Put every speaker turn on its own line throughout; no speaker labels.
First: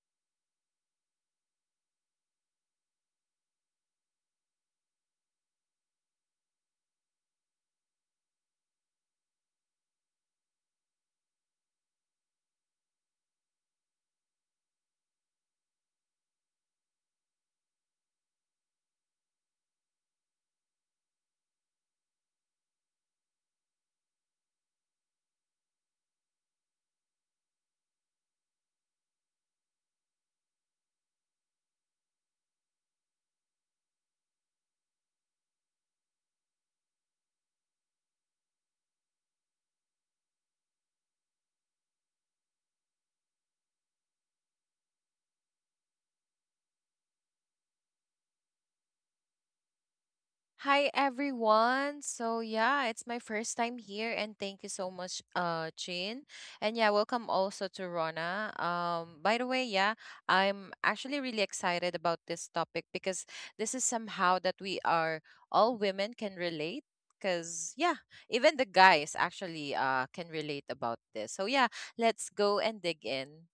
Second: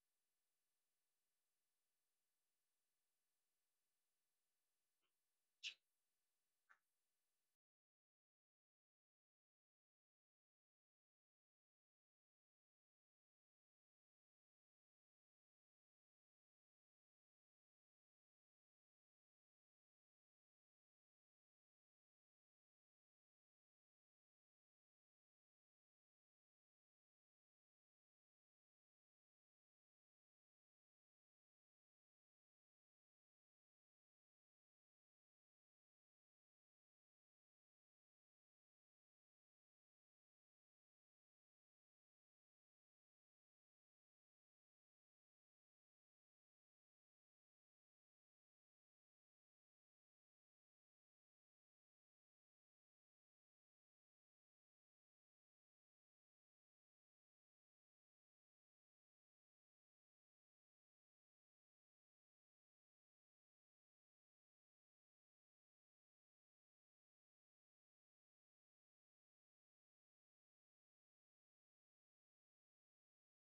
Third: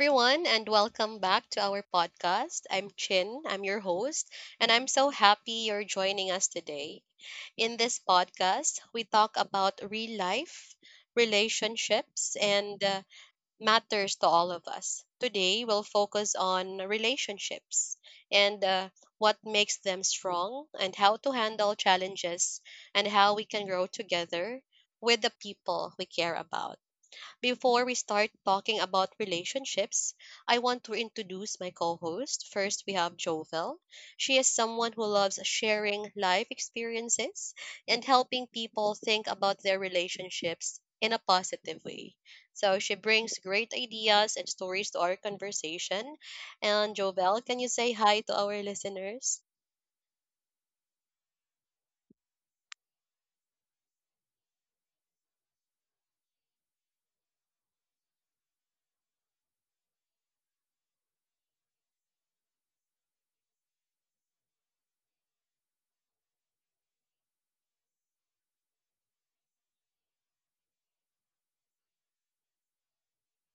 everyone, and welcome back to our podcast. I'm Chin, I'm your host, and I'm so happy you're joining us today. In this podcast, we talk about real life, relationships, and matters to all of us. Today, we'll focus on relationships and what makes them strong, and how to handle challenges, and how we can grow together with the people we care about. Before we start talking about relationships, I want to introduce my co host. First, we have Jovel. She is someone who loves sharing life experiences and helping people think about their relationships in a positive way. So, she brings great ideas and stories to our conversation. And, Jovel, can you say hi to our listeners?
Hi everyone. So yeah, it's my first time here and thank you so much Chin. And yeah, welcome also to Rona. By the way, yeah, I'm actually really excited about this topic because this is somehow that we are all women can relate because yeah, even the guys actually can relate about this. So yeah, let's go and dig in.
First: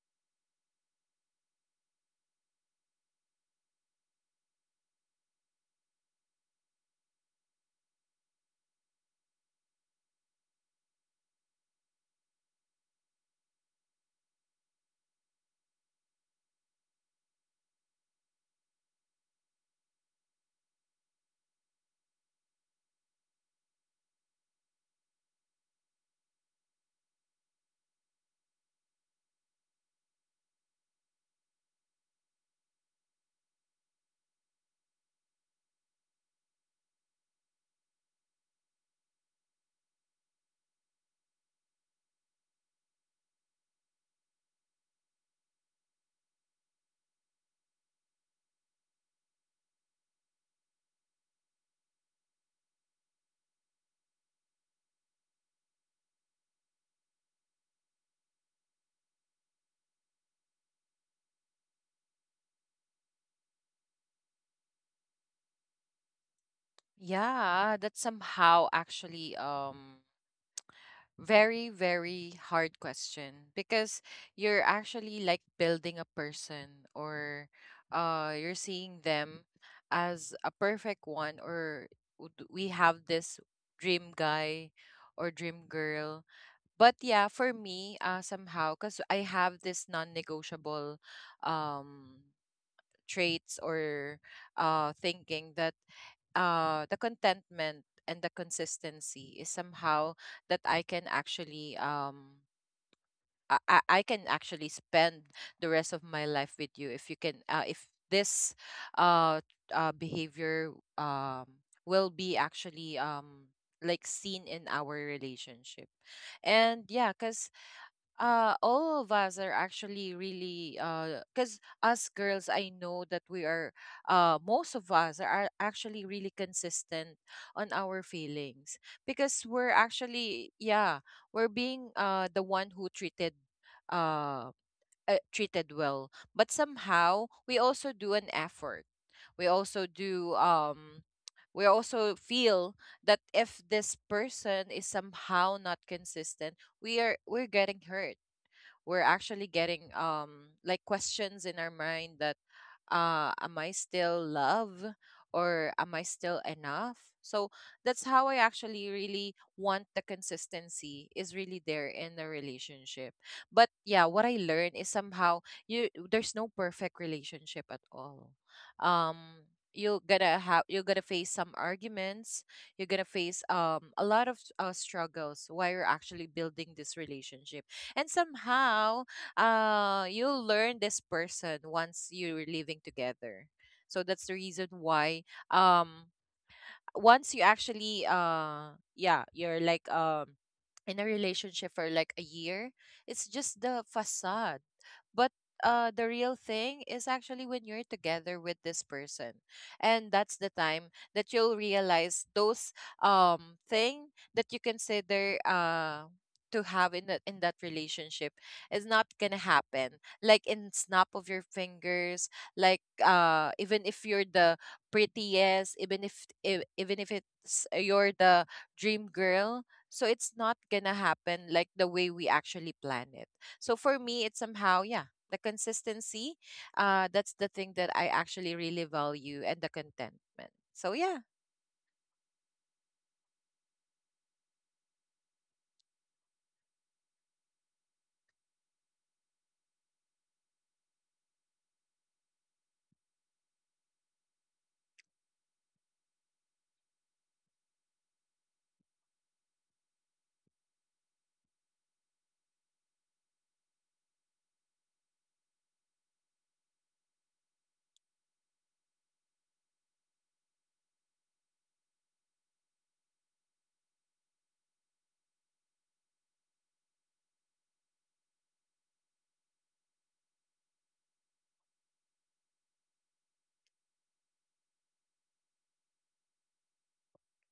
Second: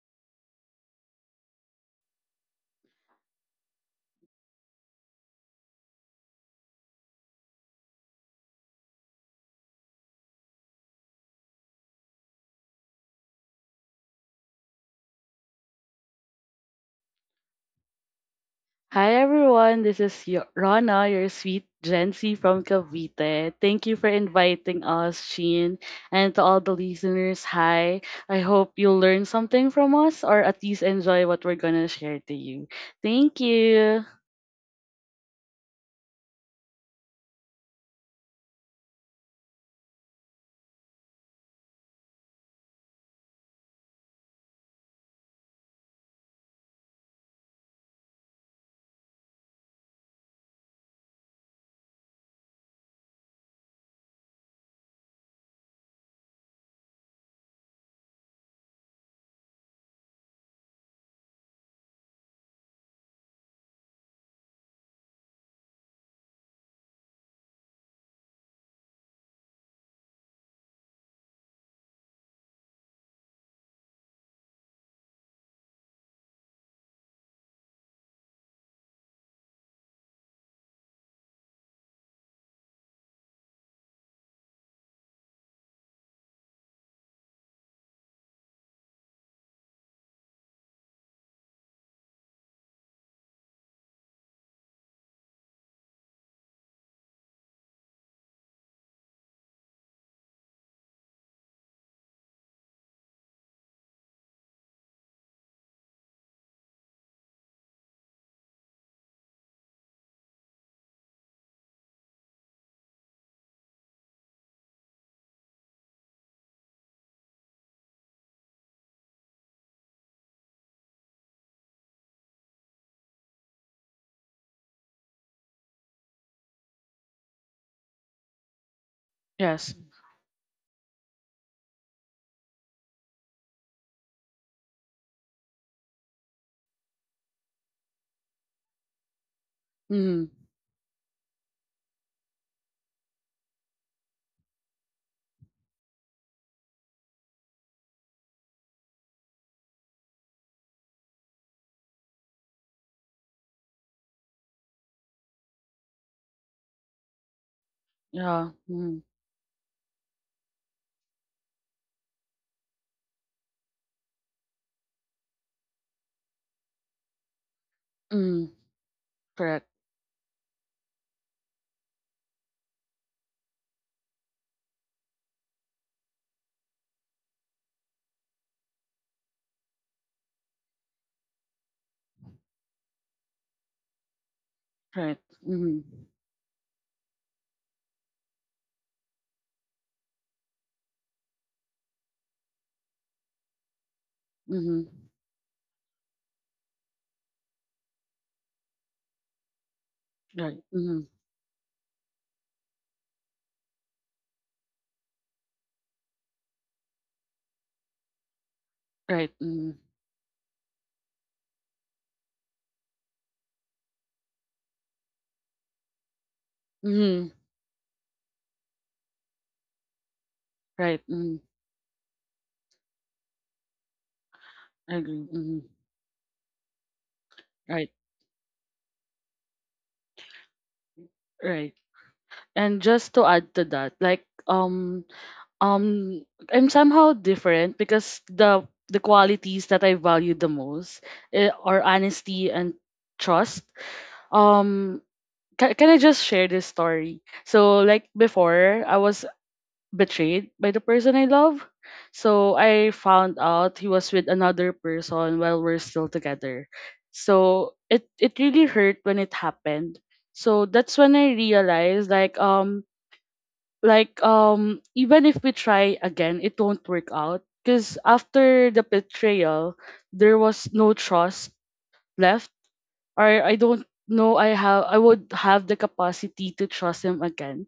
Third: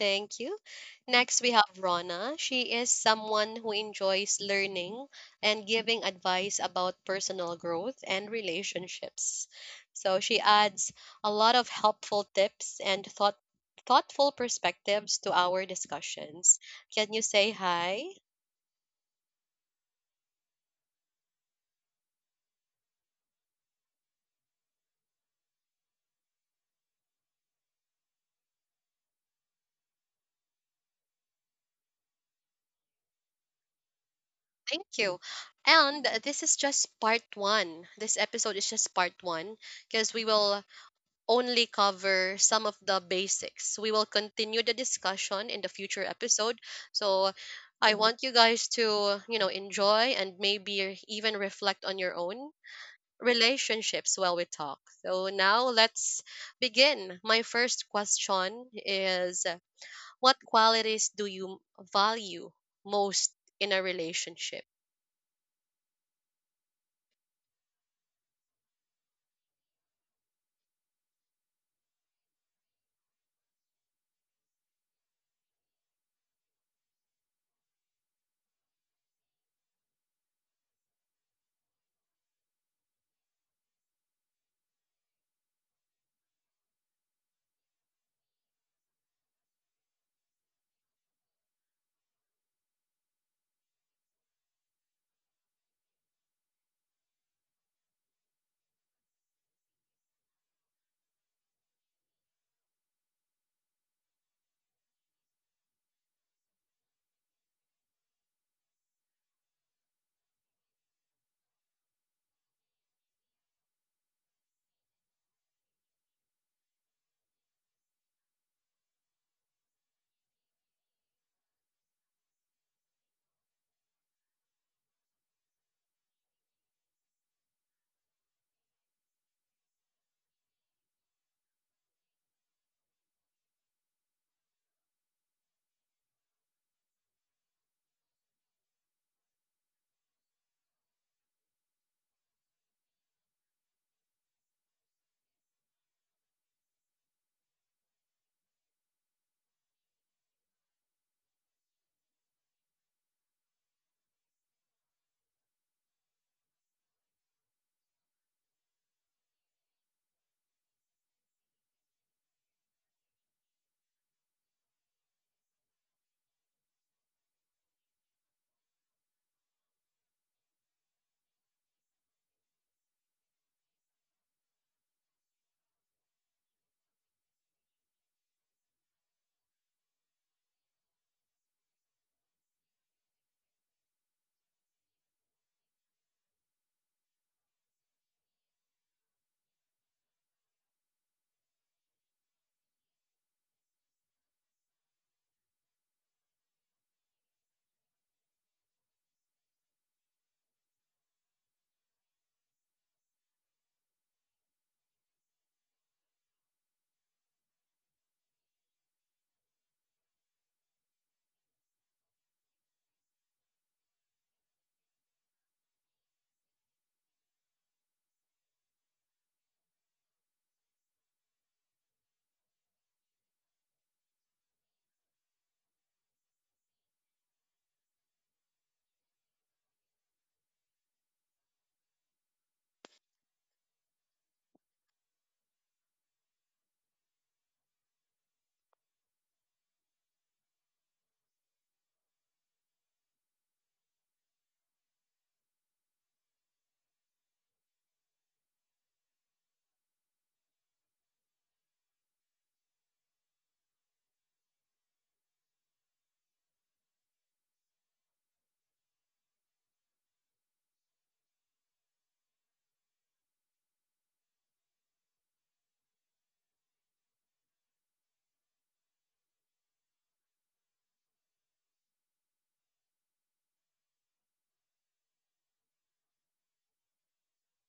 Thank you. Next, we have Rona. She is someone who enjoys learning and giving advice about personal growth and relationships. So she adds a lot of helpful tips and thoughtful perspectives to our discussions. Can you say hi?
Hi everyone, this is Rana, your sweet Gen Z from Cavite. Thank you for inviting us, Sheen, and to all the listeners. Hi, I hope you learn something from us or at least enjoy what we're gonna share to you. Thank you.
Thank you. And this is just part one. This episode is just part one because we will only cover some of the basics. We will continue the discussion in the future episode. So I want you guys to enjoy and maybe even reflect on your own relationships while we talk. So now let's begin. My first question is what qualities do you value most in a relationship?
Yeah, that's somehow actually very very hard question because you're actually like building a person or you're seeing them as a perfect one or we have this dream guy or dream girl. But yeah, for me somehow, cuz I have this non-negotiable um traits, or thinking that the contentment and the consistency is somehow that I can actually I can actually spend the rest of my life with you if you can if this uh, behavior um will be actually like seen in our relationship. And yeah, because all of us are actually really because us girls, I know that most of us are actually really consistent on our feelings because we're
Yes.
actually, yeah, we're being the one who uh, treated well, but somehow we also do an effort. We also
Mm.
do. We also feel that if this person is somehow not consistent, we're getting hurt, we're actually getting like questions in our mind that am I still love or am I still enough? So that's how
Yeah.
I actually
Mm.
really want the consistency is really there in the relationship. But yeah, what I learned is somehow you there's no perfect relationship at all.
Mm.
Um
Correct.
you're gonna face some arguments, you're gonna face a lot of struggles while you're actually building this relationship, and somehow you'll learn this person once you're living together. So that's the reason
Right.
why
Mm.
um once you actually yeah you're like in a relationship for like a year, it's just the facade.
Mm.
But the real thing is actually when you're together with this person, and that's the
Right.
time
Mm.
that you'll realize those thing that you consider to have in that relationship is
Right.
not
Mm.
gonna happen like in snap of your fingers, like even if you're the prettiest, even if even
Mm.
if it's you're the dream girl. So it's not
Right.
gonna
Mm.
happen like the way we actually plan it. So for me, it's
I
somehow yeah,
agree.
the
Mm.
consistency. That's the thing
Right.
that I actually really value, and the contentment. So yeah.
Right. And just to add to that, um I'm somehow different because the qualities that I value the most are honesty and trust. Um can I just share this story? So like before I was betrayed by the person I love. So I found out he was with another person while we're still together. So it really hurt when it happened. So that's when I realized like even if we try again it won't work out because after the betrayal there was no trust left, or I don't know I have I would have the capacity to trust him again.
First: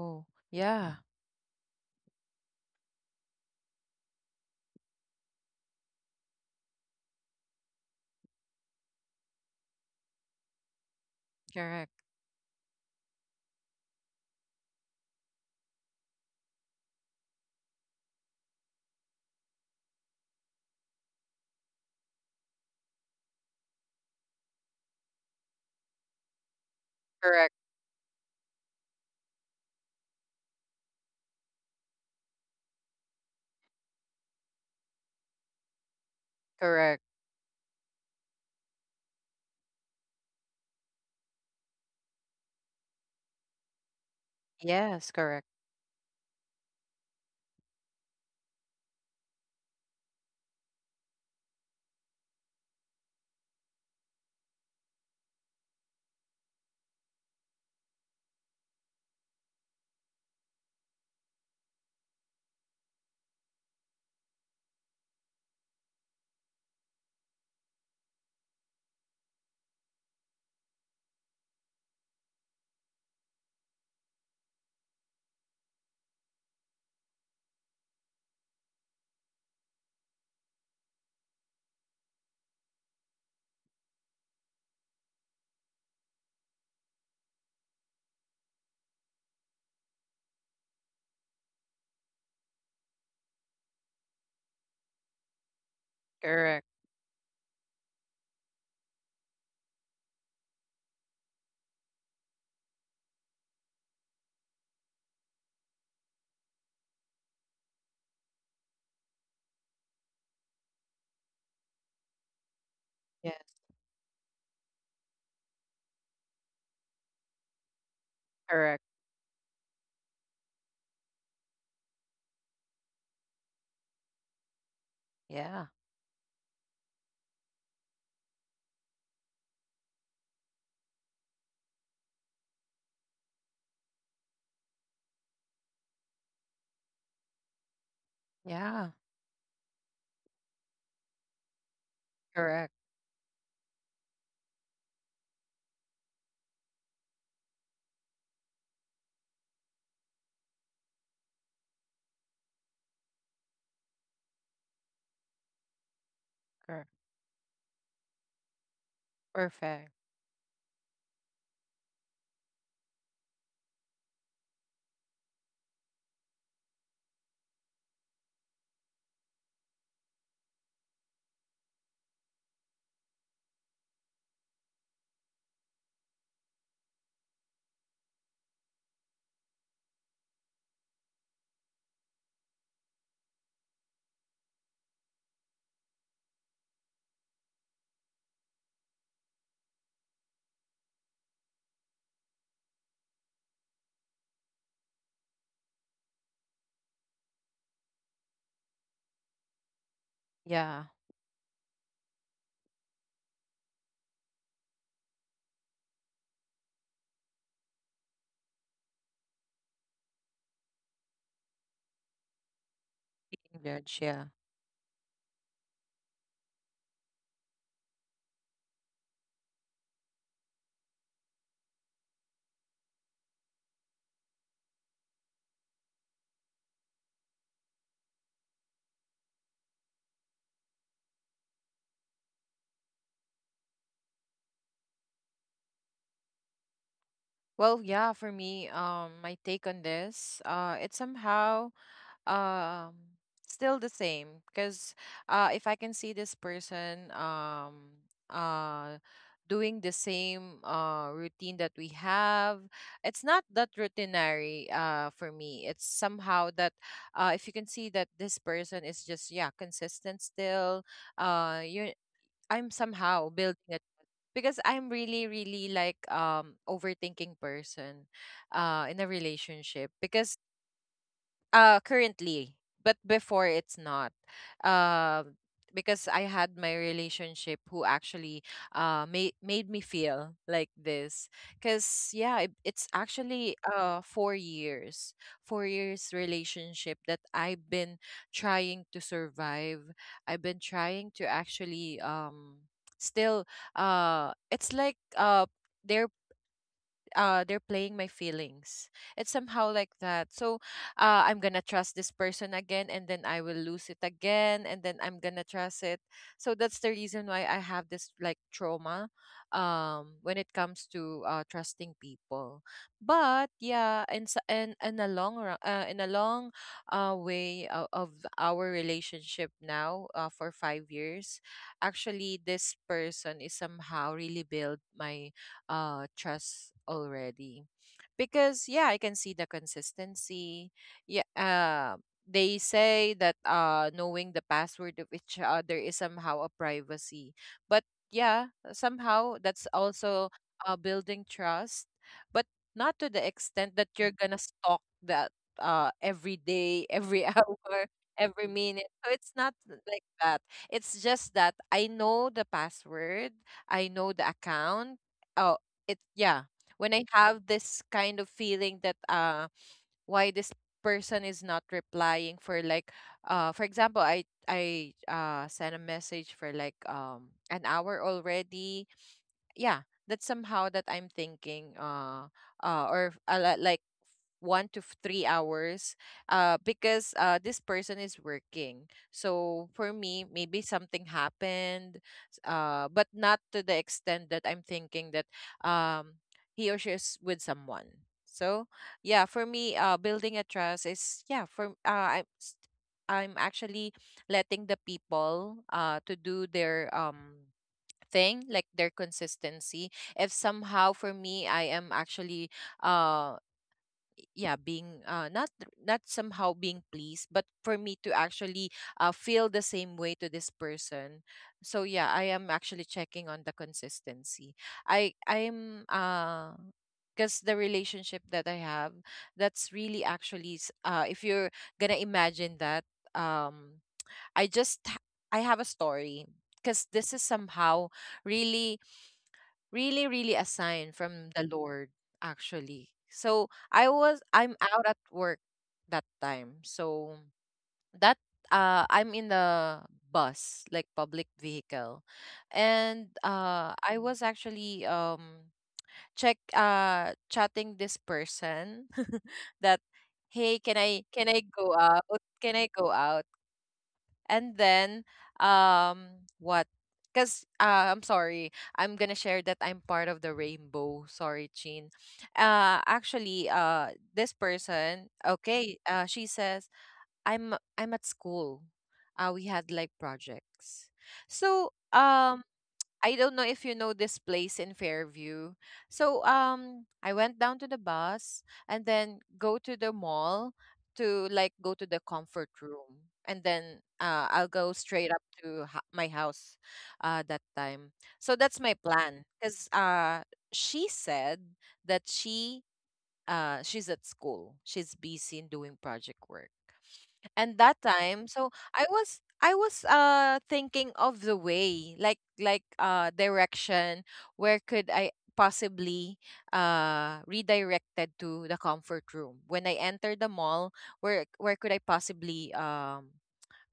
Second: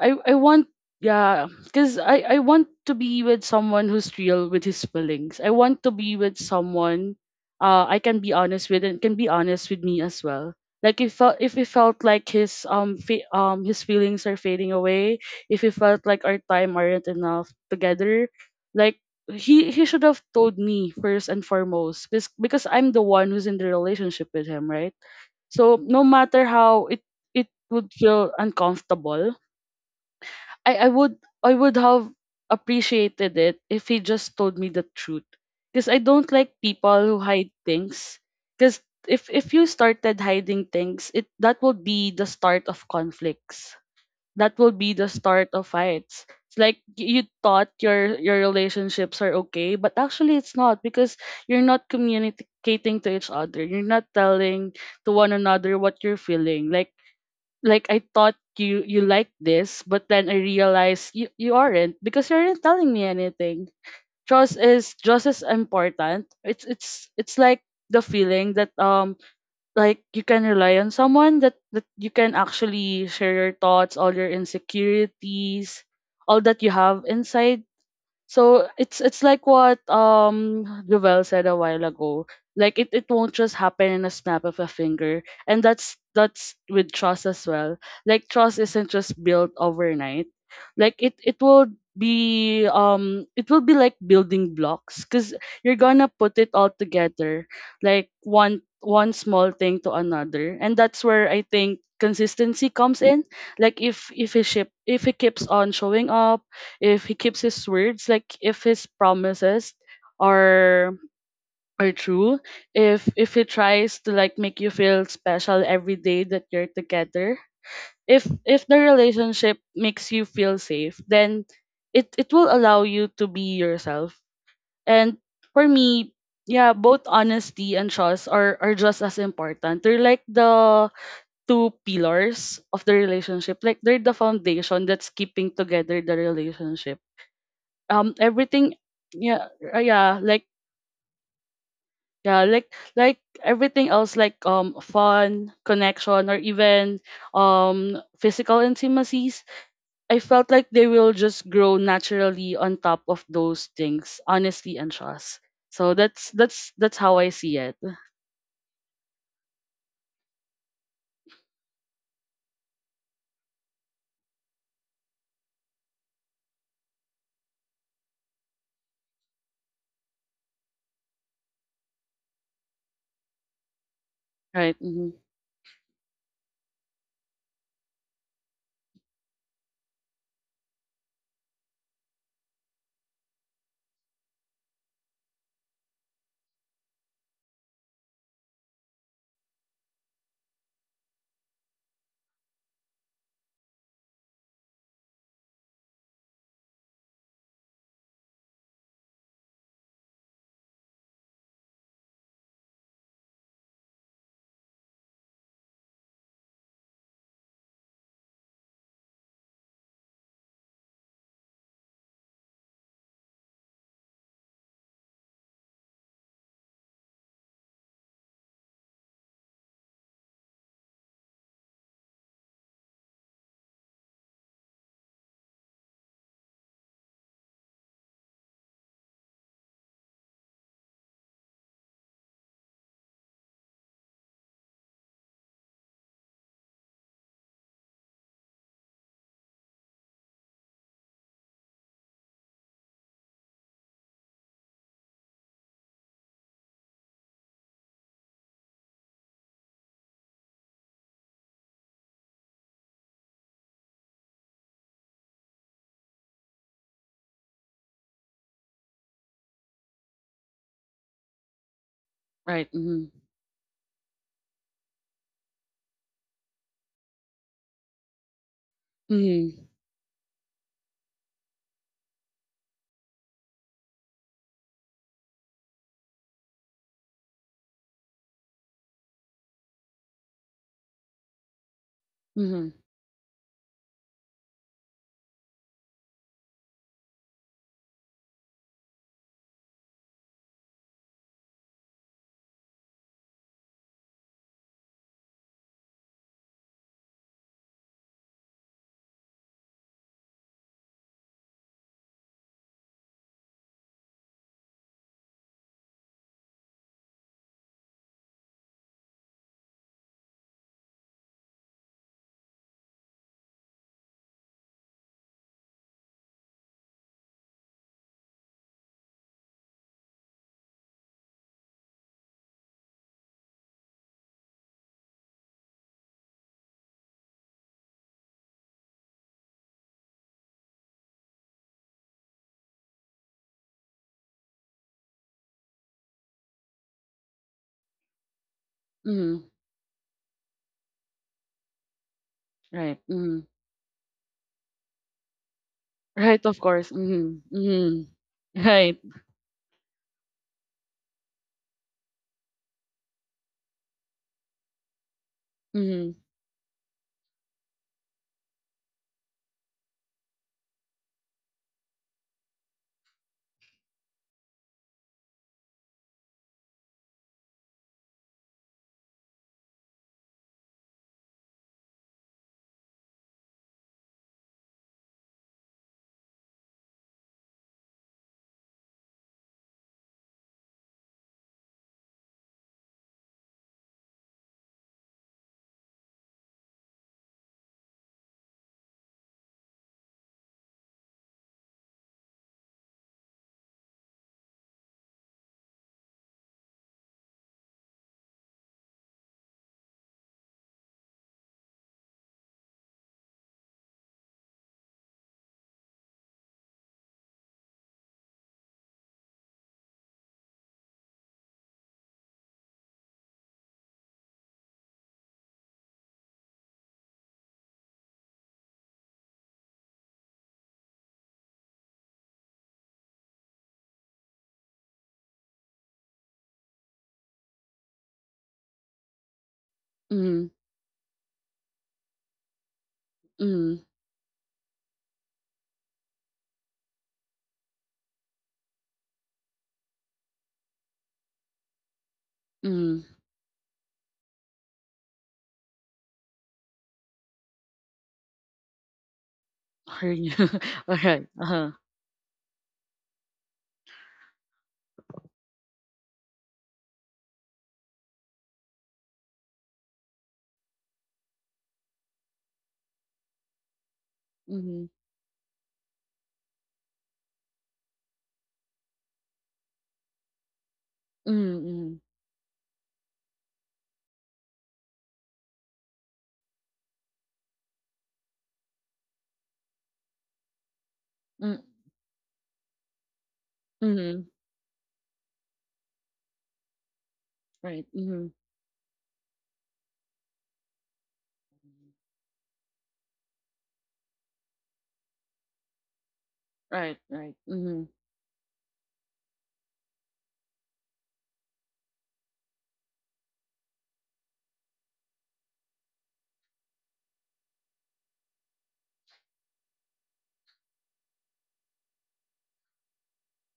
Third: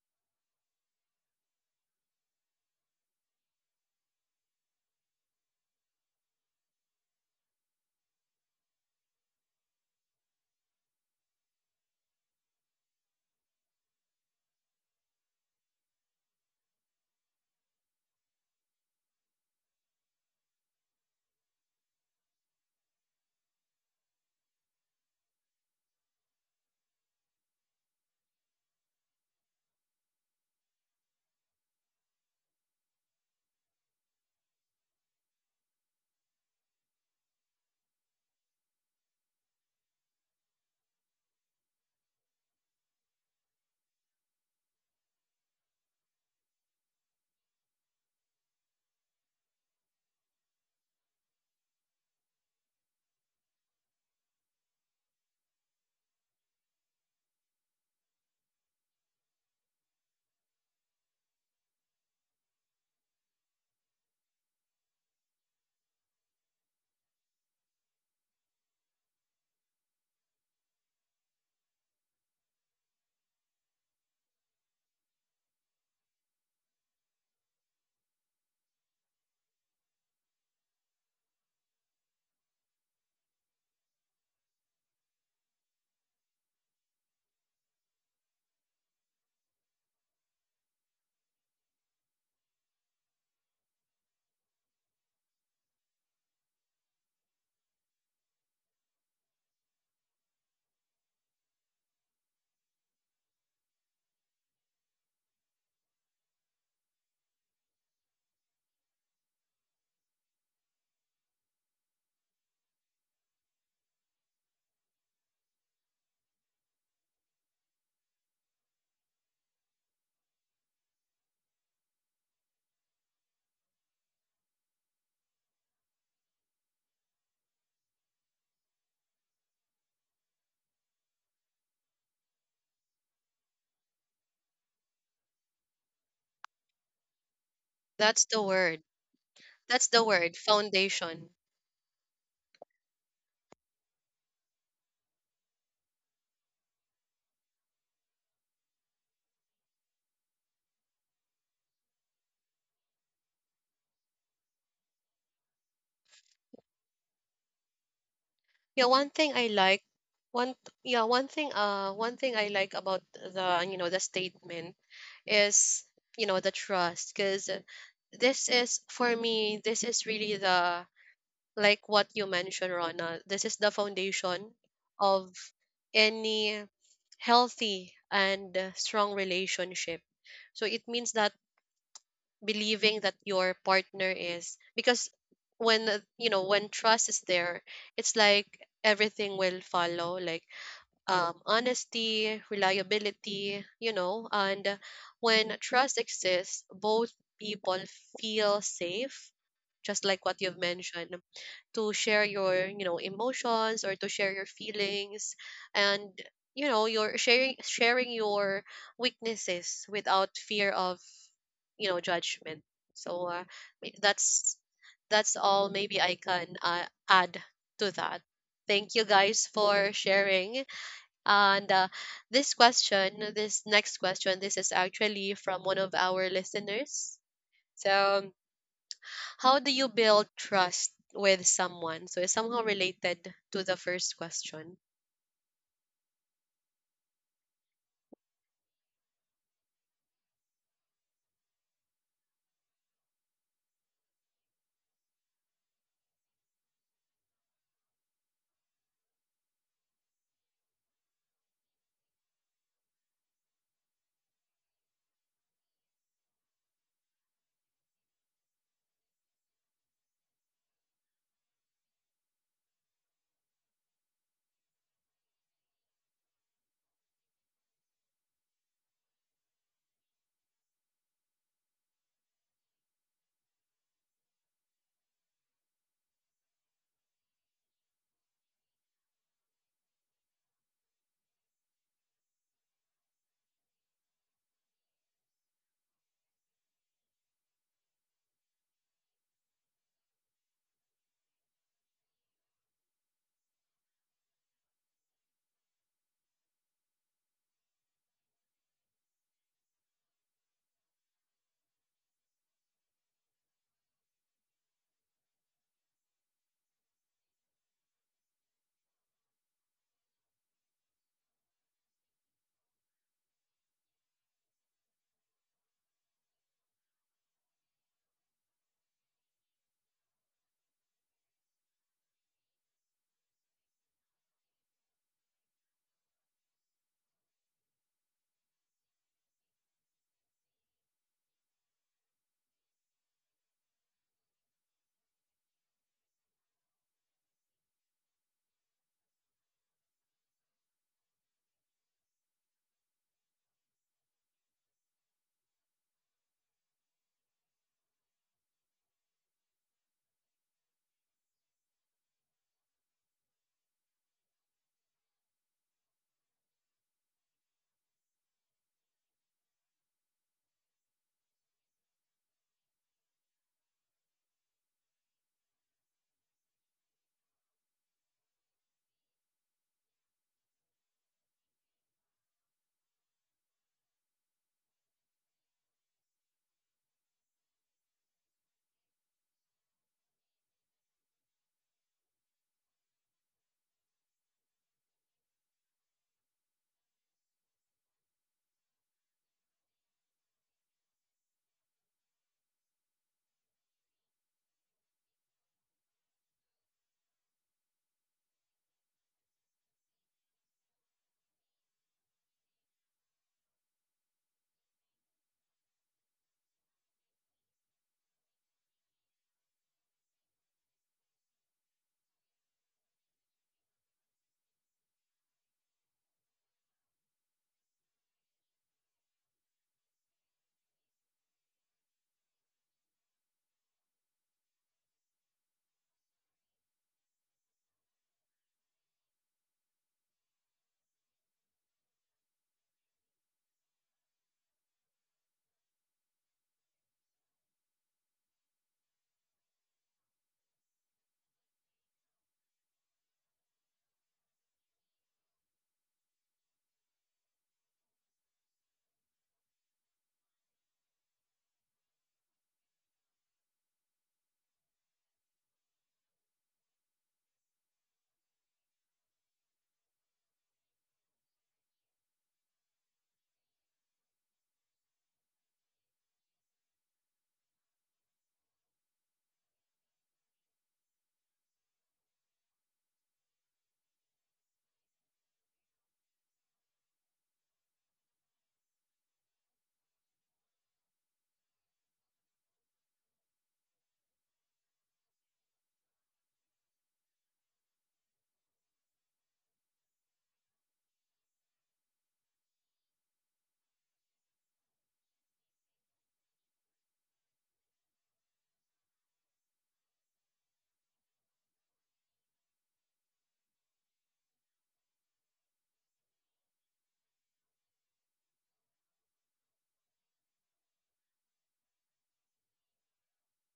I want
yeah,
Yeah, because I want to be with someone who's real with his feelings. I want to be with someone I can be honest with and can be honest with me as well. Like if it
correct,
felt like his his feelings are fading away, if he felt like our time aren't enough together, like he should have told me first and foremost because I'm the one who's in the relationship with him, right? So no matter how it
correct,
would feel uncomfortable, I, I would I would have appreciated it if he just told me the truth. Because I don't like
correct.
people who hide things. Because if you started hiding things, it that will be the start of conflicts. That will be the
Yes, correct,
start of fights. It's like you thought your relationships are okay, but actually it's not because you're not communicating to each other. You're not telling to one another what you're feeling. Like I thought you like this, but then I realized you aren't because you aren't telling me anything. Trust is just as important. It's like the feeling that like you can rely on someone, that you can actually share your thoughts, all your insecurities, all that you have inside. So it's like what Jovel said a while ago. Like it won't just happen in a snap of a finger. And that's with trust as well. Like trust isn't just built overnight. Like it will be it will be like building blocks because you're gonna put it
correct.
all together, like one small thing to another, and that's where I think consistency comes in. Like if he keeps on showing up, if he keeps his words, like if his promises are are true, if he
Yes,
tries to make you feel special every day that you're together, if
correct.
the relationship makes you feel safe, then it will allow you to be yourself. And
Yeah,
for me, yeah, both honesty and trust are just as important. They're like the two pillars of the relationship. Like they're the foundation that's keeping together the relationship,
That's the
everything.
word.
yeah,
Yeah. uh,
That's the
yeah
word,
like
foundation.
yeah
correct,
like like everything else, like fun, connection, or even physical intimacies. I felt like they will just grow naturally on top of those things, honesty and trust. So that's that's
correct.
that's how I see it.
Yeah, one thing I like
Perfect.
one yeah, one thing I like about the statement is the trust, because this is for me, this is really the, like, what you mentioned, Rona, this is the foundation
Right. Mm-hmm.
of any healthy and strong relationship. So it means that believing that your partner is, because when you know when trust is there, it's like everything will follow, like honesty, reliability, and when trust exists, both people feel safe, just like what you've
Yeah,
mentioned, to share your emotions or to share your feelings, and your sharing your weaknesses without fear of judgment. So
good.
may-
Yeah.
that's that's all maybe I can add to that. Thank you guys for sharing, and this question, this next question, this is actually from one of our listeners. So, how do you build trust with someone? So, it's somehow related to the first question.
Well, yeah, for me, my take on this, it's somehow um still the same because if I can see this person uh doing the same routine that we have, it's not that routinary for me. It's somehow that if you can see that this person is just yeah consistent still, you I'm
Right. Mm-hmm.
somehow building it because I'm really, really like overthinking person in a
Mm-hmm.
relationship because currently, but before it's not. Um, because I had my relationship who actually made me feel like this. Cause yeah, it,
Mm-hmm.
it's actually 4 years relationship that I've been trying to survive. I've been trying to actually still it's like they're they're playing my feelings. It's somehow like that. So I'm gonna trust this person again, and then I will lose it again, and then I'm gonna trust it. So that's the reason why I have this like trauma when it comes to trusting people. But yeah, and in a long way of our relationship now, for 5 years actually this person is somehow really build my trust already, because yeah, I can see the consistency. Yeah, they say that knowing the password of each other is somehow a privacy, but yeah, somehow
Mm-hmm.
that's also building trust. But not
Right.
to the
Mm-hmm.
extent that you're gonna stalk that every
Right, of
day,
course.
every
Mm-hmm.
hour,
Mm-hmm.
every minute.
Right.
So it's not like that. It's just that I know the password, I know the account. Uh, it
Mm-hmm.
yeah When I have this kind of feeling that why this person is not replying for like, for example, I sent a message for like an hour already, yeah. That's somehow that I'm thinking or like one to 3 hours, because this person is working. So for me, maybe something happened, but not to the extent that I'm thinking that um, he or she is with someone. So yeah, for me, building a trust is yeah. I'm actually letting the people to do their thing, like their consistency. If somehow for me I am actually uh yeah being not somehow being pleased, but for me to actually feel the same way to this person. So yeah, I am actually checking on the consistency. I I'm Because the relationship that I have, that's really actually if you're gonna imagine that, um i just h- I have a story because this is somehow really really really a
Mm-hmm.
sign from the Lord actually. So
Mm-hmm.
I'm out at work that time, so that I'm in the bus, like public vehicle. And
Mm-hmm.
I was actually check chatting this person that,
Are you?
hey, can i can i
Alright,
go
uh-huh.
out, can i go out and then what? Cuz I'm sorry. I'm going to share that I'm part of the rainbow. Sorry, Chin. Actually, this
Mhm.
person, okay, she says, I'm at school. We had like projects. So
Mm, mhm.
I don't know if you know this place in Fairview. So I went down to the bus and then go to the mall to like
Mm,
go to the comfort room, and then
mhm.
I'll go straight up to my house that
Right,
time.
mhm.
So that's my plan, cuz she said that she's at school. She's busy in doing project work.
Right, right.
And that
Mhm.
time, so I was thinking of the way, like direction, where could I possibly redirected to the comfort room when I entered the mall. Where could I possibly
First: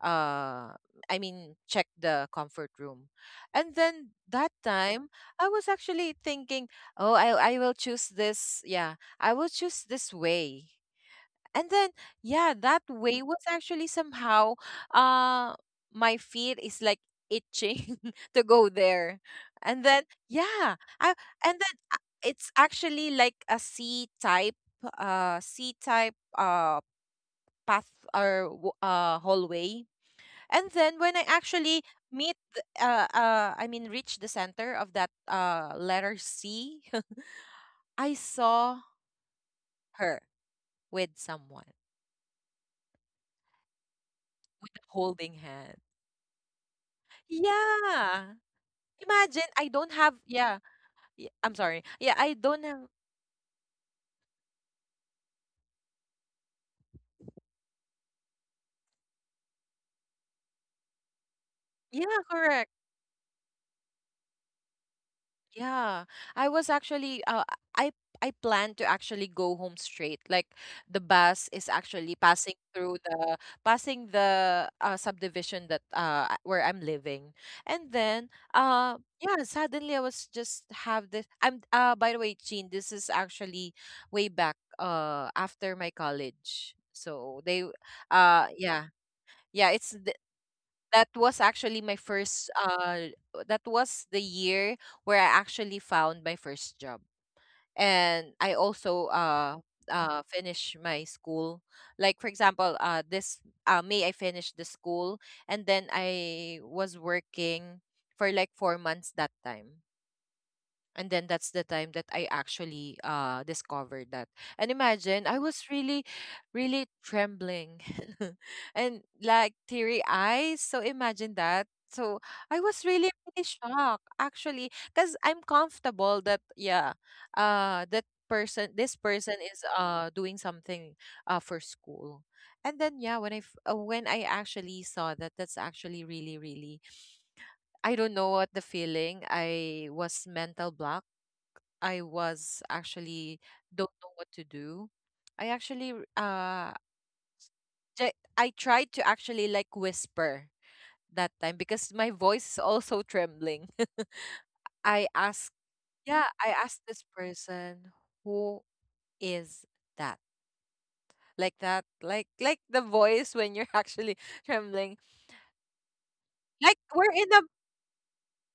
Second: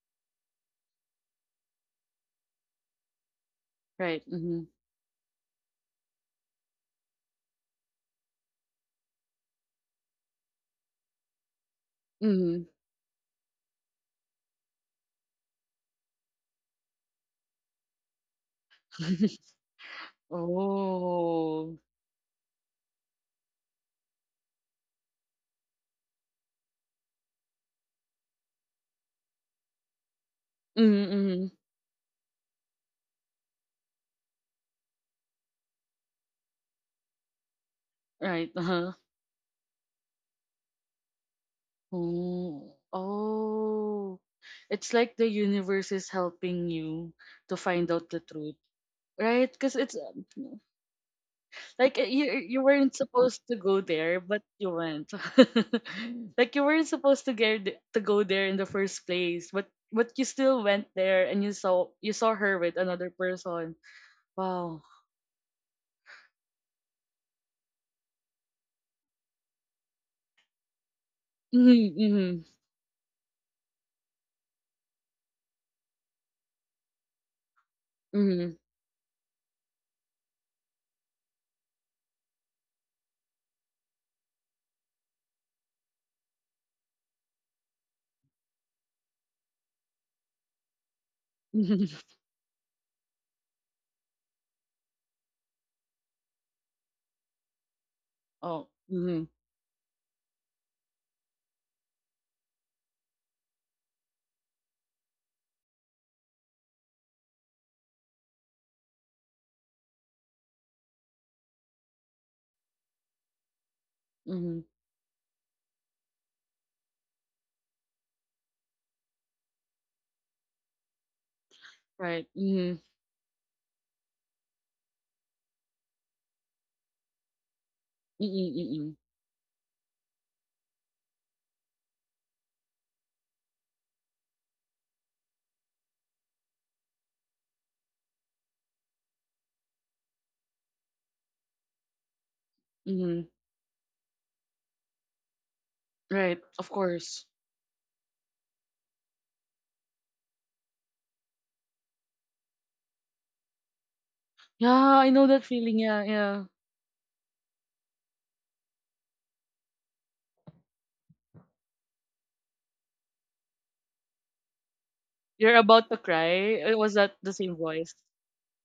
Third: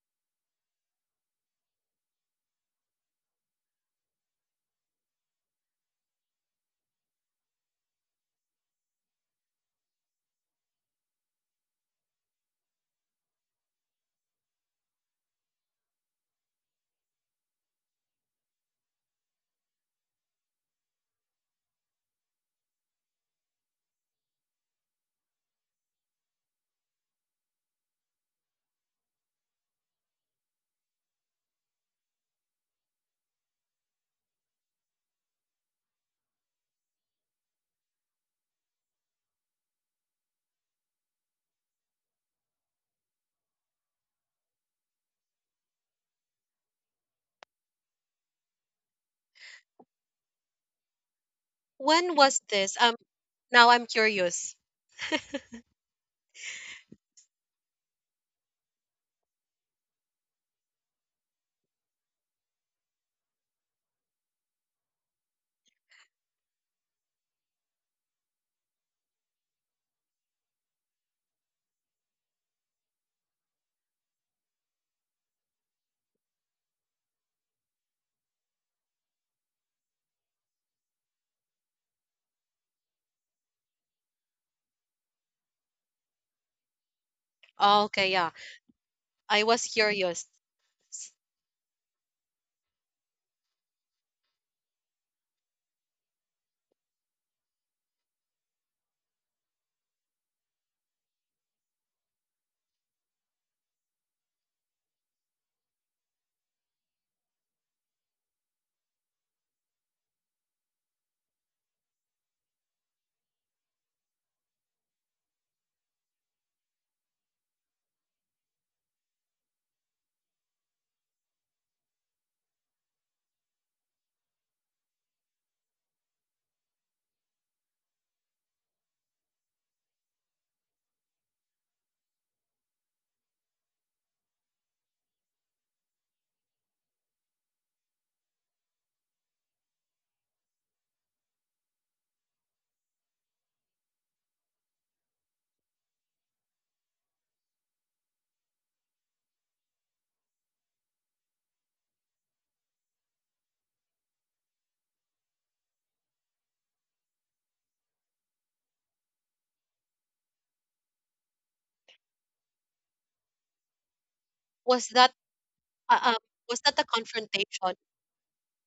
uh I mean check the comfort room? And then
Right,
that
mhm.
time I was actually thinking, oh, I will choose this way. And then yeah,
Mhm.
that way was actually somehow uh my feet is like itching to go there. And then and then
Oh.
uh, it's actually like a c type path or hallway. And
Mhm,
then when I
mhm.
actually I mean reach the center of that letter c, I
Right, uh-huh.
saw her with someone,
Oh. Oh.
with
It's like the
holding
universe
hand,
is helping you to find out the
yeah.
truth, right?
Imagine
Because
I
it's
don't have,
um,
yeah, I'm sorry.
like
When
Yeah,
you
was
I
you
don't
this?
weren't
Um,
have,
supposed to
now
go
I'm
there, but
curious.
you went. Like you weren't supposed to to go there in the first place, but you still went there and
yeah,
you saw her
correct.
with another person. Wow.
Yeah. I was actually I I plan to actually go home straight. Like the bus is actually
Mm-hmm.
passing the subdivision where I'm living. And then
Mm-hmm.
yeah, suddenly I was just have this, I'm by the way, Chin, this is actually way back after my college. So they
Oh, okay, yeah,
yeah.
I was
Yeah,
curious.
that
S-
was actually my
Mm-hmm.
first uh that was the year where I actually found my first job. And I
Oh.
also
Mm-hmm,
finish my school. Like for example, this May I finished the school, and then I was working for like 4 months that time, and then that's the time that I actually discovered that.
mm-hmm.
And imagine I was really, really trembling and like teary eyes. So imagine that.
Right.
So I
Mm-hmm,
was really, really shocked actually because I'm comfortable that yeah, that
mm-hmm,
person
mm-hmm.
this person is doing something for school. And then yeah, when when I actually saw that, that's actually really really, I don't know what the feeling. I was mental block, I was
Mm-hmm.
actually don't know what to do. I actually r-
Right. Of
uh
course.
I tried to actually like whisper that time because my voice is also trembling.
Yeah,
I
I know that
asked
feeling. Yeah,
yeah,
yeah.
I asked this person, who is that? Like that, like the voice when you're actually
Was
trembling.
You're about to
uh, um was
cry.
that
Like
a
Was
we're
that the
in a
same
confrontation?
voice?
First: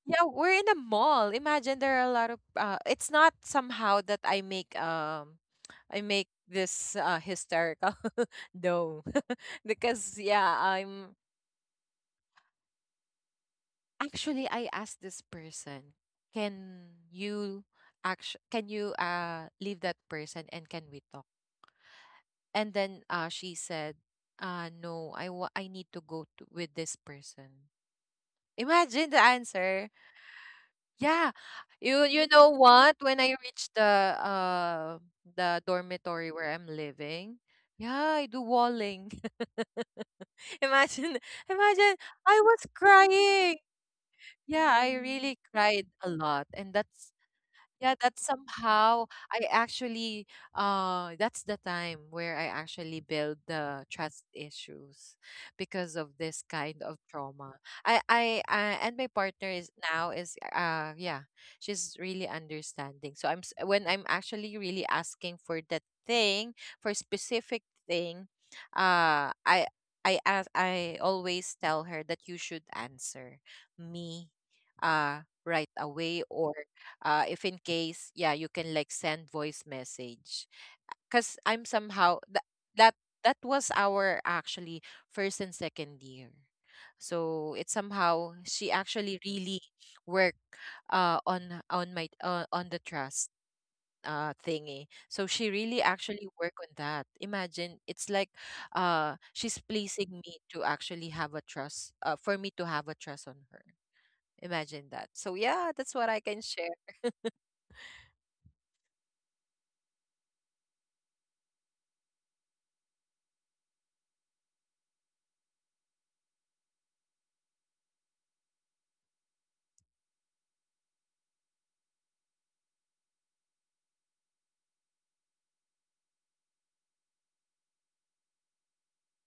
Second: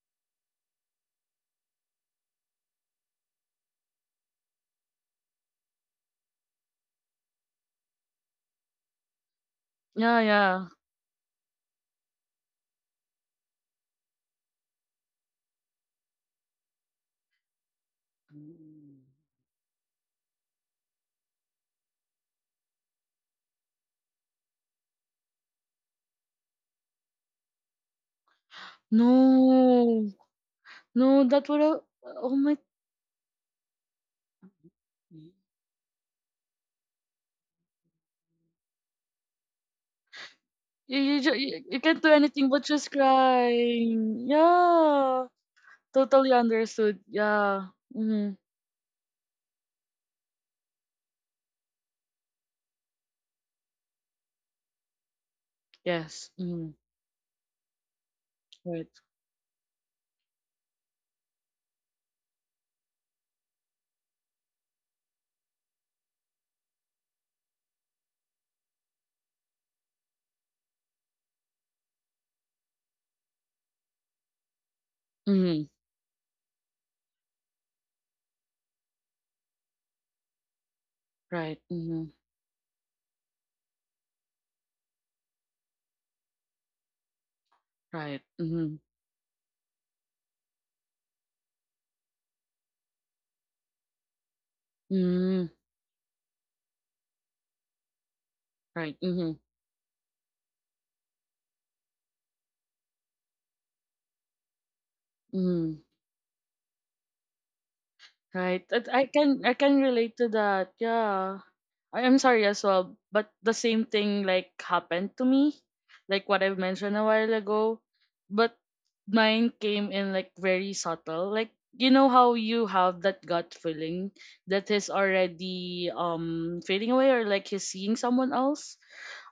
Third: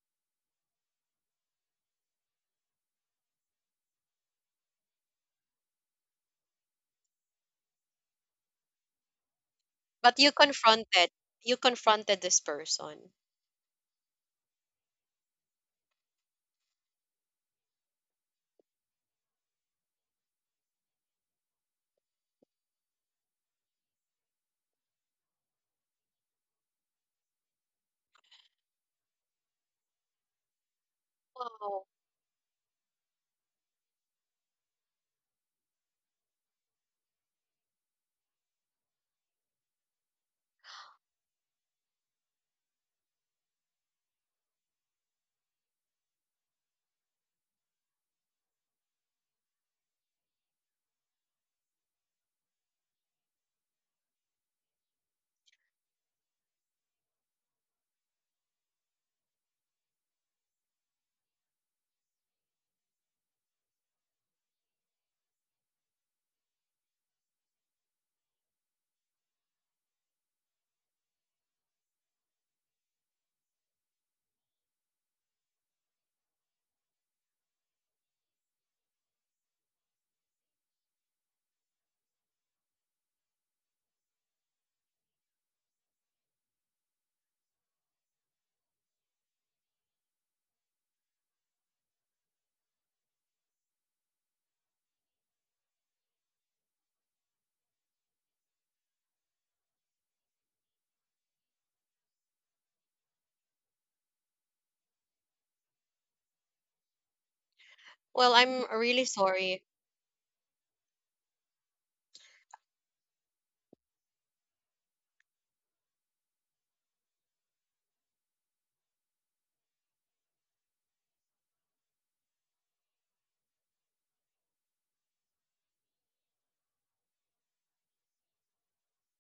Yeah, we're in a mall. Imagine there are a lot of it's not somehow that I make this hysterical No,
But
Yeah,
because
you
yeah,
yeah.
confronted,
I'm
you confronted this person.
actually I asked this person, can you act can you leave that person and can we talk? And then she said, no, I need to go with this person. Imagine the answer.
No. No,
Yeah.
that would have.
Wow.
You
Oh
know
my.
what? When I reach uh
You,
the dormitory where I'm living, yeah, I do walling. imagine
you, you
Imagine
can't do
I
anything
was
but just
crying.
crying.
Yeah, I
Yeah.
really cried a
Totally
lot, and
understood.
that's
Yeah.
yeah, that's
Mm-hmm.
somehow I actually that's the time where I actually build the trust issues because of
Yes.
this kind
Mm-hmm.
of trauma. I And
Right.
my partner is now is yeah, she's really understanding. So when I'm actually really asking for that thing, for specific thing, uh I I ask, I always tell her that you should answer me
Mm-hmm.
right away or if in case yeah you can like send voice message because
Right.
I'm
Mm-hmm.
somehow that that that was our actually first and second year, so it's
Right.
somehow she
Mm-hmm.
actually really worked on my on the trust thingy, so
Mm-hmm.
she really actually work on that. Imagine, it's like
Right. Mm-hmm.
she's pleasing me to actually have a trust for me to have a trust on her. Imagine that. So yeah,
Mm-hmm.
that's what I can share.
Well,
Right.
I'm
That
really
I
sorry.
can relate to that. Yeah. I am sorry as well, but the same thing like happened to me, like what I've mentioned a while ago. But mine came in like very subtle. Like you know how you have that gut feeling that is already fading away, or like he's seeing someone else.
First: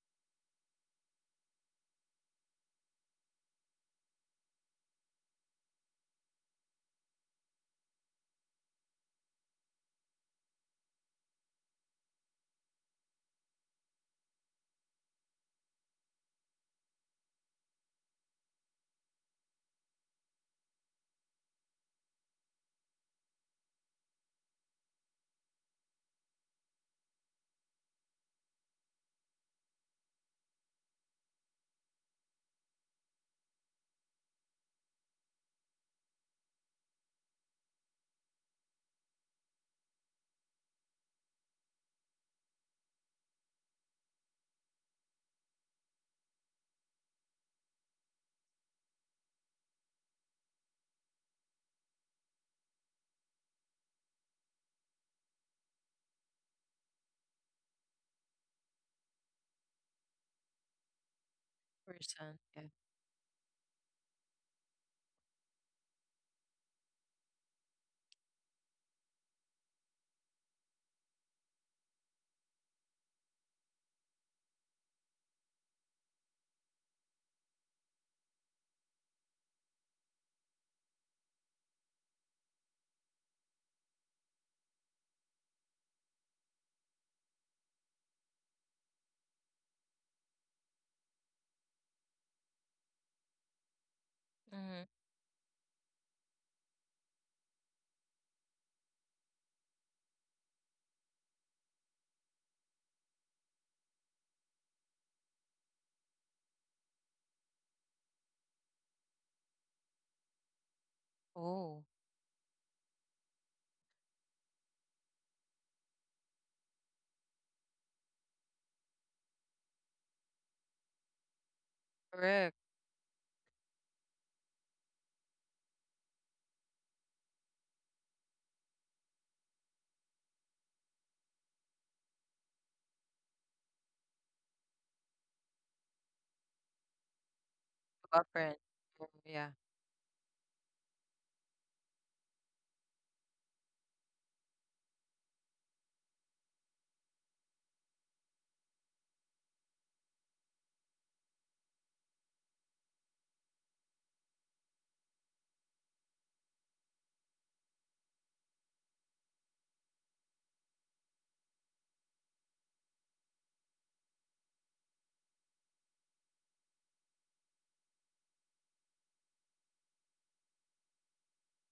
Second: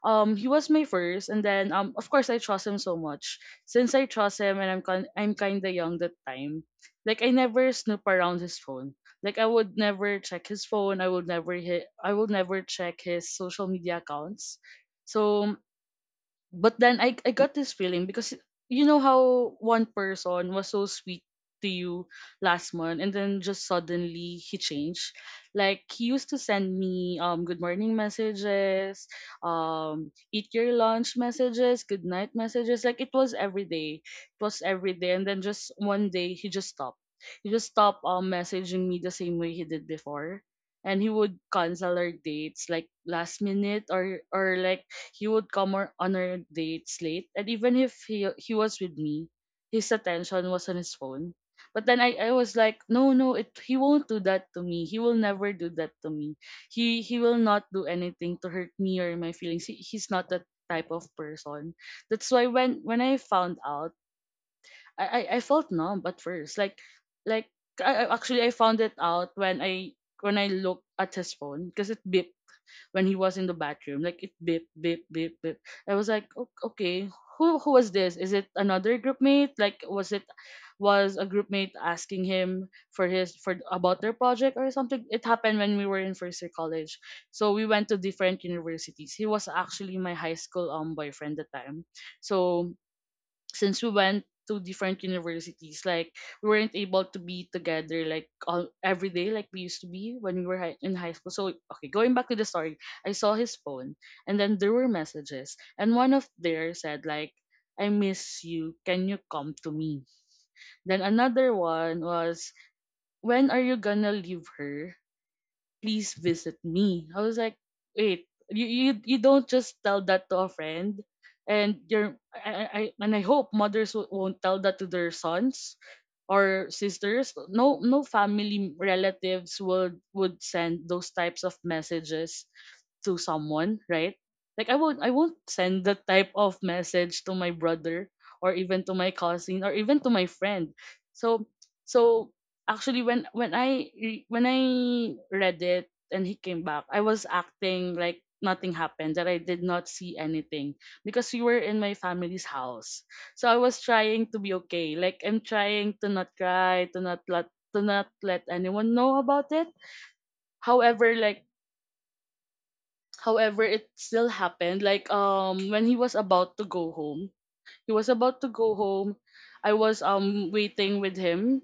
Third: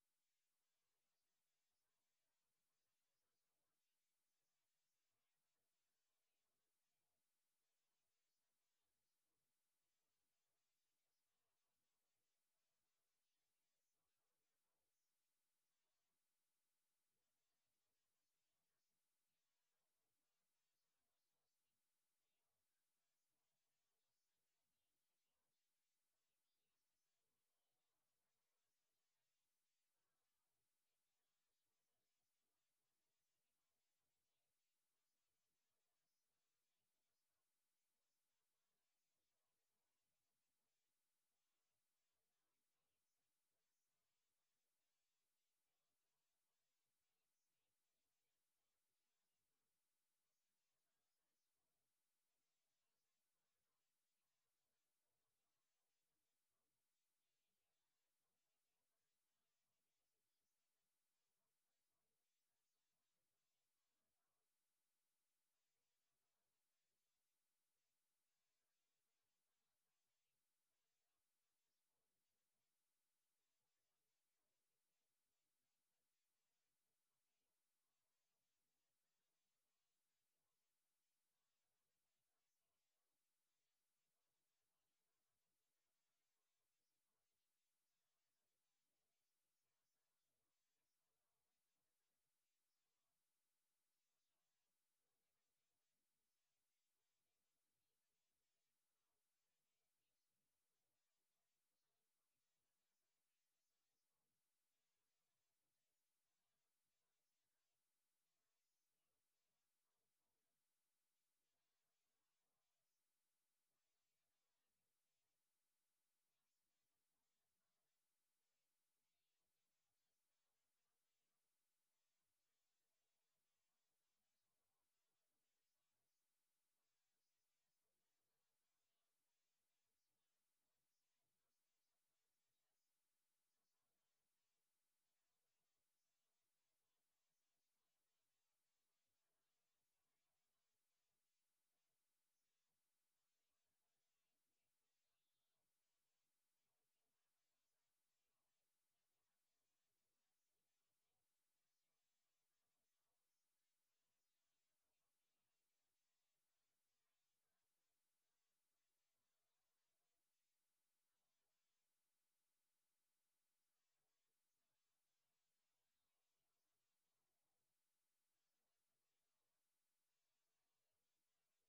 He was my first, and then of course I trust him so much. Since I trust him, and I'm kinda young that time, like I never snoop around his phone. Like I would never check his phone. I would never hit. I would never check his social media accounts. So but then I got this feeling because you know how one person was so sweet to you last month and then just suddenly he changed. Like he used to send me good morning messages, eat your lunch messages, good night messages. Like it was every day. It was every day and then just one day he just stopped. He just stopped messaging me the same way he did before. And he would cancel our dates like last minute, or like he would come or on our dates late, and even if he was with me, his attention was on his phone. But then I was like, no, no, it he won't do that to me. He will never do that to me. He will not do anything to hurt me or my feelings. He's not that type of person. That's
Person,
why
yeah.
when I found out, I felt numb at first. Like actually I found it out when I looked at his phone because it beeped when he was in the bathroom. Like it beep beep beep beep. I was like, Okay, who was this? Is it another group mate? Like was it was a group mate asking him for about their project or something?" It happened when we were in first year college. So we went to different universities. He was actually my high school boyfriend at the time. So since we went to
Mhm.
different universities, like we weren't able to be together like every day like we used to be when we were in high school. So okay, going back to the story, I saw his phone, and then there were messages, and one of there said like, "I miss you. Can you come to me?" Then another
Oh,
one was, "When are you gonna leave her? Please visit me." I was like, wait, you don't just tell that to a friend, and your
correct.
and I hope mothers won't tell that to their sons or sisters. No no family relatives would send those types of messages to someone, right? Like I won't send that type of message to my brother
Girlfriend.
or even to
Oh,
my
yeah.
cousin or even to my friend. So so actually when when I read it and he came back, I was acting like nothing happened, that I did not see anything, because we were in my family's house. So I was trying to be okay. Like I'm trying to not cry, to not let anyone know about it. However, like however, it still happened. Like when he was about to go home, he was about to go home. I was waiting with him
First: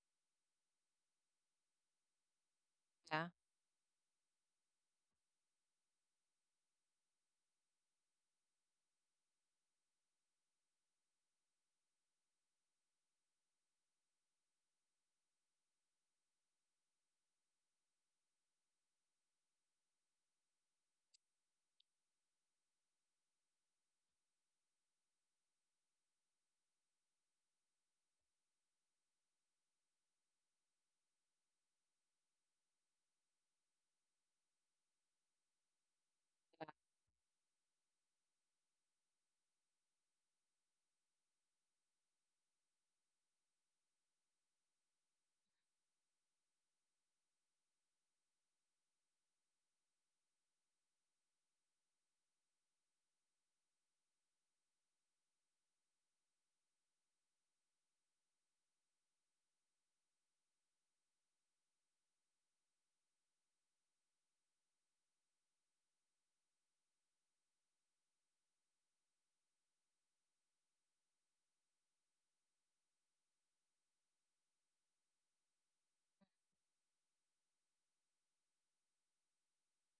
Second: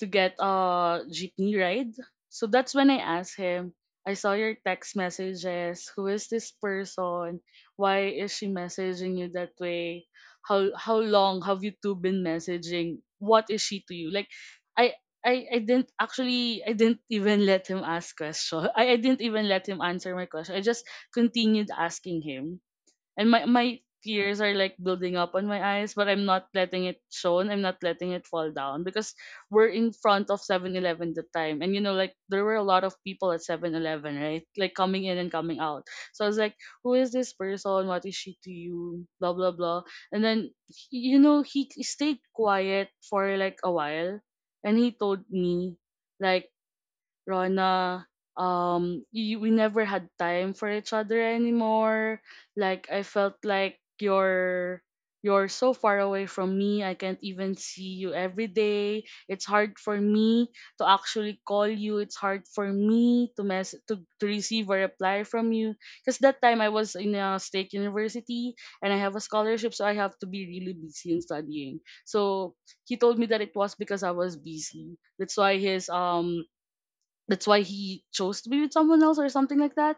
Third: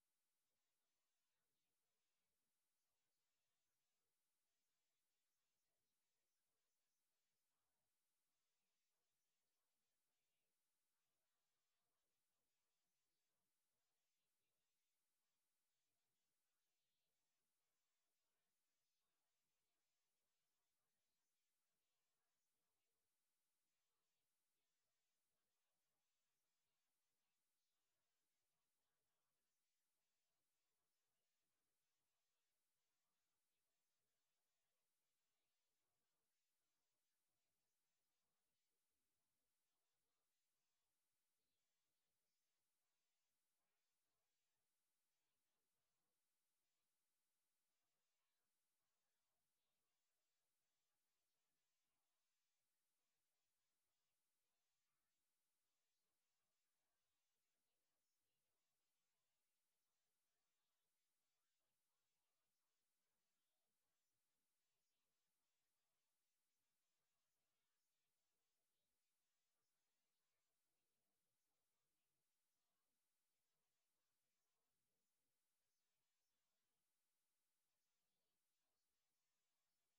to get a jeepney ride. So that's when I
Yeah.
asked him, I saw your text messages. Who is this person? Why is she messaging you that way? How long have you two been messaging? What is she to you? Like I I didn't actually I didn't even let him ask question. I didn't even let him answer my question. I just continued asking him, and my tears are like building up on my eyes, but I'm not letting it shown, I'm not letting it fall down, because we're in front of Seven Eleven the time, and like, there were a lot of people at Seven Eleven, right, like coming in and coming out. So I was like, who is this person, what is she to you, blah blah blah. And then he stayed quiet for like a while, and he told me, like, Rona, we never had time for each other anymore. Like I felt like you're so far away from me. I can't even see you every day. It's hard for me to actually call you. It's hard for me to receive a reply from you. Because that time I was in a state university and I have a scholarship, so I have to be really busy in studying. So he told me that it was because I was busy. That's why he chose to be with someone else or something like that.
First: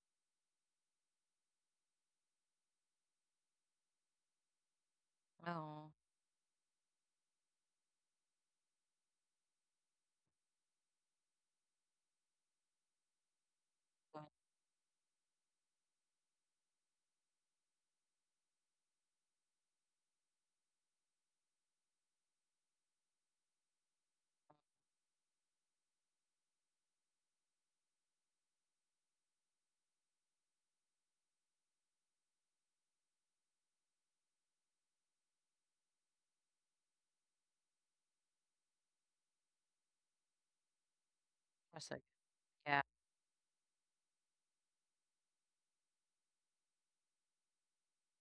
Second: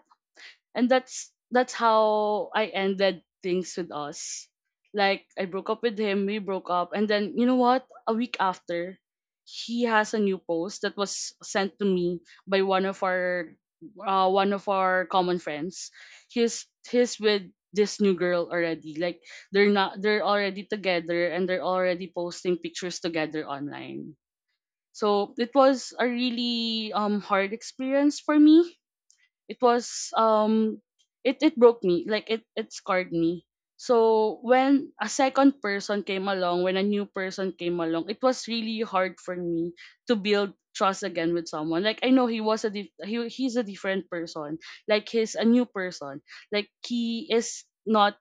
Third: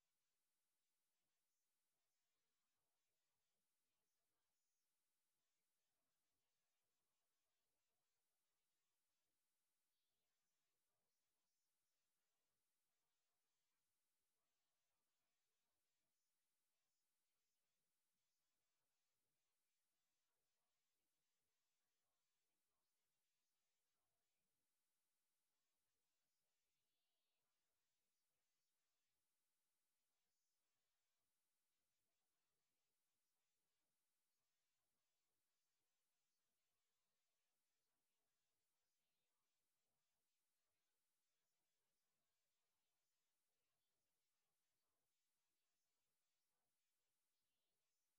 And that's how I ended things with us. Like I broke up
Oh,
with him. We broke up, and then, you know what, a week after, he has a new post that was sent to me by
well,
one of our common friends. He's with this new girl already. Like they're not, they're already together, and they're already posting pictures together online. So it was a really hard experience for me. It was um it broke me, like it scarred me. So when a second person came along, when a new person came along, it was really hard for me to build trust again with someone.
that's
Like
like,
I know he was a
yeah.
dif- he he's a different person. Like he's a new person. Like he is not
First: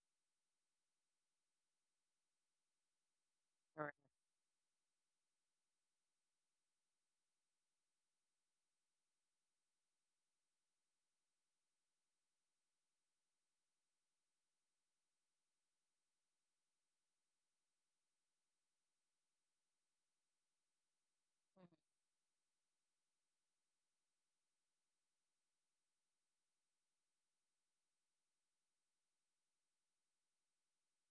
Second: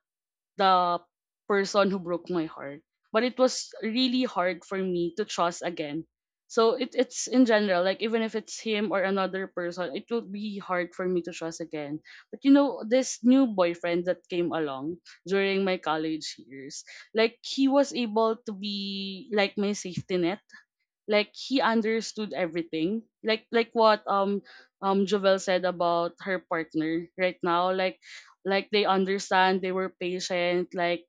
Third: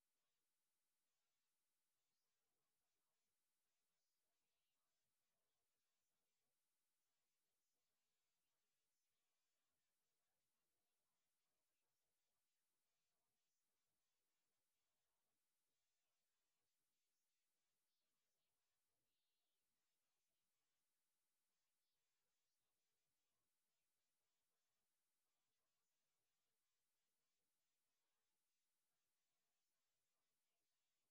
the person who broke my heart. But it was
Correct.
really hard for me to trust again. So it's in general, like even if it's him or another person, it will be hard for me to trust again. But, this new boyfriend that came along during my college years, like he was able to be like my safety net. Like he understood everything, like what Jovel said about her partner right now, like they understand, they were patient. Like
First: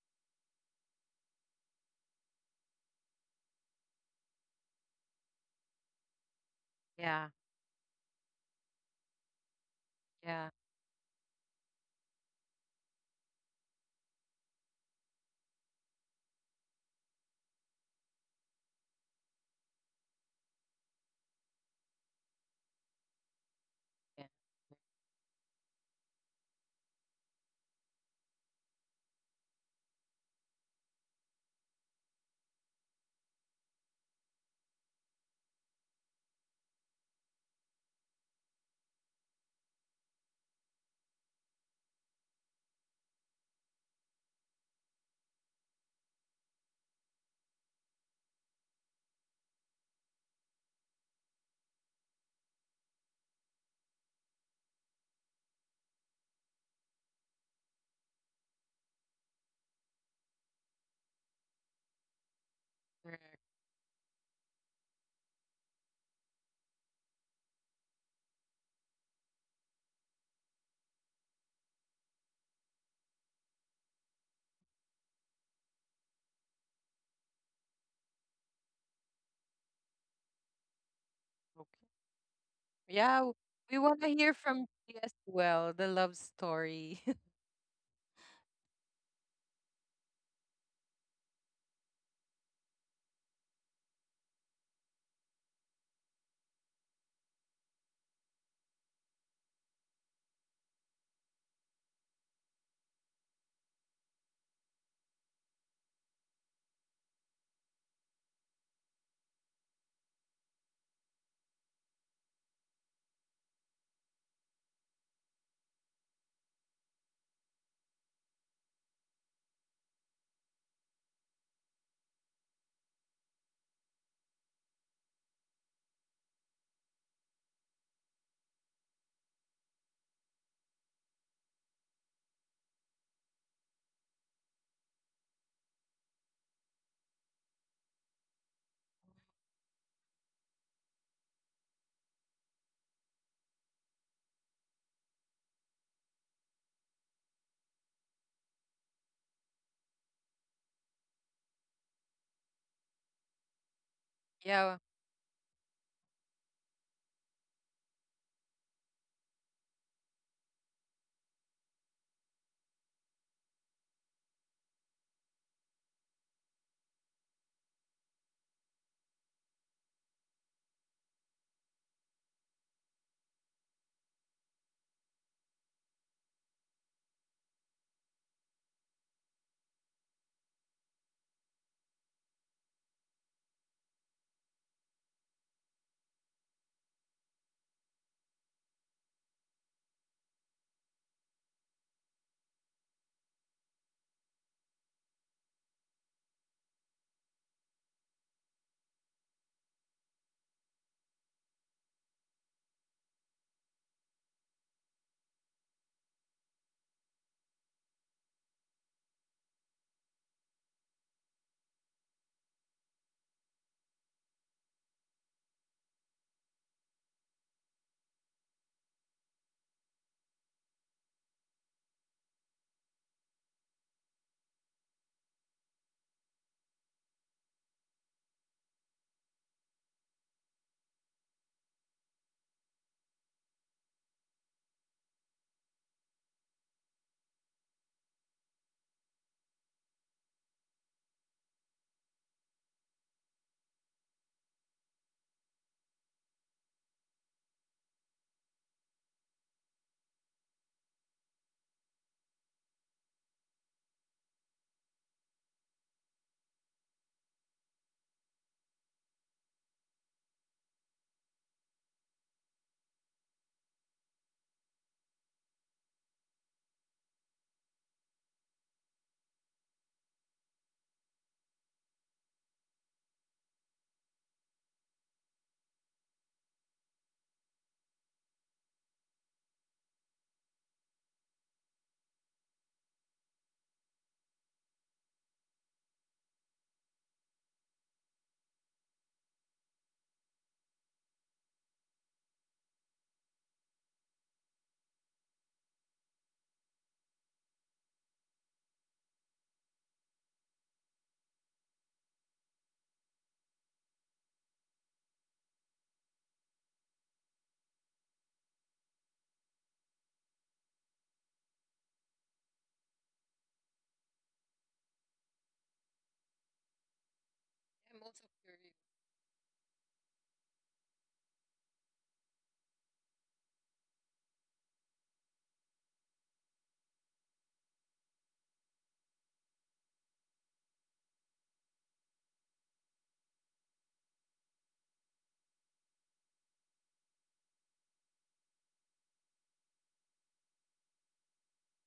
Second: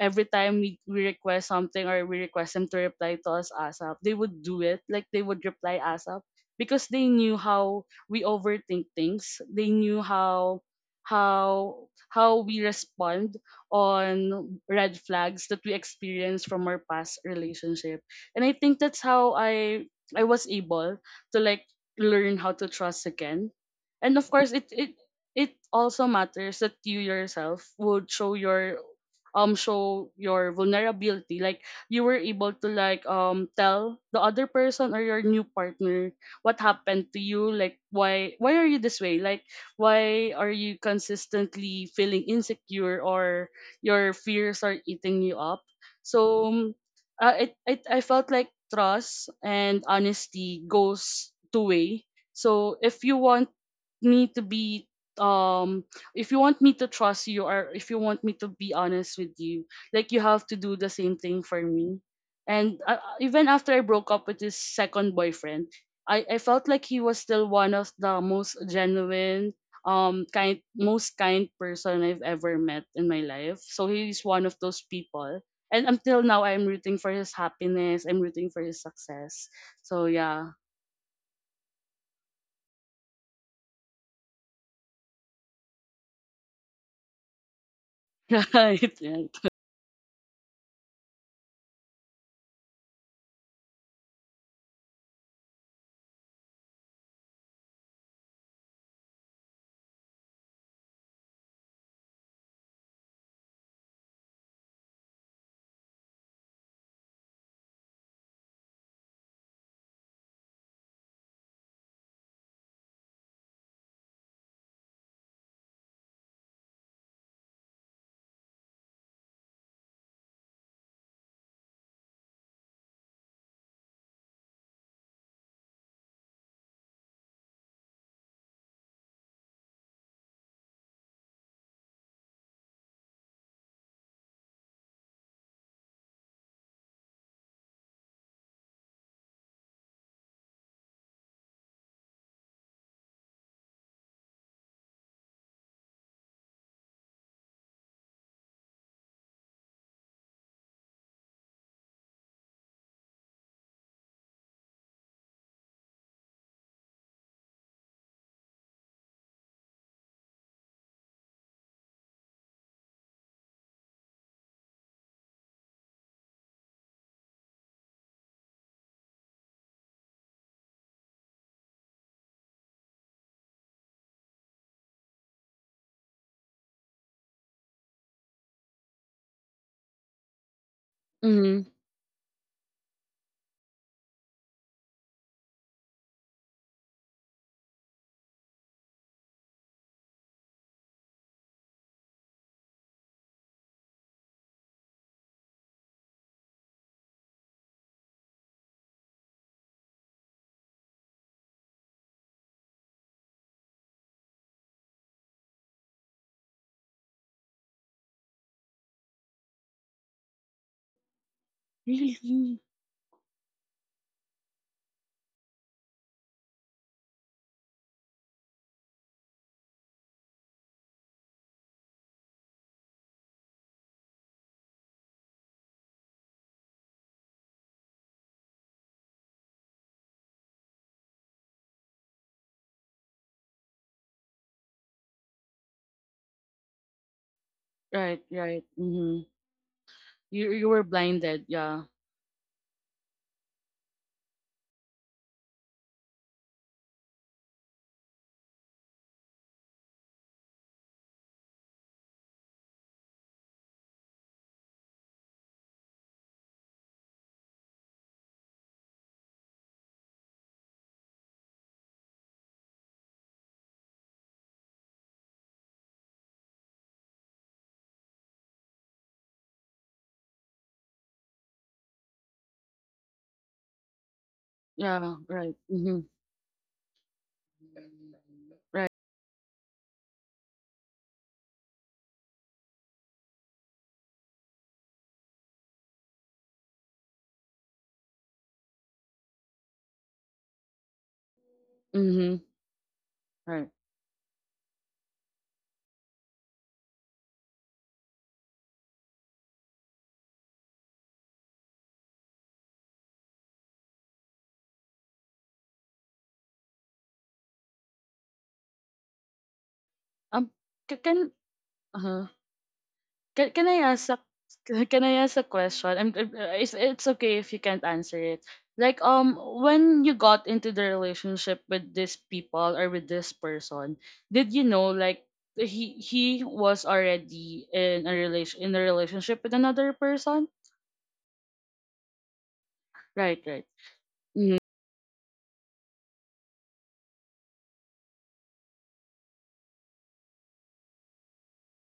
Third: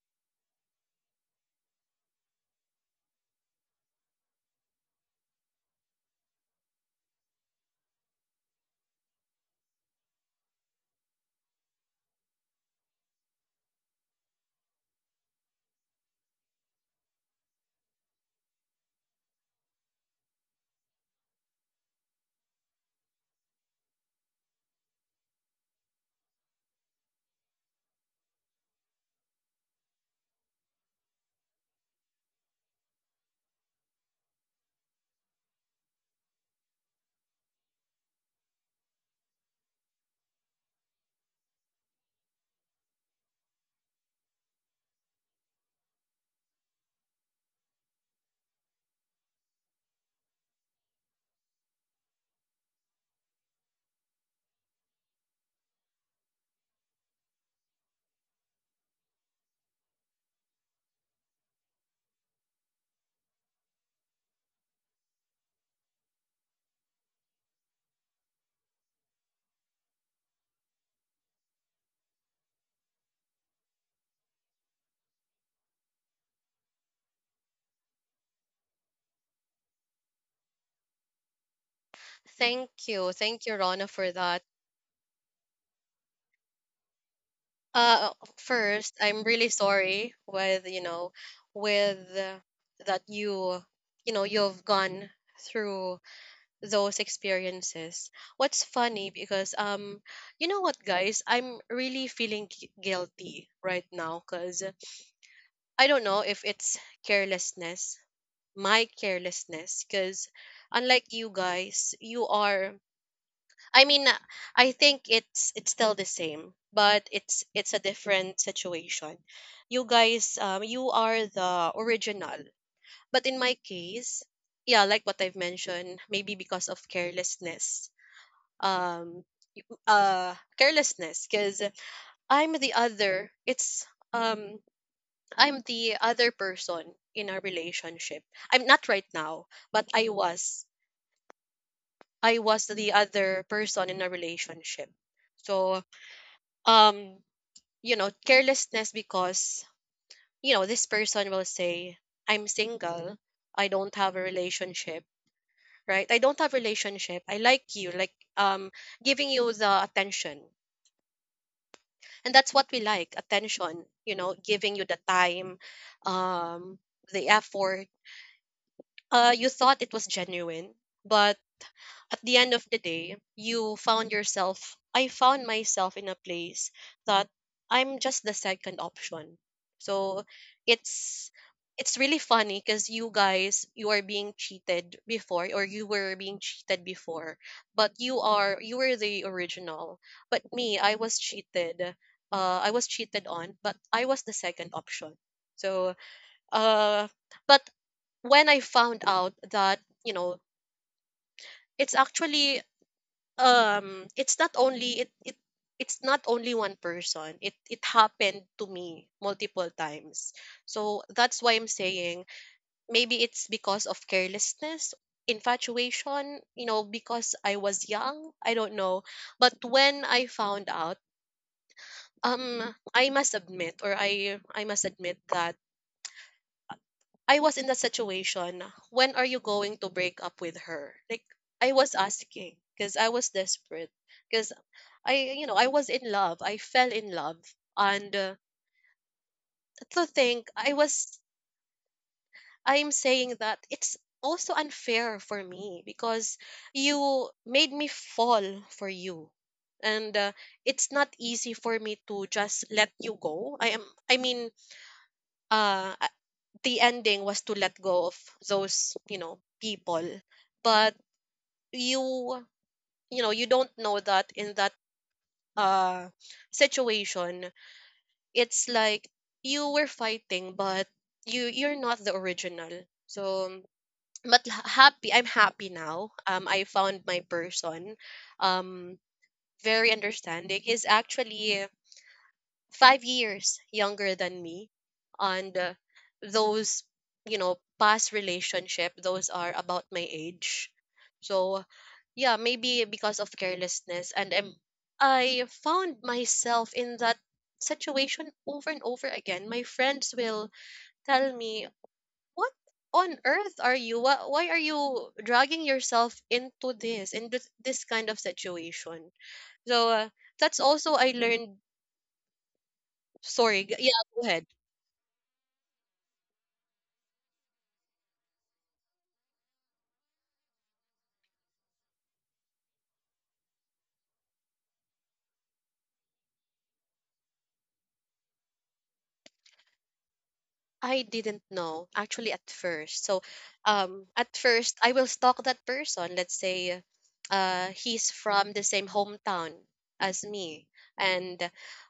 every time we request something, or we request them to reply to us ASAP, they would do it. Like they would reply ASAP, because they
Yeah.
knew how we overthink things. They knew
Yeah.
how we respond on red flags that we experience from our past relationship. And I think that's how I was able to like learn how to trust again. And
Yeah.
of course it also matters that you yourself would show your vulnerability. Like you were able to like tell the other person or your new partner what happened to you, like, why are you this way, like why are you consistently feeling insecure, or your fears are eating you up. So it, it I felt like trust and honesty goes two way. So if you want me to be um if you want me to trust you, or if you want me to be honest with you, like you have to do the same thing for me. And
Correct.
even after I broke up with this second boyfriend, I felt like he was still one of the most genuine kind most kind person I've ever met in my life. So he's one of those people, and until now I'm rooting for his happiness, I'm rooting for his success. So yeah.
Okay.
Thank you.
Yeah.
Thank you,
We
Rona,
want to
for
hear
that.
from you as well, the love story.
Uh,
Right,
first, I'm
right.
really sorry with, you know, with that you've gone through those experiences. What's funny, because you know what, guys, I'm really feeling guilty right now, because I don't know if it's carelessness, my carelessness, because unlike you guys, you are I mean, I think it's still the same, but it's a different situation. You guys, you are the original, but in my case, yeah, like what I've mentioned, maybe because of um, carelessness, because I'm the other. It's um, I'm the other person in our relationship. I'm not right now, but I was. I was the other person in a relationship. So um carelessness, because this person will say, I'm single, I don't have a
Yeah.
relationship, right, I don't have relationship. I like you, like, giving you the attention, and that's what we like, attention, giving you the time, um the effort, you thought it was genuine, but at the end of the day, you found yourself, I found myself in a place that I'm just the second option. So it's
Hmm.
it's really funny, because you guys, you are being cheated before, or you were being cheated before, but you were the original, but me, I was cheated, I was cheated on, but I was the second option. So, uh but when I found out that, you know it's actually, um it's not only it, it it's not only one person, it happened to me multiple times. So that's why I'm
Really?
saying, maybe it's because of carelessness, infatuation, because I was young, I don't know. But when I found out, um I must admit that I was in that situation. When are you going to break up with her? Like, I was asking because I was desperate, because I you know I was in love. I fell in love, and
Right, right. Hmm.
to
You
think
you
I
were
was
blinded. Yeah.
I'm saying that it's also unfair for me, because you made me fall for you, and it's not easy for me to just let you go. I am i mean uh the ending was to let go of those people, but you you don't know that in that uh situation, it's like you were fighting, but you're not the original. So, but, h-
Yeah.
happy I'm
Right.
happy
Mm-hmm.
now. I found my person,
Right.
um very understanding. He's actually 5 years younger than me, and those past relationship, those are about my age. So yeah,
Mm-hmm.
maybe because of
Right.
carelessness, and I found myself in that situation over and over again. My friends will tell me, what on earth are you, why are you dragging yourself into this kind of situation. So
Um.
that's also
c-
I
Can
learned.
uh can
Sorry,
can I
yeah,
ask a,
go.
can I ask a question? It's okay if you can't
I'm
answer
also
it.
curious.
Like, when you got into the relationship with these people or with this person, did you know like he was already in a relationship with another person?
I didn't know actually at first. So,
Right. Right.
at
Mm-hmm.
first I will stalk that person. Let's say, he's from the same hometown as me, and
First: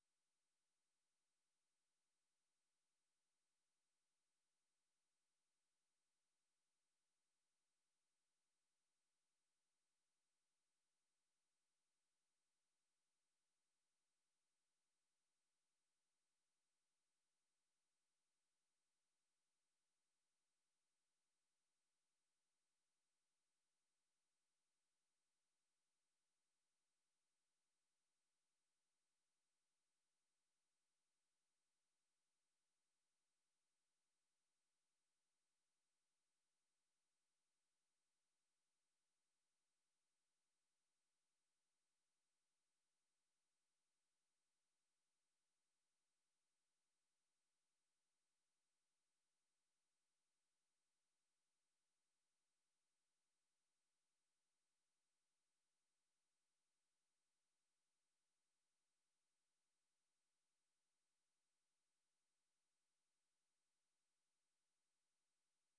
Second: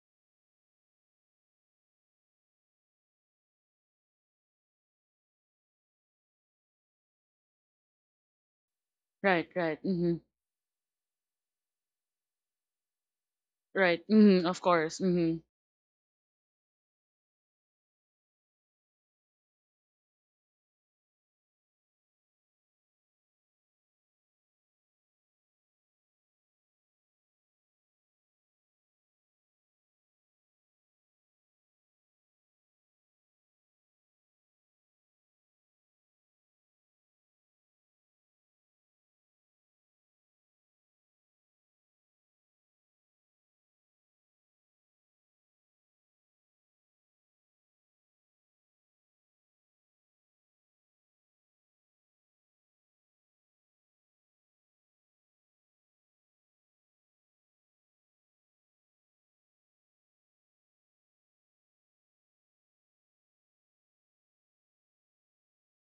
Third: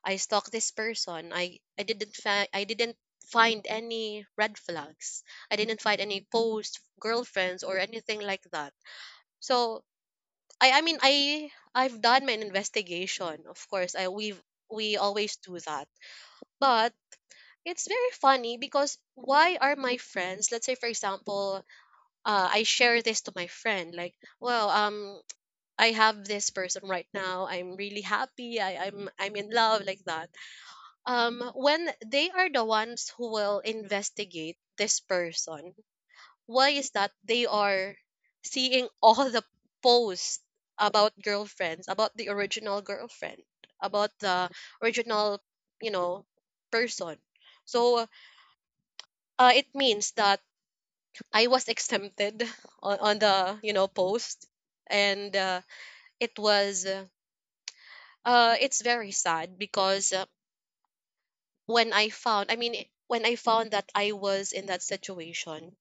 I stalk this person. I didn't I didn't find any red flags. I didn't find any post girlfriends or anything like that.
Right. Right.
So
Mm-hmm.
I mean, I've done my investigation. Of course,
Right.
I
Mm-hmm. Of
we
course.
always
Mm-hmm.
do that. But it's very funny, because why are my friends, let's say for example, I share this to my friend, like, well, I have this person right now, I'm really happy. I'm in love, like that, when they are the ones who will investigate this person. Why is that they are seeing all the posts about girlfriends, about the original girlfriend, about the original you know person. So it means that I was exempted on the post, and it was uh, it's very sad, because when I found, I mean, I- when I found that I was in that situation,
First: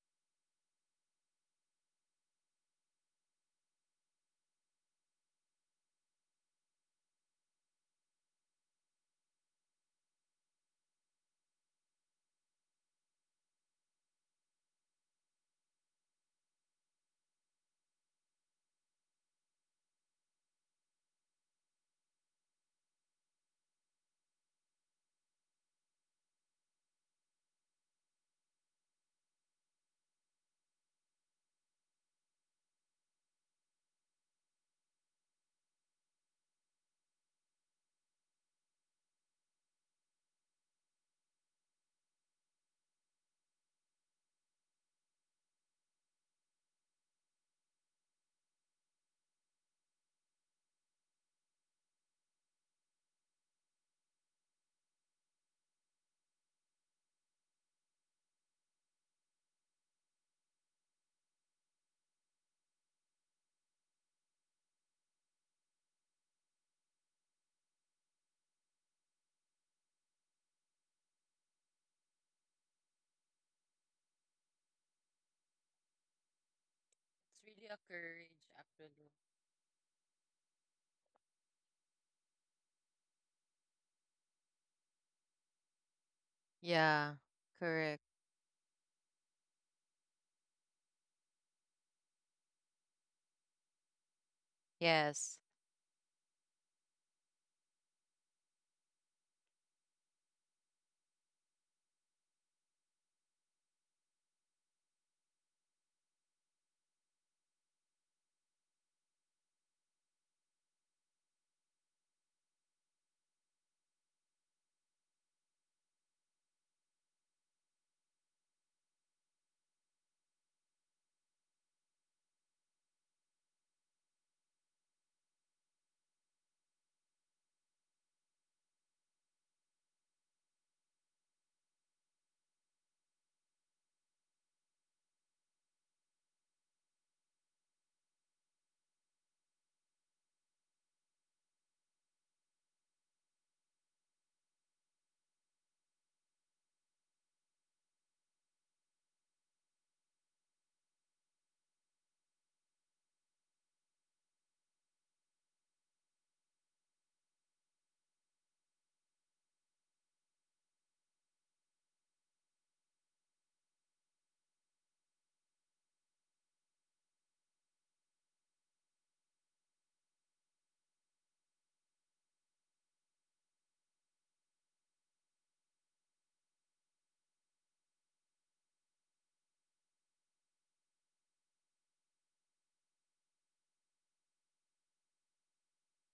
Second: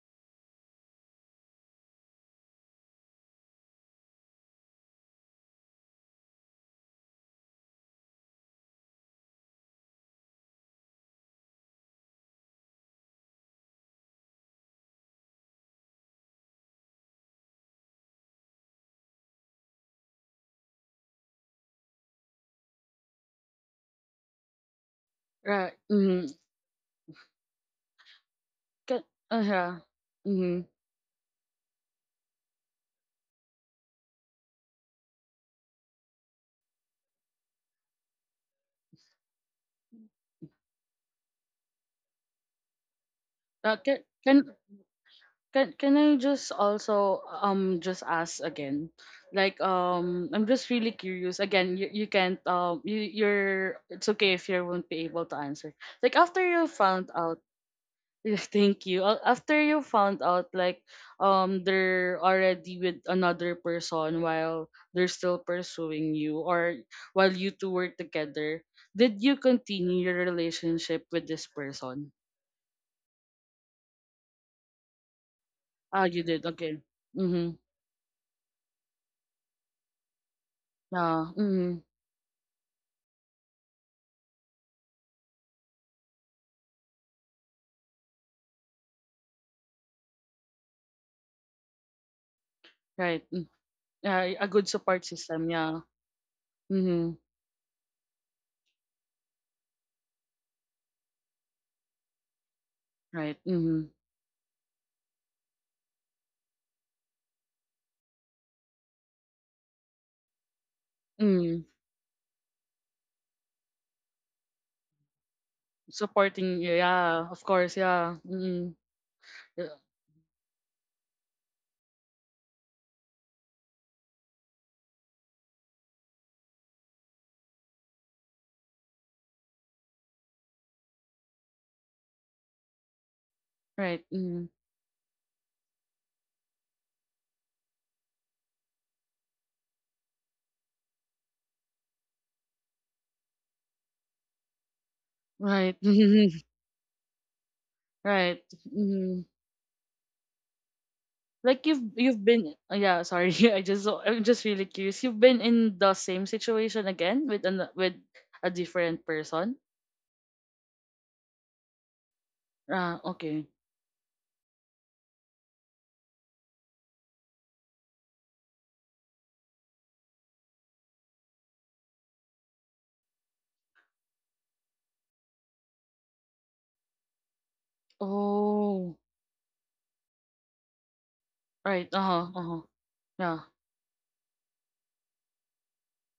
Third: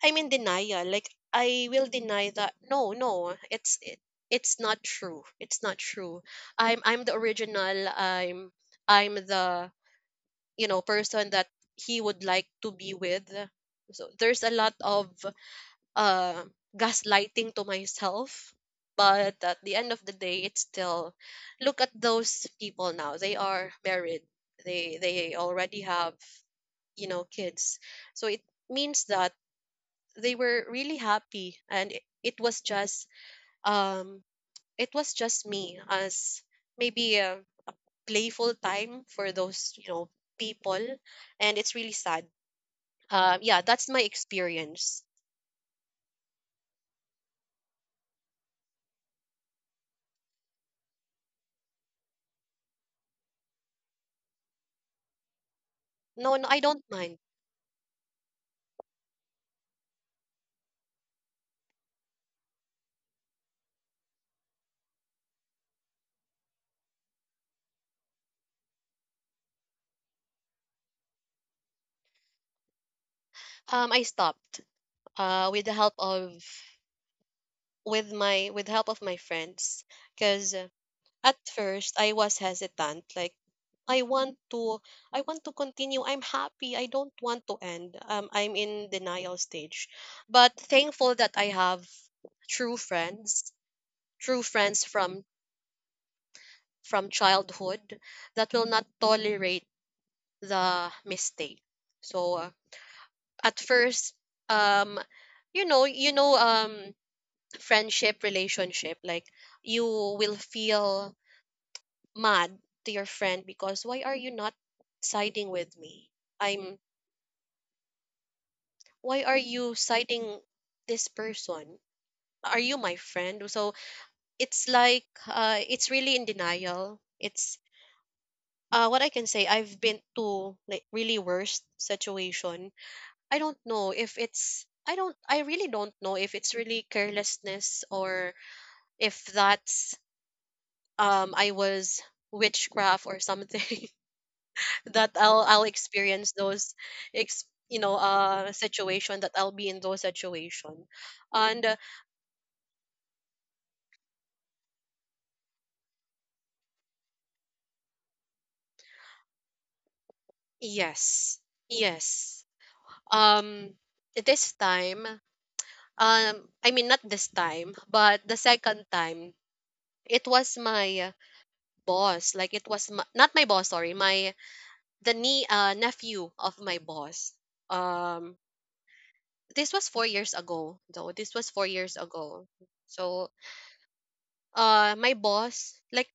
I'm in denial. Like, I will deny that. No, no, it's, it's not true. It's not true. I'm the original. I'm the person that he would like to be with. So there's a lot of uh, gaslighting to myself. But at the end of the day, it's still, look at those people now. They are married. They
Right.
already have
Mm-hmm.
you know kids. So it
Can,
means that
yeah.
they
Mm-hmm.
were really happy, and it was just, um me as maybe a playful time for those people, and it's really sad. Yeah,
Uh,
that's
can,
my
can
experience.
can I just also just ask again? Like, I'm just really curious. Again, you can't, you you're it's okay if you won't be able to answer. Like
No,
after
no, I
you
don't
found
mind.
out, yes, thank you. After you found out, like, they're already with another person while they're still pursuing you, or while you two were together, did you continue your relationship with this person?
I stopped. With the help
Ah, you
of
did. Okay. Mhm.
It's really a
with
courage,
my with the help of
actually.
my friends, because
Yeah.
at
Mhm.
first, I was hesitant. Like, I want to, I want to continue. I'm happy. I don't
Yeah.
want to end.
Correct.
I'm in denial stage, but thankful that I have true
Right. Mm.
friends,
Yeah,
true
a good
friends
support
from
Yes.
system. Yeah.
from
Mhm.
childhood that will not tolerate the mistake. So
Right.
at
Mhm.
first, um, you know, you know, um, friendship relationship, like, you will feel
Mhm.
mad to your friend, because, why are you not siding with me?
Supporting you.
I'm
Yeah. Of course. Yeah. Mhm.
why are you
Yeah.
siding this person? Are you my friend? So it's really in denial. It's What I can say, I've been to like really worst situation. I don't know
Right.
if
Mhm.
it's I don't I really don't know if it's really carelessness, or if that's, I was witchcraft or something that I'll
Right.
experience those ex you know
right.
uh
Mhm.
situation that I'll be in those situation.
Like
And
you've been, yeah, sorry, I'm just really curious, you've been in the same situation again with a different person.
yes. Yes.
Ah, okay.
Um this time, um I mean, not this time, but the second time, it was my boss, like it was my, not my boss, sorry, my the nie nephew of my boss. Um
Oh.
this was 4 years ago though. This was 4
Right.
years
Uh-huh.
ago.
Uh-huh.
So
Yeah.
uh my boss, like,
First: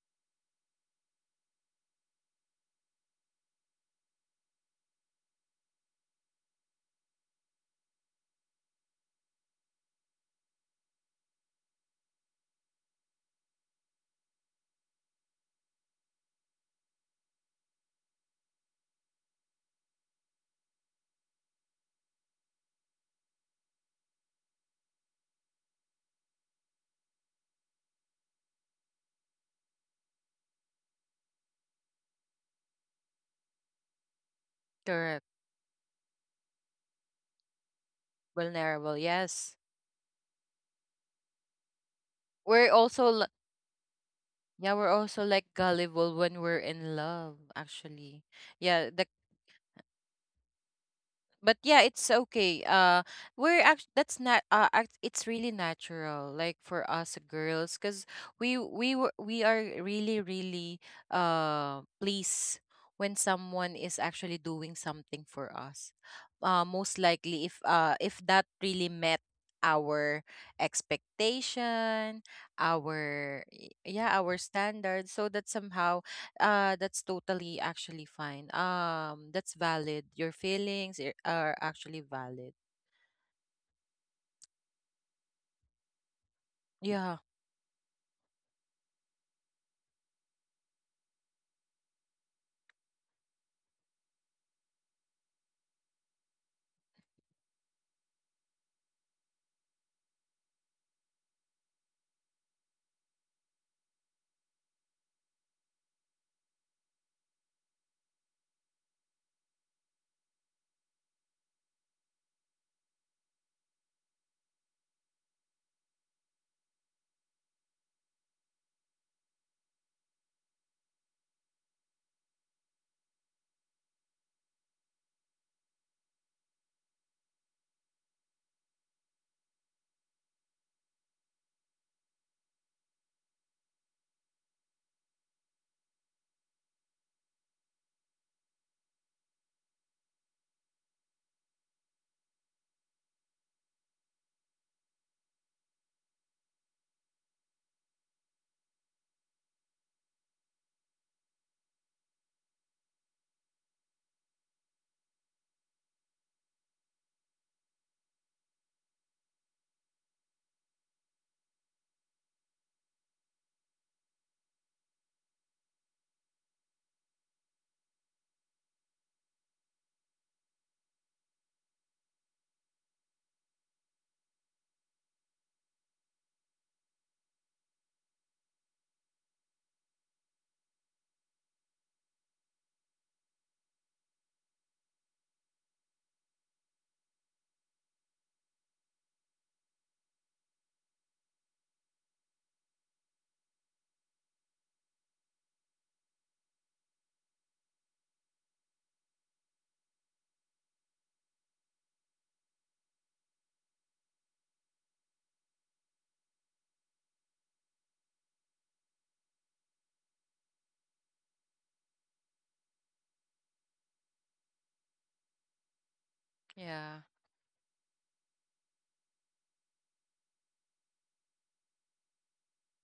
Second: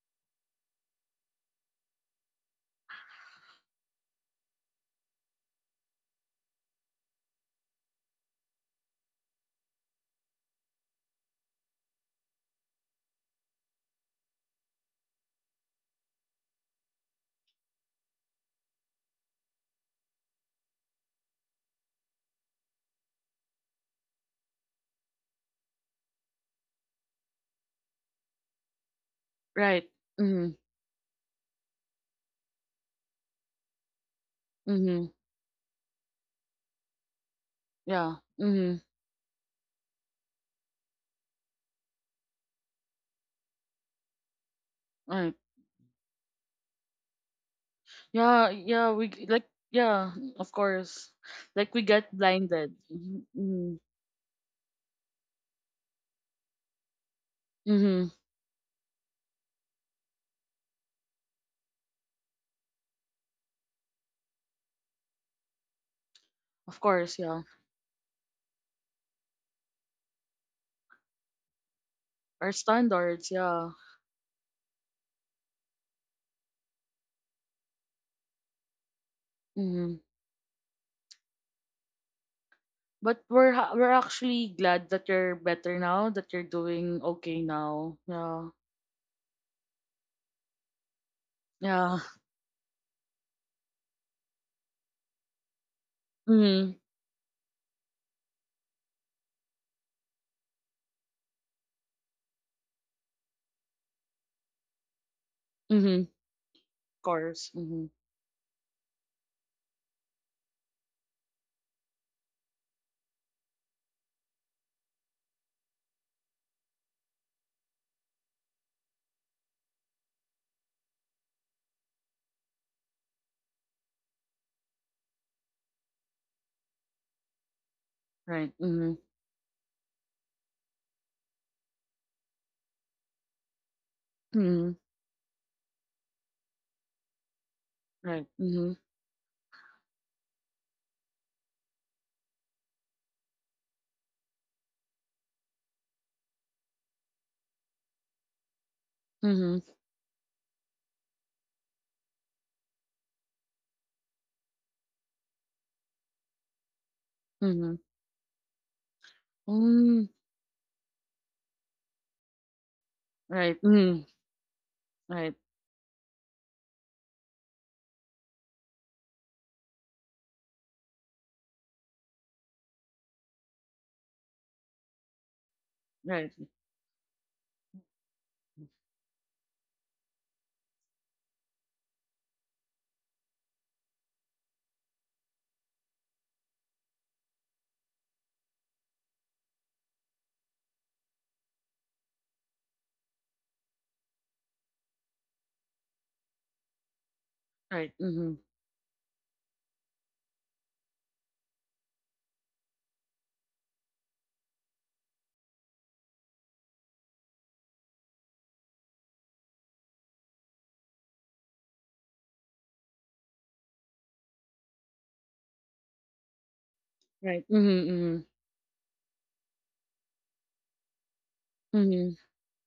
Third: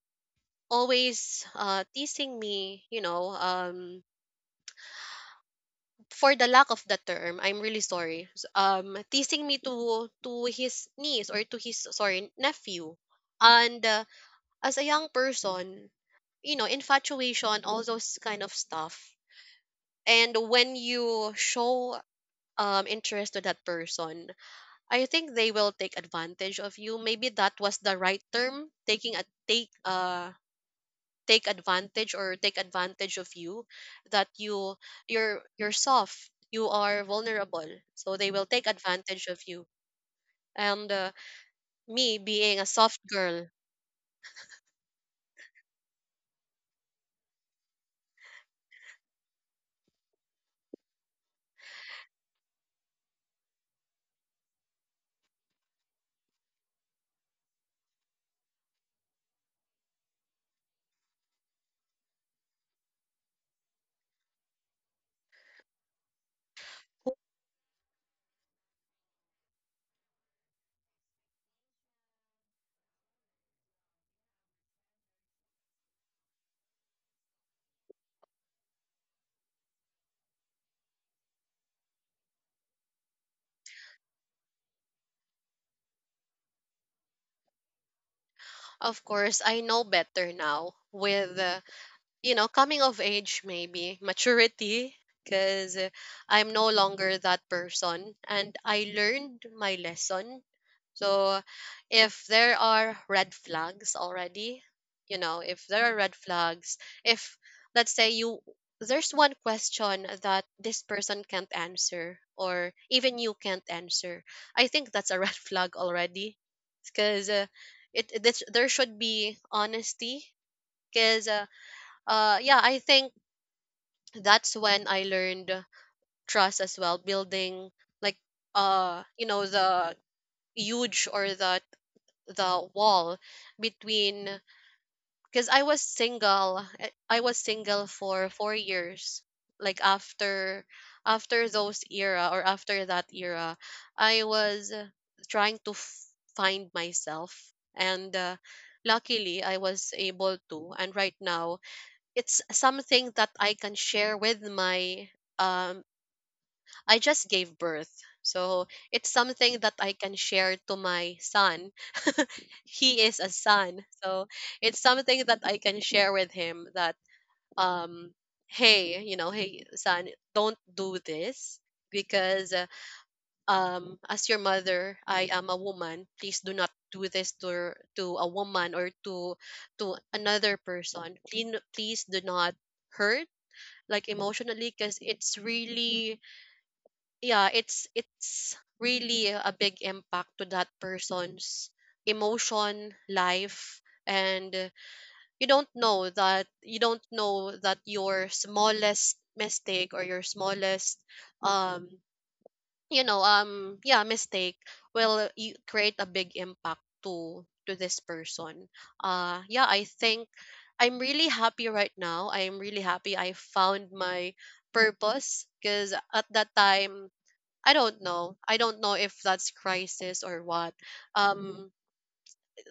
always teasing me, you know, for the lack of the term, I'm really sorry, teasing me to his niece, or to his, sorry, nephew. And as a young person, you know, infatuation, all those kind of stuff. And when you show interest to that person, I think they will take advantage of you. Maybe that was the right term, taking a take
Right. Mm-hmm.
take advantage, or take advantage of you, that
Mm-hmm.
Correct.
you're soft, you are vulnerable, so
Yeah.
they will take
Mm-hmm.
Vulnerable.
advantage of
Yes.
you. And me being a
We're
soft
also, l-
girl,
yeah, we're also
Right.
like gullible when we're in love, actually.
Yeah, yeah,
Yeah. The.
like, yeah, of course,
But
like we
yeah,
get
it's okay.
blinded.
We're
Mm-hmm.
actually, that's not it's really natural like for us girls, because
Mm-hmm.
we are really, really pleased when someone is actually doing something for us,
Of
most
course. Yeah.
likely if that really met our expectation,
Our standards. Yeah.
yeah, our standards. So that somehow that's totally actually fine. That's valid.
Mm-hmm.
Are actually valid.
But we're actually glad that you're better now, that you're
Yeah.
doing okay now. Yeah.
of course I know better now with
Yeah.
you know, coming of age, maybe maturity, because I'm no
Mhm.
longer that person and I learned my lesson. So, if there are red flags already, you know, if there are
Mhm.
red flags,
Of
if
course.
let's
Mhm.
say you, there's one question that this person can't answer, or even you can't answer, I think that's a red flag already, because there should be honesty, because yeah, I think that's when I learned trust as well building, like,
Right. Mhm.
you know, the huge, or the wall between.
Mhm.
Because I was single, I was single for
Right.
four
Mhm.
years like after, after those era, or after that era, I was trying to find myself, and luckily I
Mhm.
was able to. And right now it's something that I can share with my um I just gave
Mhm.
birth. So it's something that I
Mm.
can share to my son. He is a
Right.
son.
Mhm.
So it's something that
Right.
I can share with him, that um hey, you know, hey son, don't do this, because as your mother, I am a woman.
Right.
Please do not do this to a woman, or to another person. Please, please do not hurt, like, emotionally, because it's really, yeah, it's really a big impact to that person's emotion life. And you don't know that, you don't know that
Right.
your
Mhm.
smallest mistake, or your smallest um you know, mistake will, you create a big impact to this person. Yeah, I think I'm really happy right now, I'm really happy I found my purpose, because at that
Yeah,
time
Right.
I
Mhm.
don't
Mhm.
know, I don't know if that's crisis or what. Mhm.
Mhm.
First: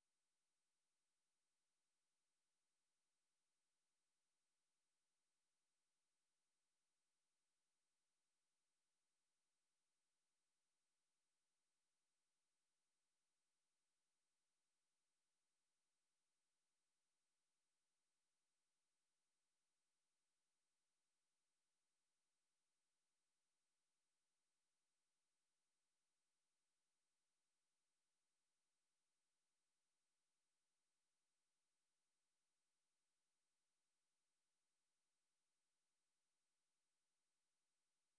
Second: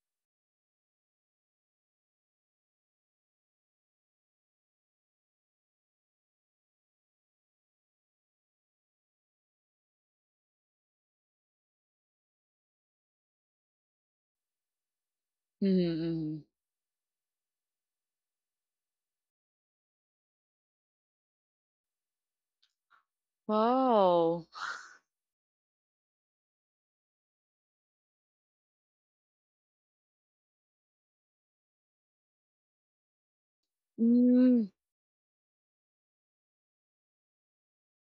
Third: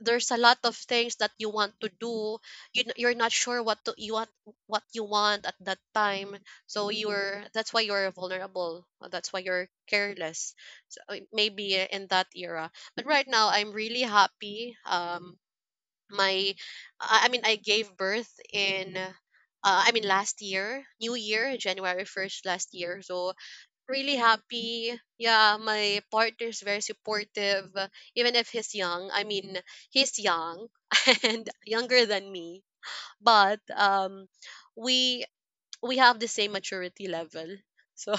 There's a lot of things that you want to do, you you're not sure what to, you want, what you want at that time, so you're, that's why you're vulnerable, that's why you're careless. So, maybe in that era, but right now I'm really happy.
Mhm. Mhm.
My, I mean I gave birth in I mean last year, new year, January 1st last year, so really
Wow.
happy. Yeah, my partner is very supportive, even if he's young. I mean, he's young and younger than me, but
Mm.
we we have the same maturity level. So,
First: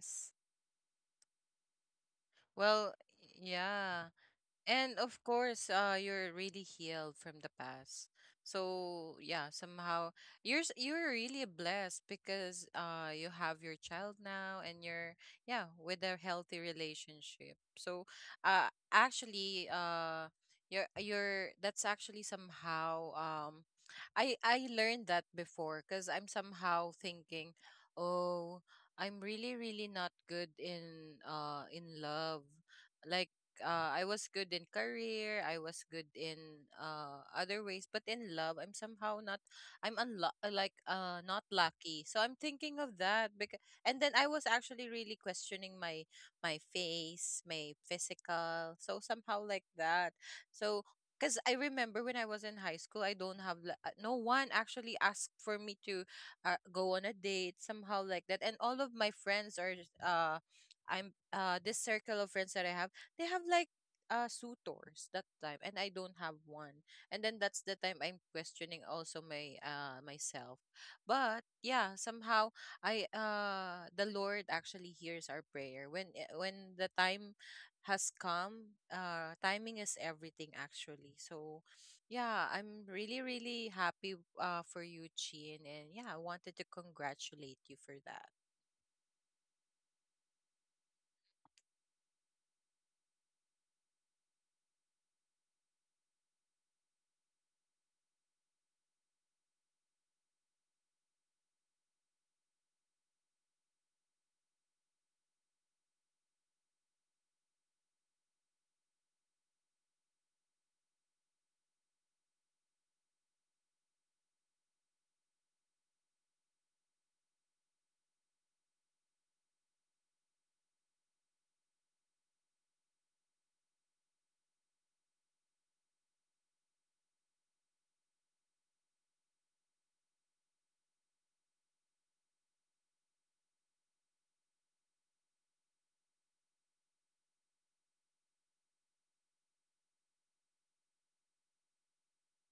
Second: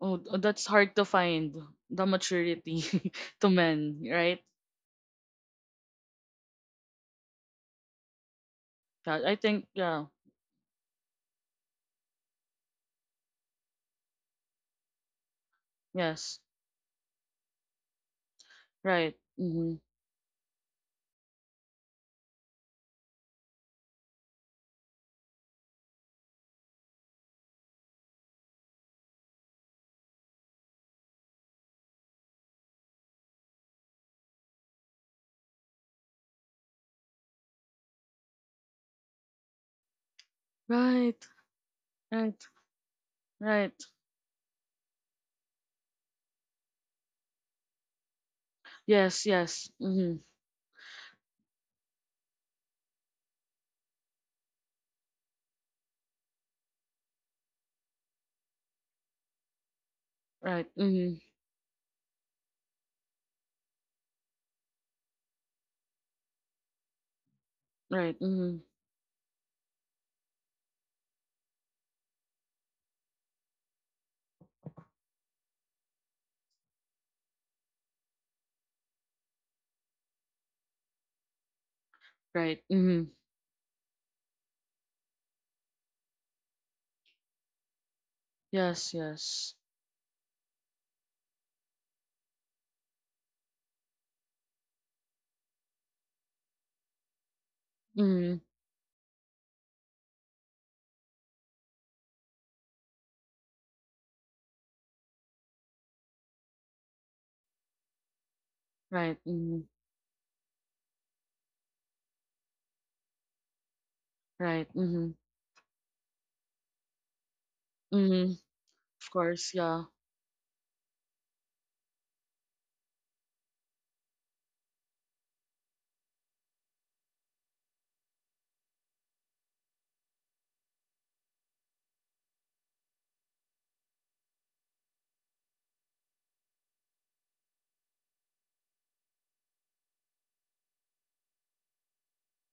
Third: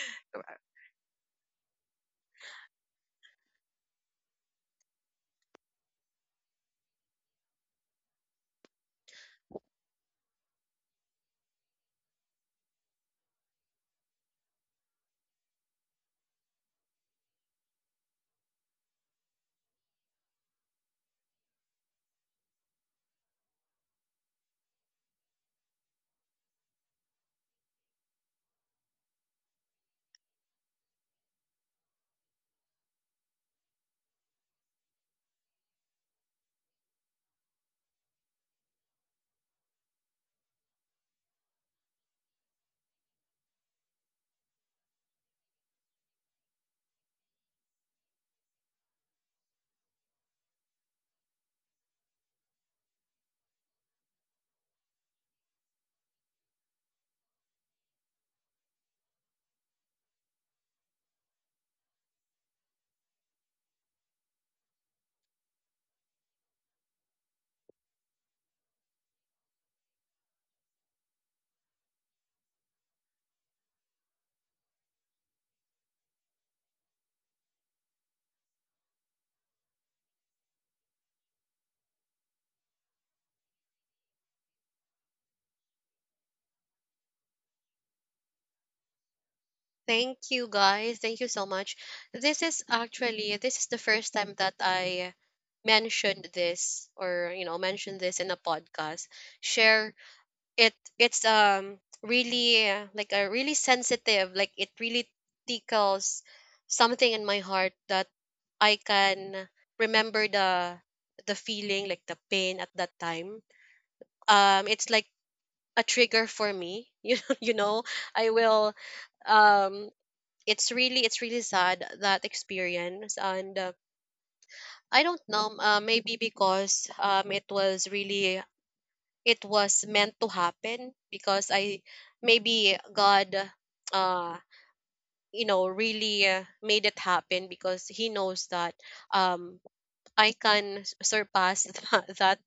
Oh, that's hard to find the maturity
Well,
to men,
yeah.
right?
And of course, you're really healed from the past. So
Yeah, I
yeah,
think yeah.
somehow you're really blessed because you have your child now and you're yeah with a
Yes.
healthy relationship. So
Right.
actually
Hmm.
you're that's actually somehow I learned that before because I'm somehow thinking, oh, I'm really, really not good in love, like I was good in career, I was good in other ways, but in love, I'm somehow not, like
Right,
not lucky. So I'm
right,
thinking of that because,
right.
and then I was actually really questioning my my face, my physical, so
Yes,
somehow like
yes.
that.
Mm-hmm.
So because I remember when I was in high school, I don't have no one actually asked for me to go on a date somehow like that, and all of my friends are uh.
Right.
I'm
Mm-hmm.
this circle of friends that I have, they have like suitors that time and I don't have one. And then that's the time
Right.
I'm
Mm-hmm.
questioning also my myself. But yeah, somehow I the Lord actually hears our prayer. When the time has come, timing is everything, actually. So yeah,
Right.
I'm
Mm-hmm.
really, really happy for you, Chin, and yeah, I wanted to congratulate you for that.
Yes, yes.
thank you guys. Thank you so much. This is actually, this is the first time that I mentioned this, or you know, mentioned this in
Mm-hmm.
a podcast. Share it, it's really like a really sensitive, like it really tickles something in my heart, that I
Right.
can
Mm-hmm.
remember the feeling, like the pain at that time.
Right.
It's
Mm-hmm.
like a trigger for me. You know, you know,
Mm-hmm.
I will
Of course, yeah.
um it's really, it's really sad, that experience. And I don't know, maybe because it was really, it was meant to happen, because I, maybe God uh you know, really made it happen, because he knows that um I can surpass that, that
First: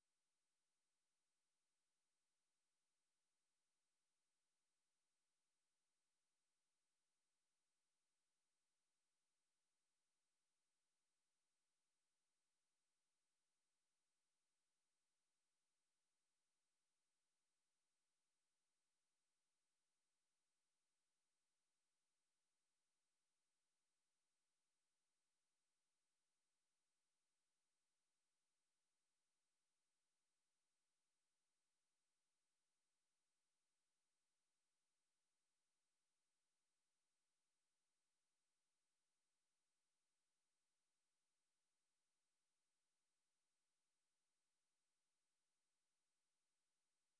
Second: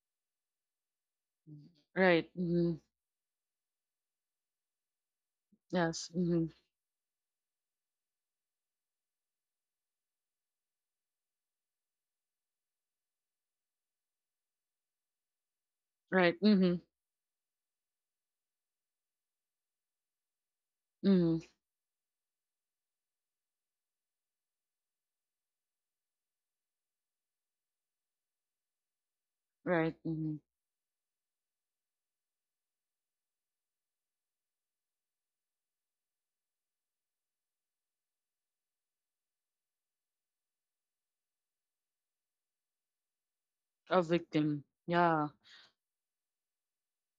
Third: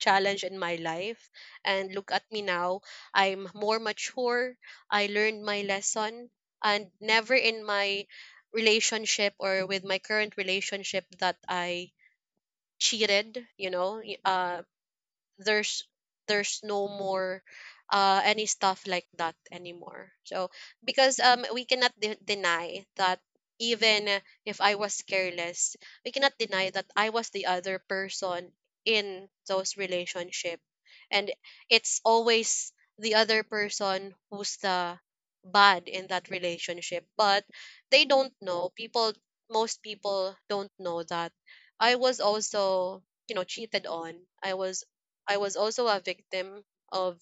challenge in my life. And look at
Right.
me
Mm-hmm.
now, I'm more mature, I learned my
Yes.
lesson.
Mm-hmm.
And never in my relationship, or with my current relationship, that I cheated, you know. uh there's
Right.
there's
Mm-hmm.
no more any stuff like that anymore. So, because
Mm-hmm.
we cannot deny that, even if I was careless, we cannot deny that I was the other person in those
Right. Mm-hmm.
relationship. And it's always the other person who's the bad in that relationship, but they don't know, people, most people don't know that I was also, you know, cheated
A
on. I
victim.
was,
Yeah.
I was also a victim of,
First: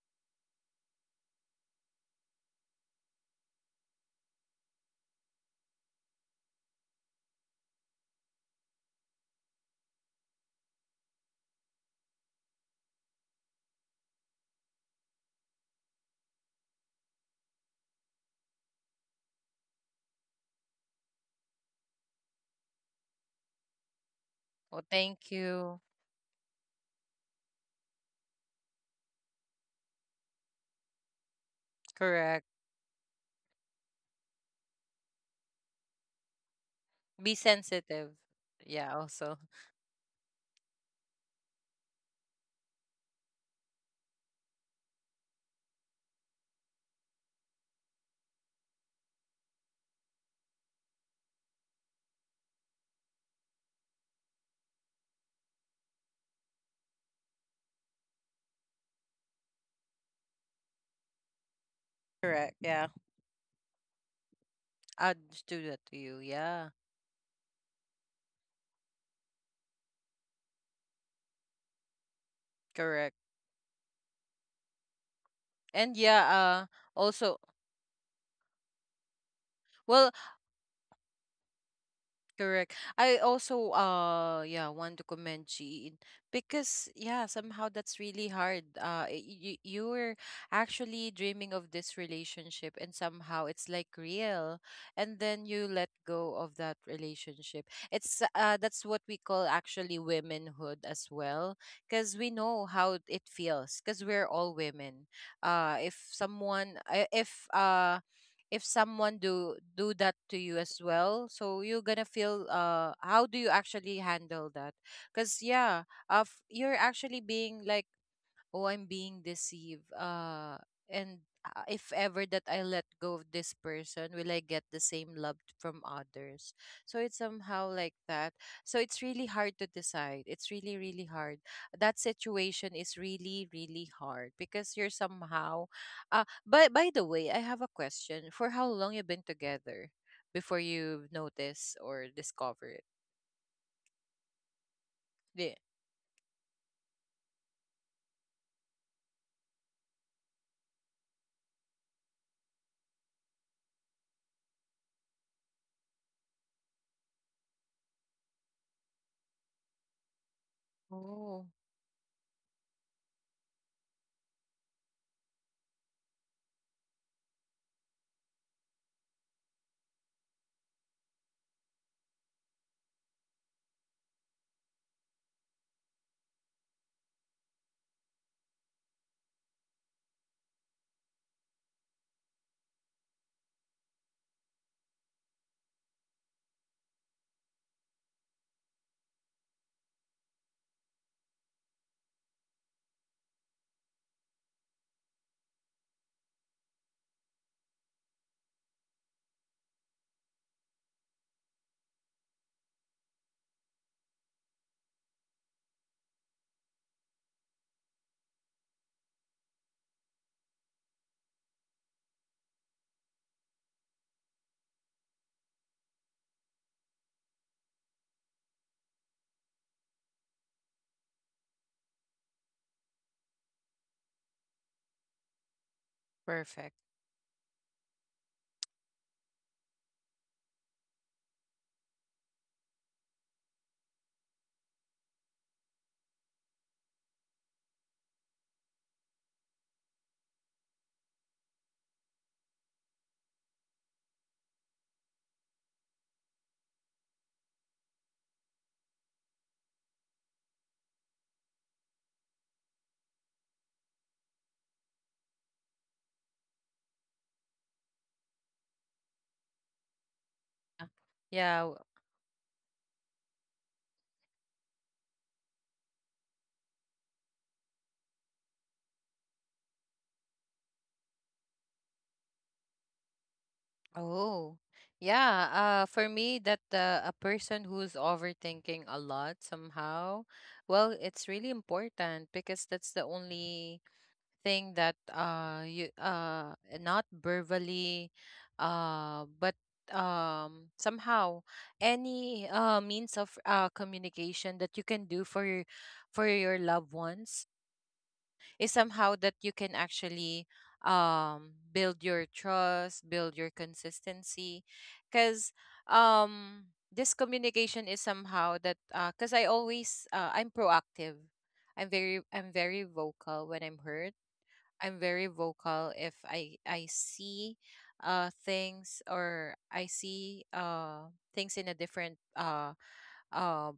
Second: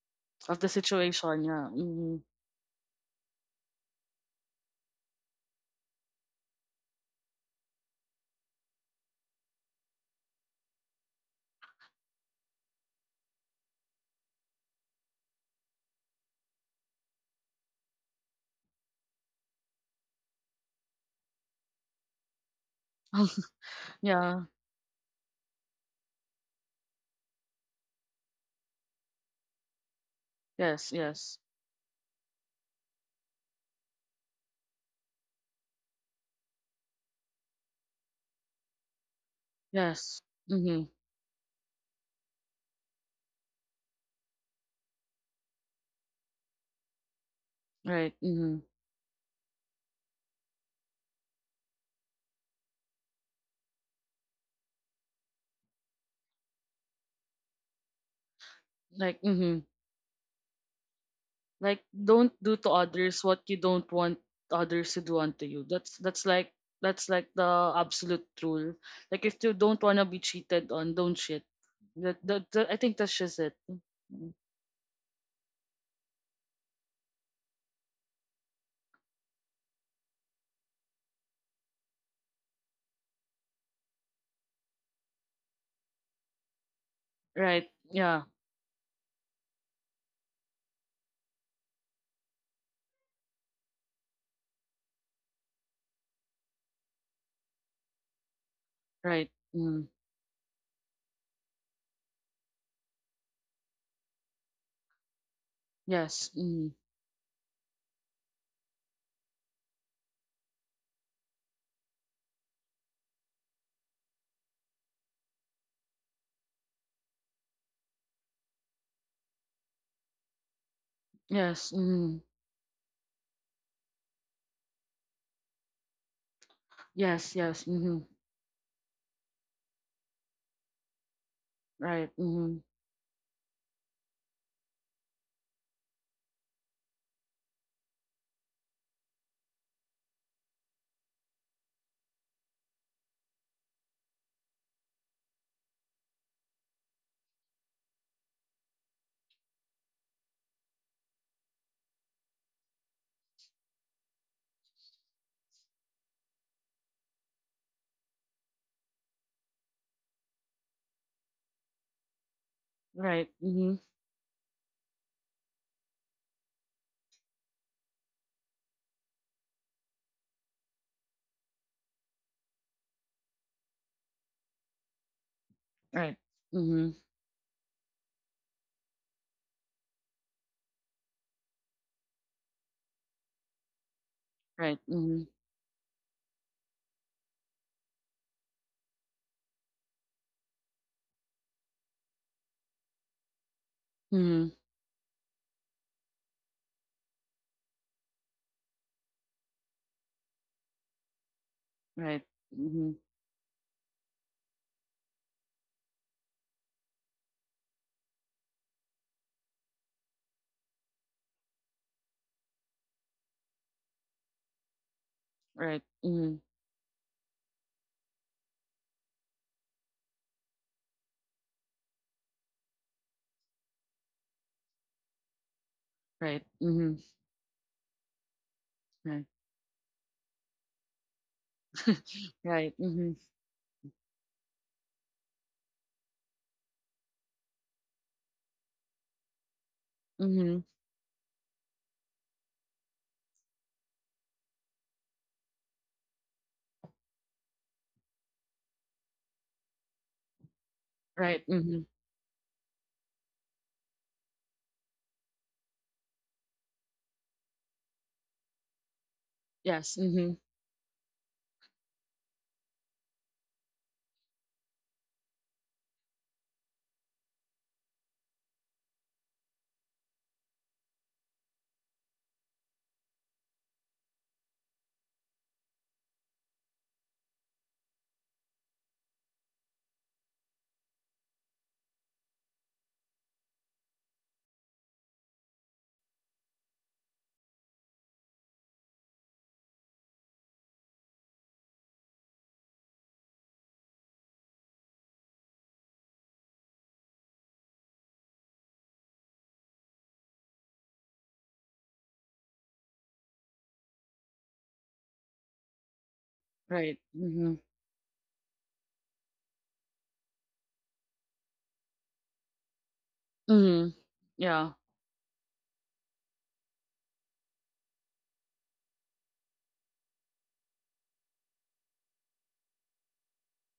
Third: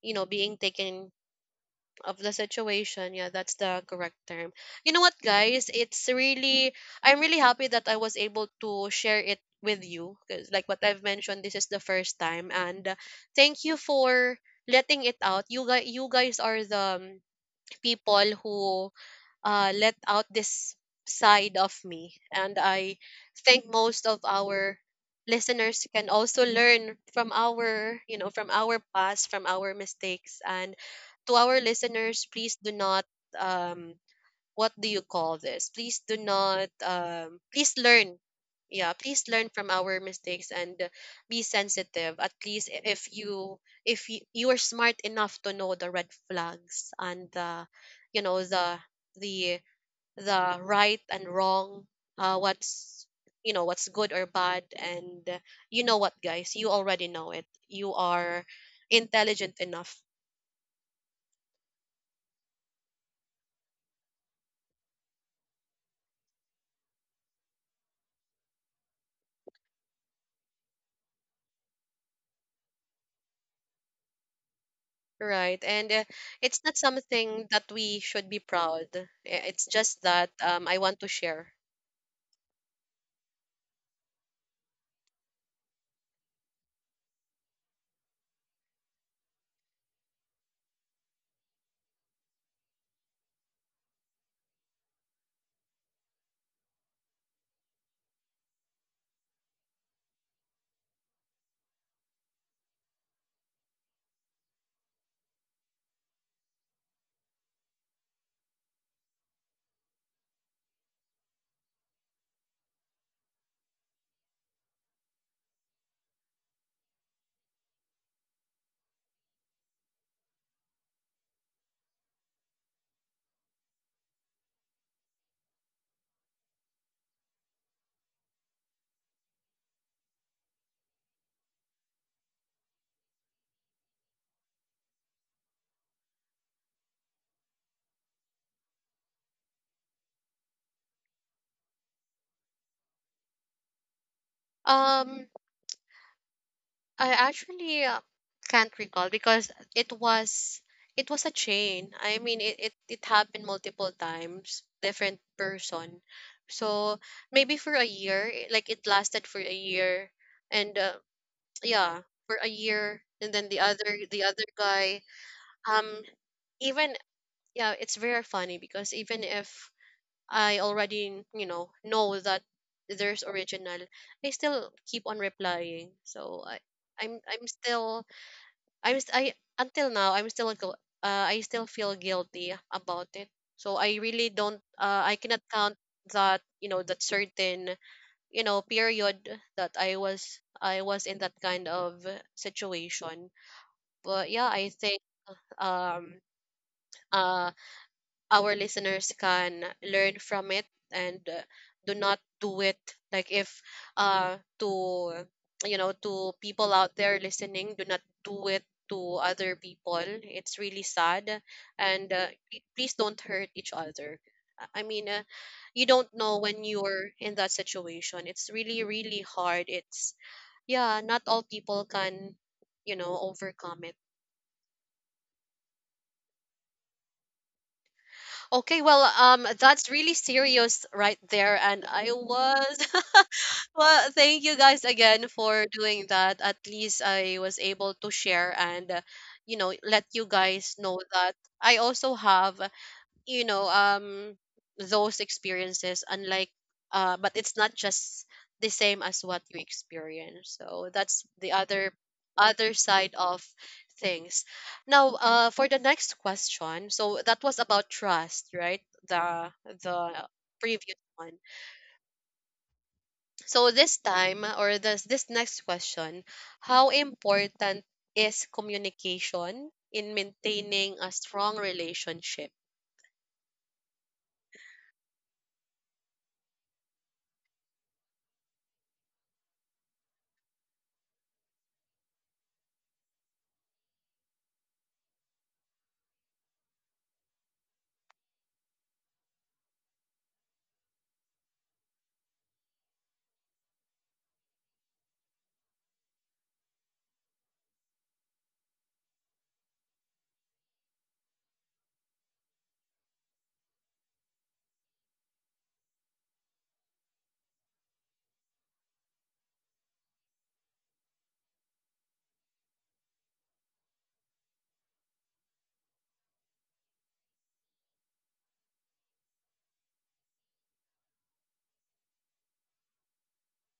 you know, being
Of the
taken
situation. Yeah. Mm-hmm.
of the situation. Yeah, that's the correct term. You know what, guys? It's really, I'm really happy that I was able to share it with you, because, like what I've mentioned, this is the first time. And thank you for letting it out. You guys are the people who let out this side of me. And I think most of
yeah.
our
Well, thank you.
listeners can also learn from our, you know, from our past, from our mistakes. And
Yes.
to
Yes.
our listeners,
Correct.
please do not um, what do you call this? Please do not
Be
please
sensitive.
learn. Yeah,
Yeah,
please
also.
learn from our
Yes.
mistakes and
Mm-hmm.
be sensitive. At least, if you, if you, you are smart enough to know the red flags, and the,
Right.
you know,
Mm-hmm.
the the right and wrong, what's, you know what's good or bad. And you know what guys, you already know it. You are
Like.
intelligent
Mm-hmm.
enough.
Like don't
Correct.
do to
Yeah.
others what you don't want others to
I'd
do unto
just
you.
do that
That's
to you.
that's like
Yeah.
that's like the absolute rule. Like if you don't wanna be cheated on, don't cheat. That I think that's just
Correct.
it. Mm.
Right. And
And yeah,
it's not something
also.
that we should be proud. It's just that
Well,
I want to share.
correct. I also yeah want to commend Jean because yeah,
Right.
somehow that's
Yeah.
really hard. You you were actually dreaming of this relationship and somehow it's like real, and then you let go of that relationship. It's that's what
Right.
we call
Mm.
actually womenhood as well, because we know how it feels because we're all women. If
Yes. Mm.
someone if someone do that to you as well, so you're gonna feel how do you actually handle that, because yeah, you're actually being like, oh, I'm being deceived, and
Yes.
if
Mm.
ever that I let go of this person, will I get the same love from others? So it's
Yes. Yes.
somehow like
Mm-hmm.
that. So it's really hard to decide, it's really, really hard. That
Right. Mm-hmm.
situation is really, really hard because you're somehow but by the way, I have a question: for how long you've been together before you notice or discover it?
Um,
Yeah.
I actually can't recall, because it was, it was a chain. I mean, it happened multiple times, different person. So maybe for a year, like it lasted for a year, and
Oh,
yeah, for a year, and
Right.
then the
Mm-hmm.
other, the other guy um even, yeah, it's very funny, because even if I already, you know that there's original, I still keep on replying.
Right.
So
Mm-hmm.
I'm, I'm still, I until now, I'm still, I still feel guilty about it. So I really don't,
Right.
I
Mm-hmm.
cannot count that, you know, that certain, you know, period that I was in that kind of situation. But yeah,
Mm-hmm.
I think, um, uh our listeners can learn from it, and do not
Right.
do it,
Mm-hmm.
like if to, you know, to people out there listening, do not do it to other people, it's really sad. And please don't hurt each other. I mean, you
Right.
don't know,
Mm-hmm.
when you're in that situation, it's really really hard. It's, yeah, not all people can, you know, overcome it.
Right.
perfect.
Mm-hmm.
Okay, well,
Right.
that's really serious right there, and I
right.
was.
Mm-hmm.
Well, thank you guys again for doing that. At least I was able to share, and, you know, let you
Mm-hmm.
guys know that I also have, you know, those experiences, unlike, but it's not just the same as what you experience. So that's
Right.
the
Mm-hmm.
other, other side of things. Now, for the next question, so that was about trust, right? the
Yes.
the
Mm-hmm.
previous one.
Yeah.
So this time, or this next question, how important is communication in maintaining a strong relationship?
Oh, yeah. For me, that a person who's overthinking a lot somehow, well, it's really important because that's the only thing that you not verbally, but somehow any means of communication that you can do for your loved ones is somehow that you can actually build your trust, build your consistency, because um
Right.
this
Mm-hmm.
communication is somehow that, because I always I'm proactive, I'm very vocal when
Mm-hmm.
I'm hurt.
Yeah.
I'm very vocal if I see things, or I see things in a different uh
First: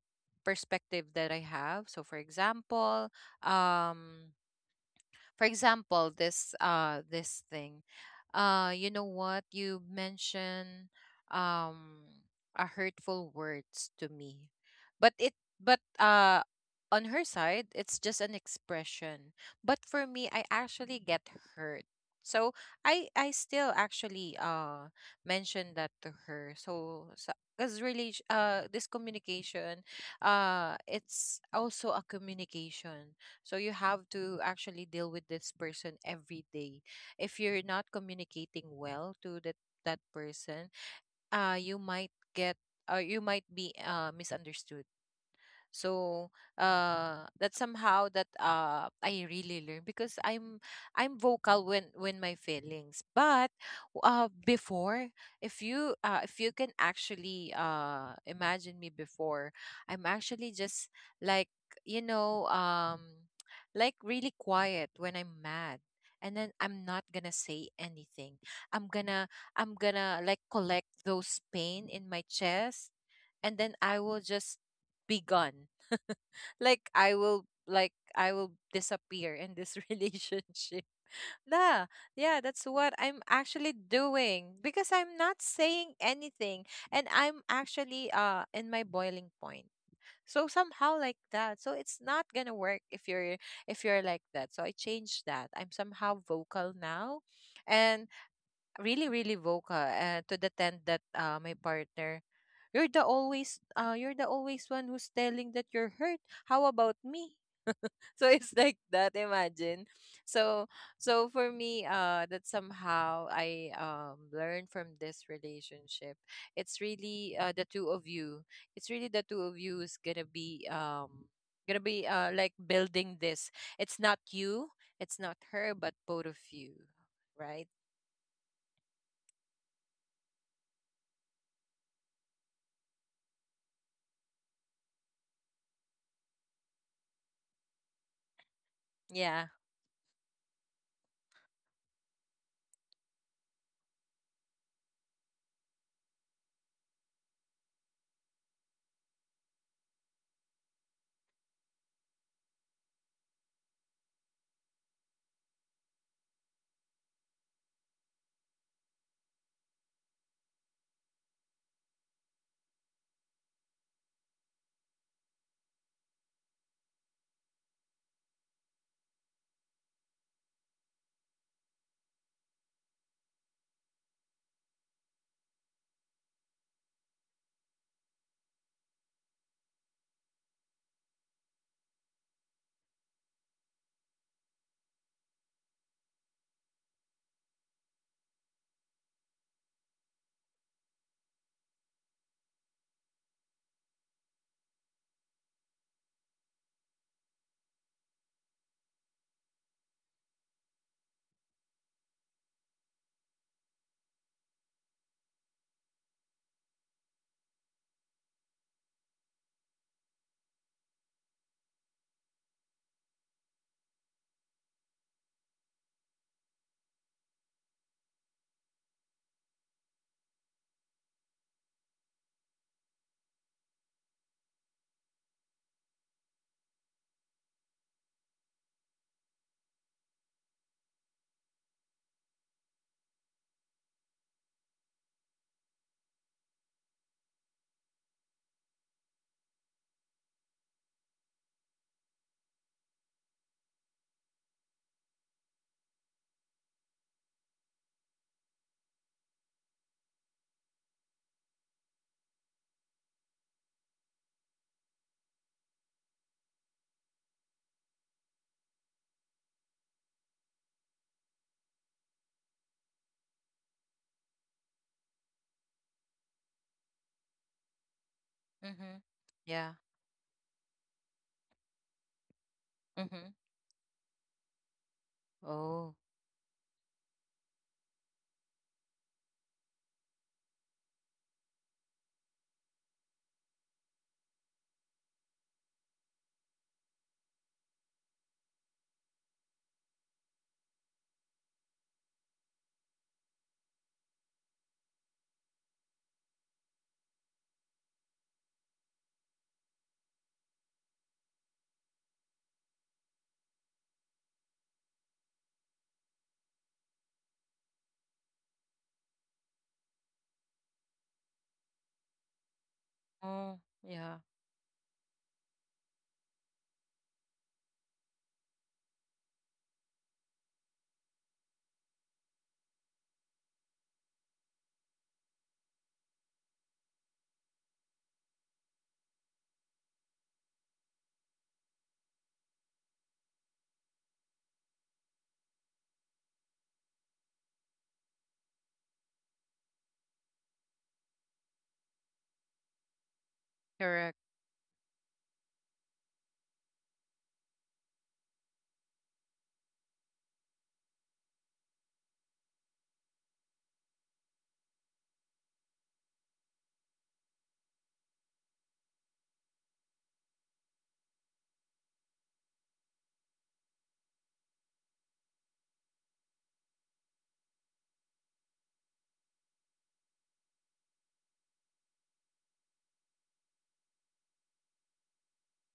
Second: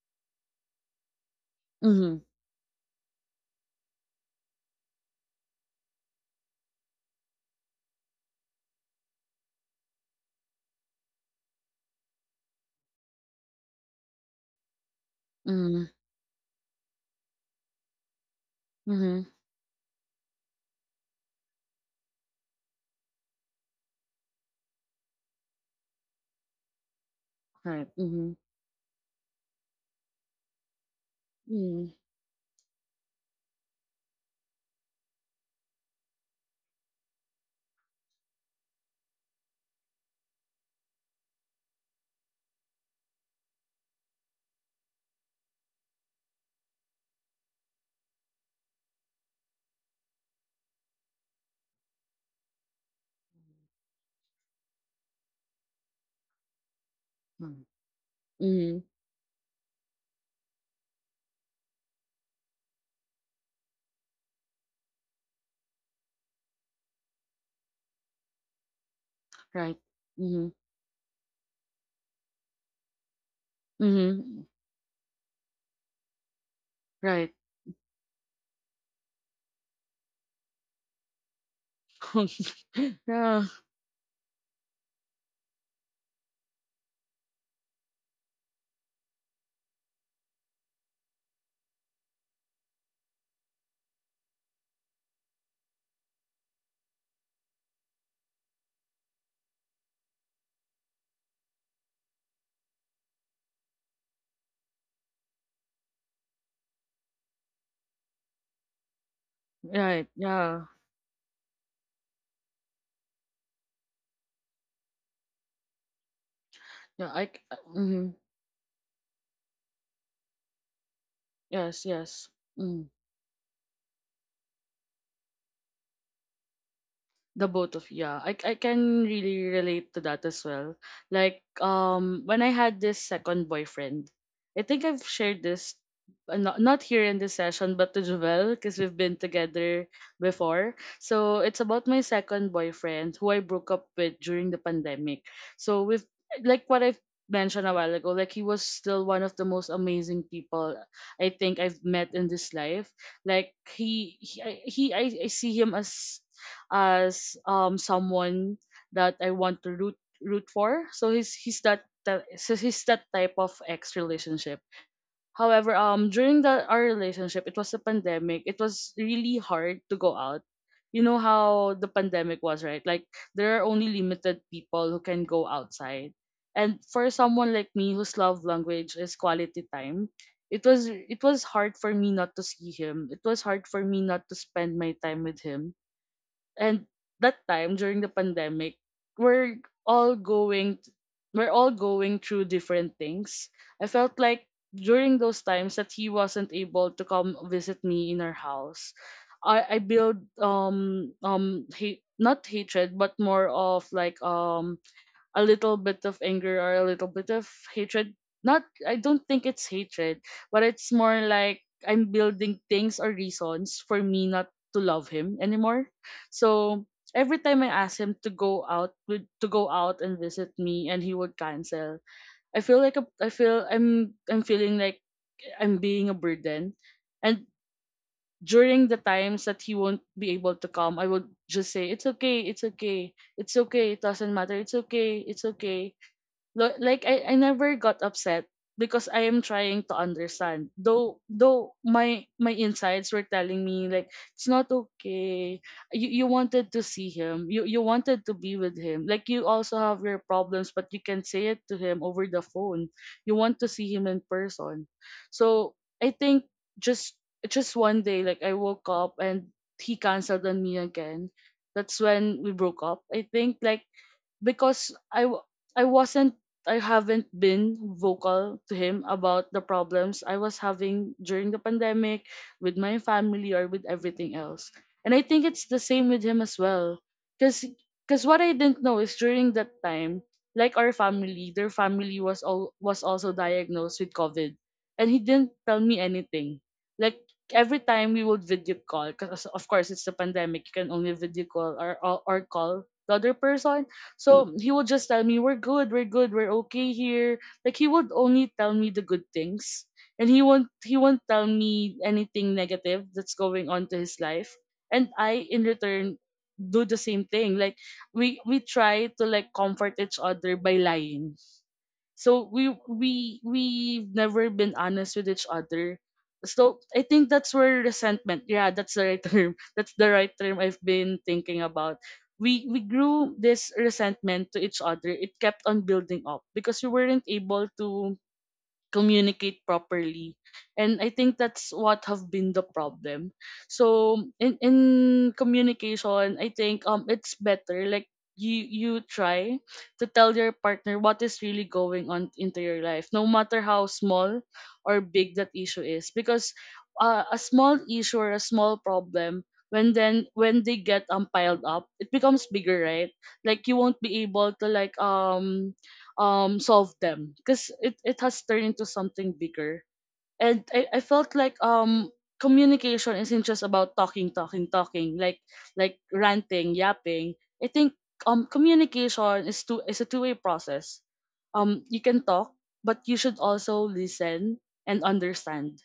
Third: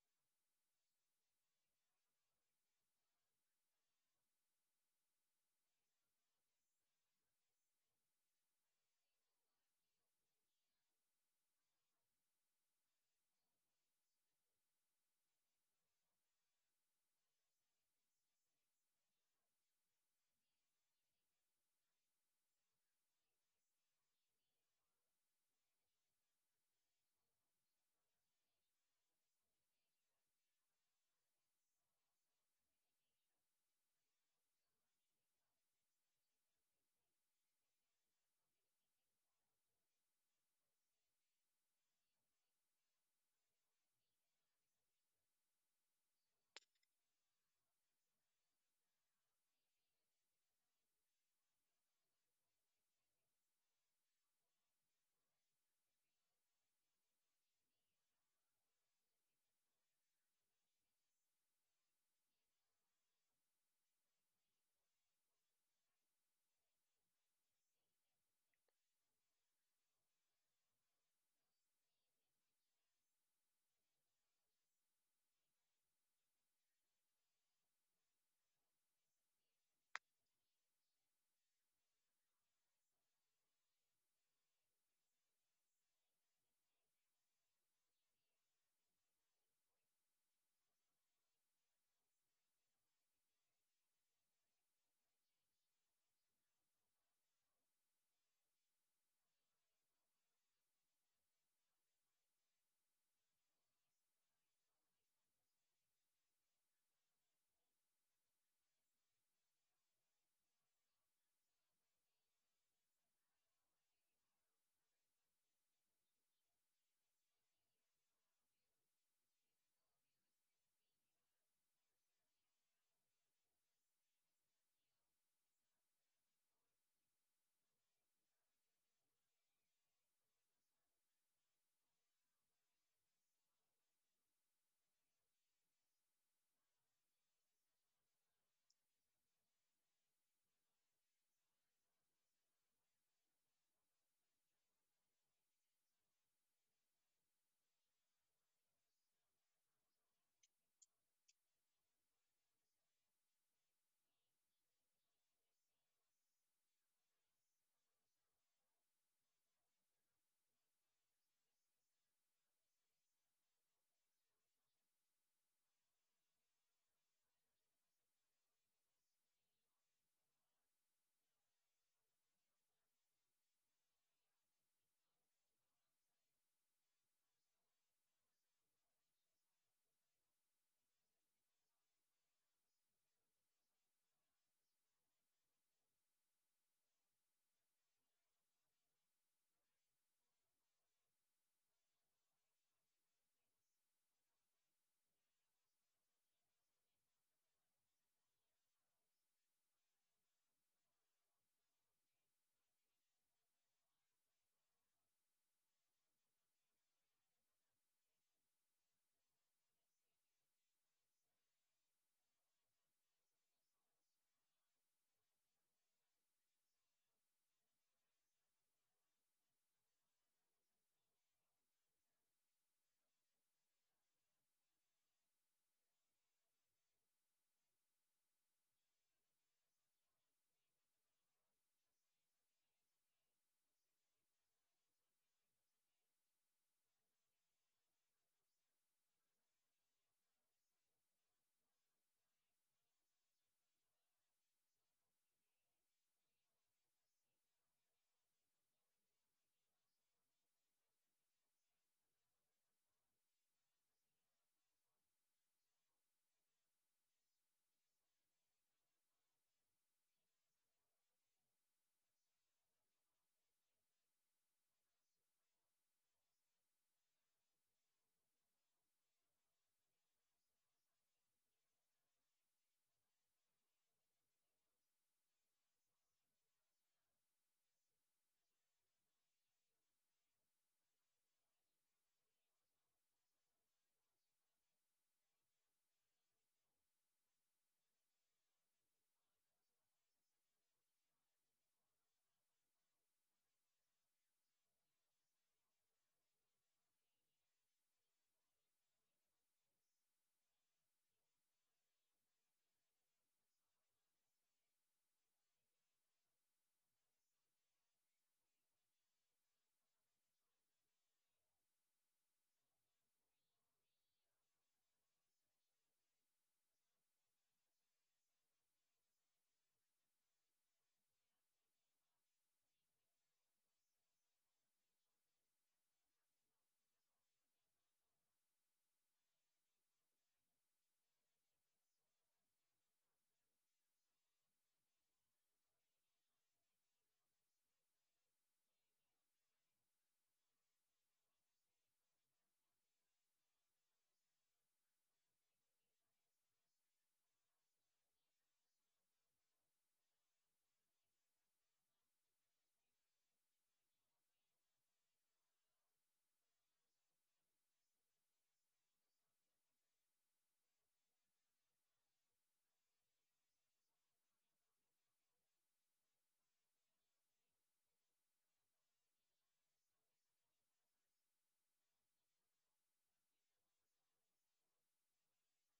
perspective that I have. So for
Mm-hmm.
example, um for example, this thing. You know what? You mentioned, um a hurtful words to me. But it but
Mm-hmm.
uh on her side, it's just an expression.
Mm-hmm.
But for me, I actually get hurt. So I still actually mention that to her. So
Right.
because really
Mm-hmm.
this communication it's
Mm-hmm.
also a communication. So you have to actually deal with this person every day. If you're not communicating well to that person, you might get or you might be misunderstood. So that somehow that I really learn, because I'm vocal when my feelings. But before, if you can actually
Mm-hmm.
imagine me before, I'm actually just like you know um, like really quiet when I'm mad. And then I'm not gonna say anything. I'm gonna I'm
Right.
gonna like
Mm-hmm.
collect those pain in my chest, and then I will
Mm-hmm.
just be gone. Like I
Right.
will like I will disappear in this relationship. Nah, yeah, that's what I'm
yeah.
actually doing because I'm not saying anything, and I'm actually in my boiling point. So somehow like that. So it's not gonna work if you're like that. So I changed that. I'm somehow vocal now, and really, really vocal, to the tent that my partner, you're the always one who's telling that you're hurt, how about me? So it's like that, imagine.
Right. Yeah.
So so for me, that somehow I learned from this relationship, it's
Yeah. I.
really the two
Mm-hmm.
of you, it's really the two of you is
Yes.
gonna be
Yes.
like
Mm-hmm.
building this, it's not you, it's not her, but both of you.
The both
Right.
of, yeah, I can really relate to that as well. Like, when I had this second boyfriend, I think I've shared this, not, not here in this session, but to Jovel, because we've been
Yeah.
together before. So it's about my second boyfriend who I broke up with during the pandemic. So, with like what I've mentioned a while ago, like he was still one of the most amazing people, I think I've met in this life. Like I see him as someone that I want to root for. So he's so he's that type of ex relationship. However, during the our relationship, it was a pandemic. It was really hard to go out. You know how the pandemic was, right? Like there are only limited people who can go outside. And for someone like me whose love language is quality time, it was hard for me not to see him. It was hard for me not to spend my time with him. And that time during the pandemic, we're all going we're all going through different things. I felt like during those times that he wasn't able to come visit me in our house, I build, hate, not hatred, but more of, like, a little bit of anger or a little bit of hatred. Not, I don't think it's hatred, but it's more like I'm building things or reasons for me not to love him anymore. So every time I ask him to go out, to go out and visit me, and he would cancel, I feel like a, I feel I'm feeling like I'm being a burden, and during the times that he won't be able to come, I would just say, it's okay, it's okay, it's okay, it doesn't matter, it's okay, it's okay. Like I never got upset, because I am trying to understand. Though my insides were telling me, like, it's not okay. You wanted to see him. You wanted to be with him. Like you also have your problems, but you can say it to him over the phone. You want to see him in person. So I think just just one day, like I woke up and he cancelled on me again. That's when we broke up. I think, like, because I wasn't, I haven't been vocal to him
Mm-hmm.
about the
Yeah.
problems I was having during the pandemic with my
Mm-hmm.
family or with everything else. And I think it's the
Oh.
same with him as well. Cause, Cause what I didn't know is during that time, like our family, their family was also diagnosed with COVID. And he didn't tell me anything. Like every time we would video call, because of course it's the pandemic, you can only video call, or or call the other person. So he would just tell me, we're good, we're good, we're okay here. Like he would only tell me the good things. And he won't tell me anything negative that's going on to his life. And I in return do the same thing. Like we try to like comfort each other by lying. So we we
Oh.
we've
Yeah.
never been honest with each other. So I think that's where resentment. Yeah, that's the right term. That's the right term I've been thinking about. We grew this resentment to each other. It kept on building up because we weren't able to communicate properly. And I think that's what have been the problem. So, in communication, I think, it's better, like, you try to tell your partner what is really going on into your life, no matter how
Correct.
small or big that issue is. Because a small issue or a small problem, when they get, piled up, it becomes bigger, right? Like you won't be able to like solve them, because it has turned into something bigger. And I felt like, communication isn't just about talking talking talking, like, ranting, yapping. I think, communication is two is a two-way process. You can talk, but you should also listen and understand.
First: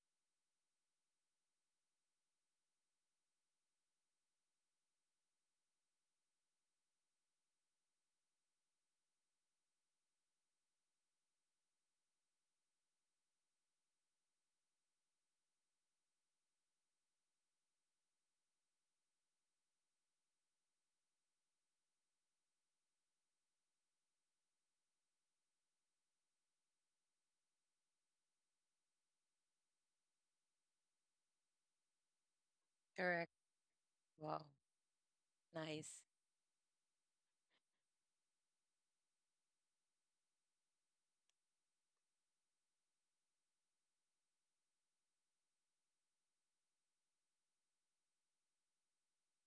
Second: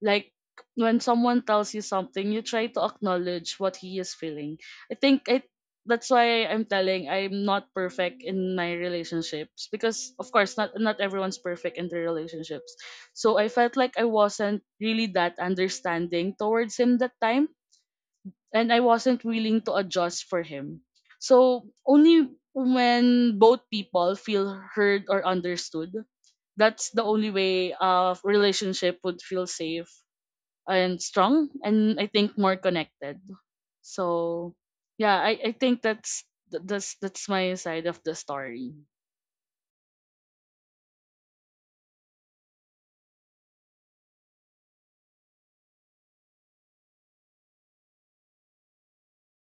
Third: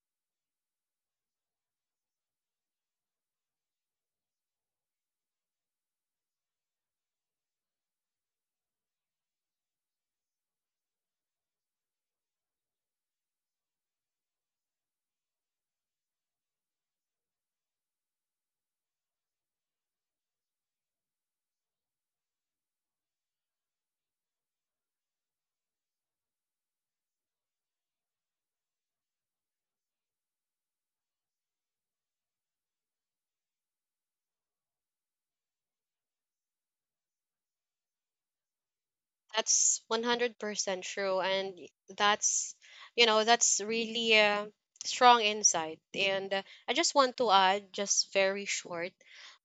Like when someone tells you something, you try to acknowledge what he is feeling. I think I that's why I'm telling, I'm not perfect in my relationships, because of course not everyone's perfect in their relationships. So I felt like I wasn't really that understanding towards him that time, and I wasn't willing to adjust for him. So only when both people feel heard or understood, that's the only way a relationship would feel safe and strong, and I think more connected.
Correct. Wow.
So yeah, I think
Nice.
that's that's that's my side of the story.
That's 100% true. And that's, you know, that's really a strong insight. And I just want to add, just very short,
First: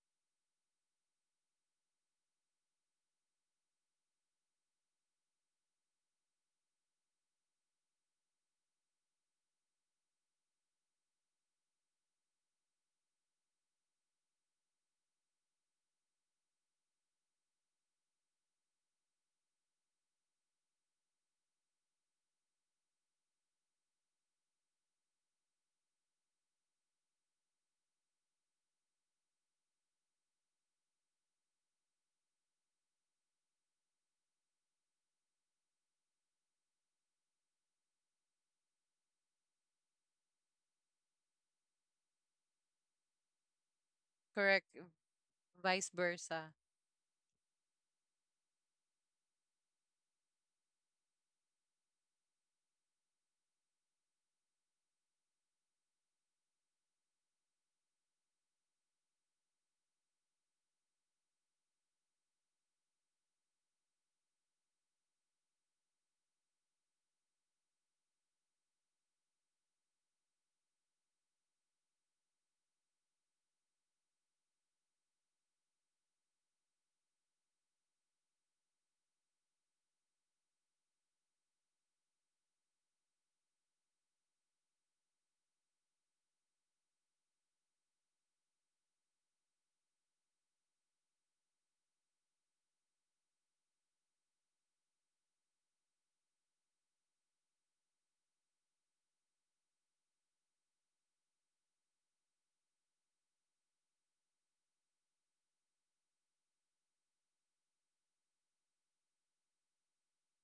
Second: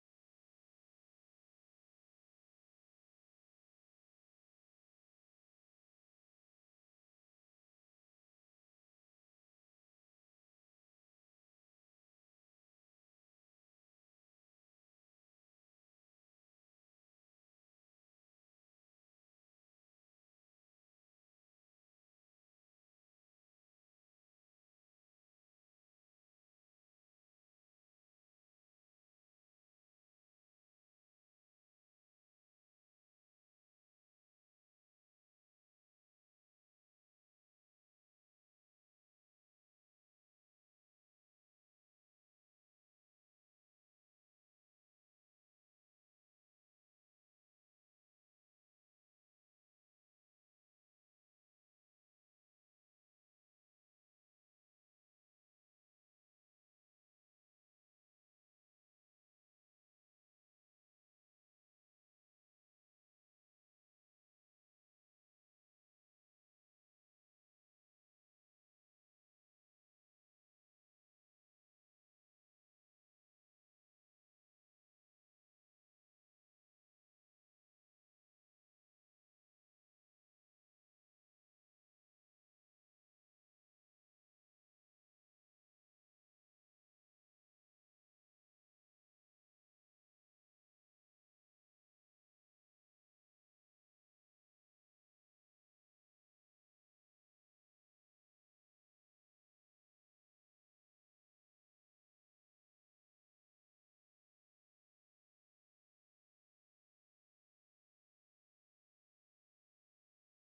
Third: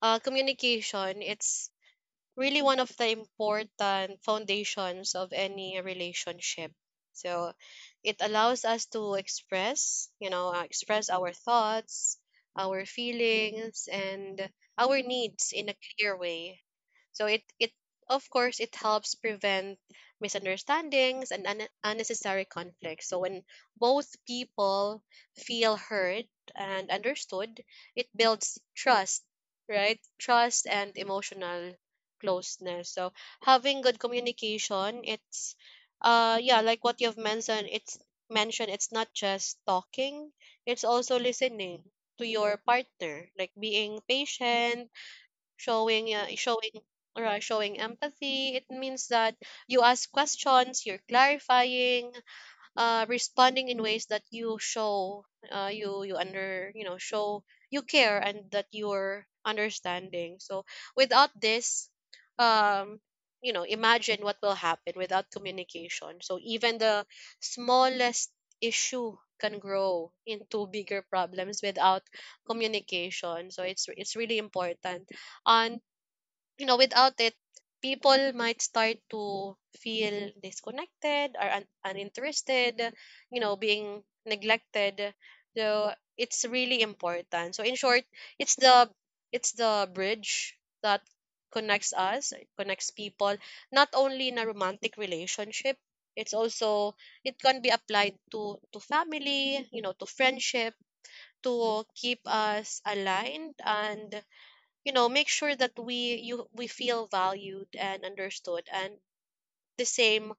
communication, it's really one of the important foundations of any relationship. So it allows us to express, you know, express our thoughts, our feelings, and our needs in a clear way. So it of course it helps prevent misunderstandings and unnecessary conflicts. So when both people feel heard and understood, it builds trust, right? Trust and emotional closeness. So having good communication, it's yeah, like what you've mentioned, it's mentioned, it's not just talking, it's also listening to your partner, like being
Correct.
patient,
Vice
showing,
versa.
showing or showing empathy. It means that you ask questions, you're clarifying, responding in ways that you show, you know, show you care, and that you're understanding. So without this um you know, imagine what will happen without communication. So even the smallest issue can grow into bigger problems without communication. So it's really important. And you know, without it, people might start to feel disconnected or uninterested, you know, being neglected. So it's really important. So in short, it's the, it's the bridge that connects us, connects people, not only in a romantic relationship, it's also, it can be applied to family, you know, to friendship, to keep us aligned, and you know, make sure that we feel valued and understood, and the same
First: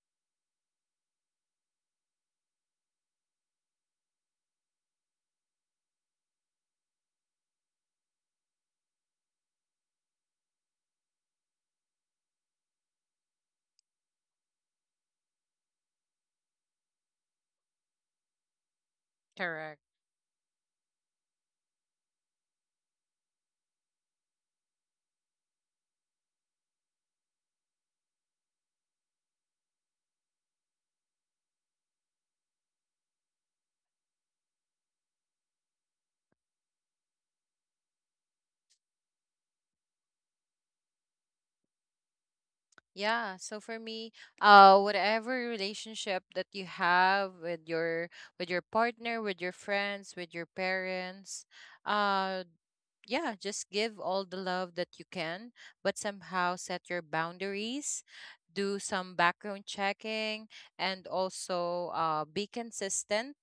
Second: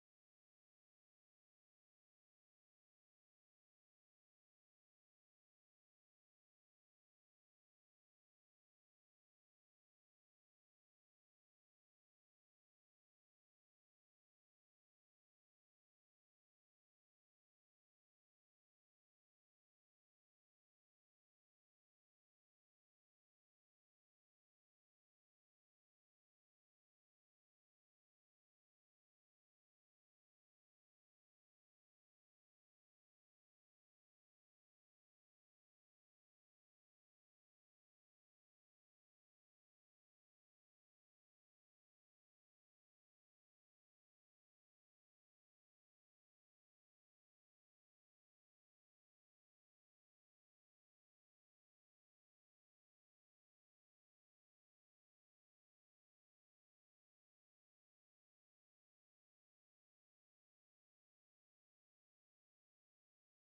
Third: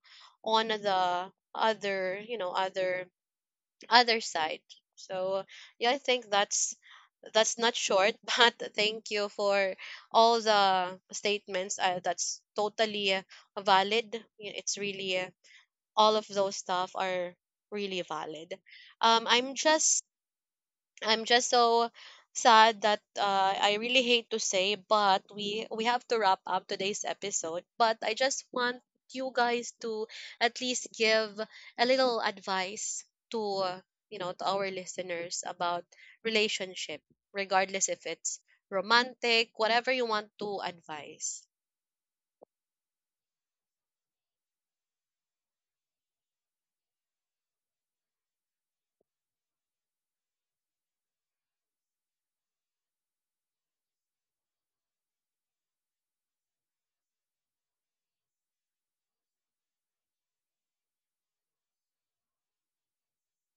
on the other, you know, other side. So yeah, I think that's not short. But thank you for all the statements, that's totally valid. It's really, all of those stuff are really valid. um i'm
Correct.
just I'm just so sad that I really hate to say, but we have to wrap up today's episode. But I just want you guys to at least give a little advice to you know, to our listeners about relationship, regardless if it's romantic, whatever you want to advise.
Yeah. So for me, whatever relationship that you have with your partner, with your friends, with your parents, uh, yeah, just give all the love that you can, but somehow set your boundaries, do some background checking, and also be consistent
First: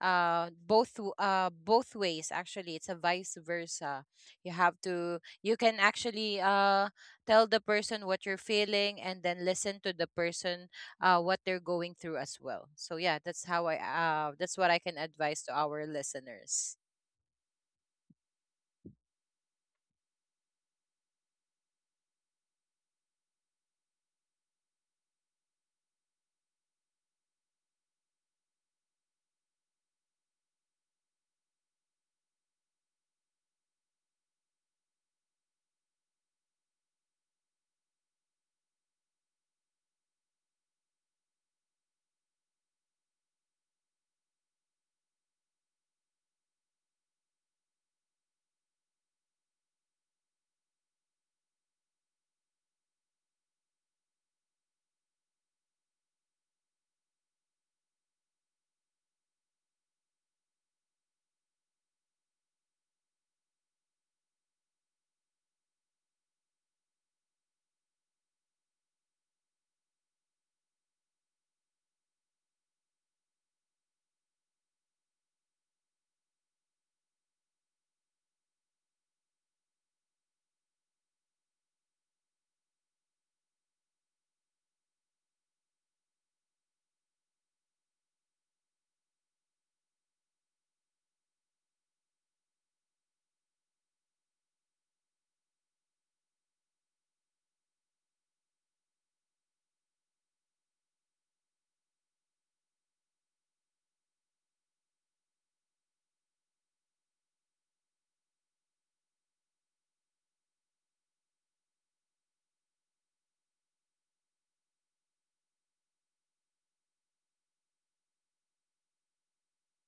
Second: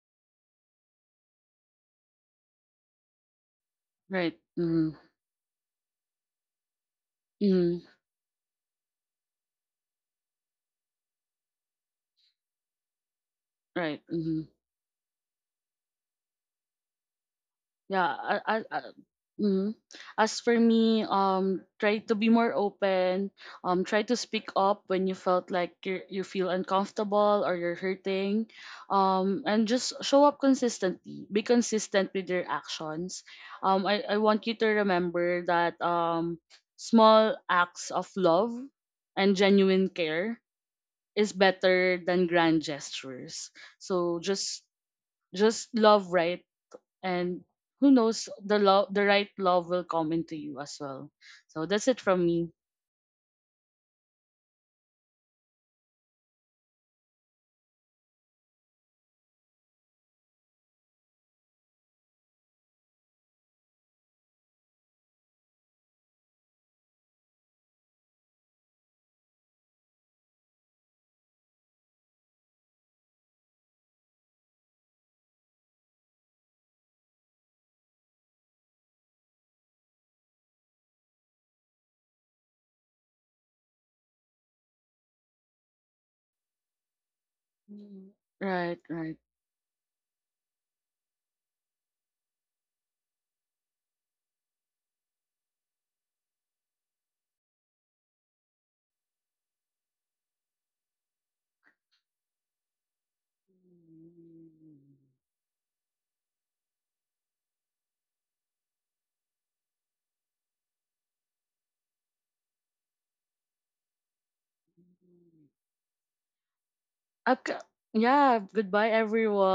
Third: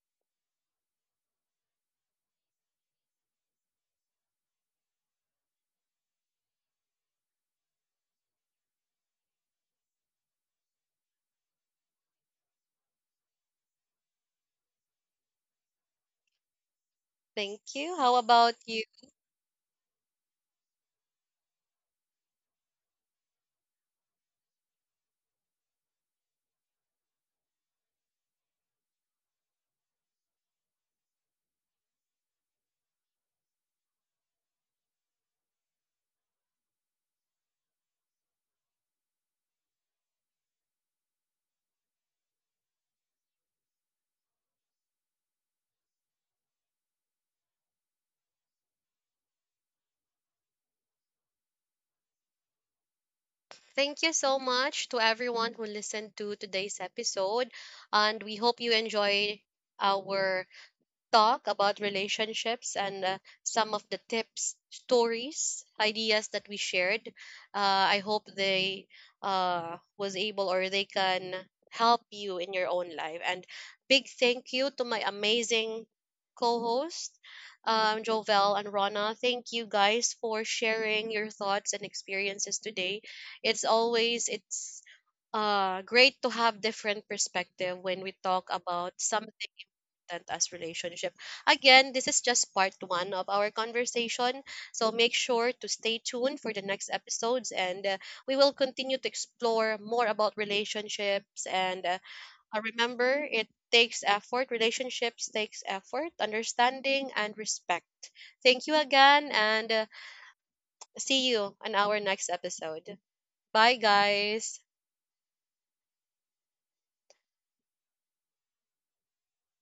both both ways. Actually, it's a vice versa.
Right.
You have
Mm.
to, you can actually tell the
Mm.
person what you're feeling and then listen to the person what they're going through as well. So yeah, that's how I
Right. Mm-hmm.
that's what I can advise to our listeners.
Thank you. How
Yeah. uh,
about
uh,
you?
uh, mm. As for me, try to be more open, try to speak up when you felt like you feel uncomfortable or you're hurting, and just show up consistently, be consistent with your actions. I want you to remember that, small acts of love and genuine care is better than grand gestures. So just love, right? And who knows, the right love will come into you as well. So that's it from me.
Thank you so much to everyone who listened to today's episode, and we hope you enjoy our talk about relationships, and some of the tips, stories, ideas that we shared. I hope they was able, or they can help you in your own life. And big thank you to my amazing co-host, Jovel and Rona. Thank you guys for sharing your thoughts and experiences today. It's always, it's great to have different perspective when we
Mm.
talk
Right,
about
right.
something important as relationship. Again, this is just part one of our conversation. So make sure to stay tuned for the next episodes. And we will continue to explore more about relationships. And remember, it takes effort, relationships takes effort, understanding and respect. Thank you again, and see you on our next episode. Bye guys.
Okay. Yeah, goodbye everyone.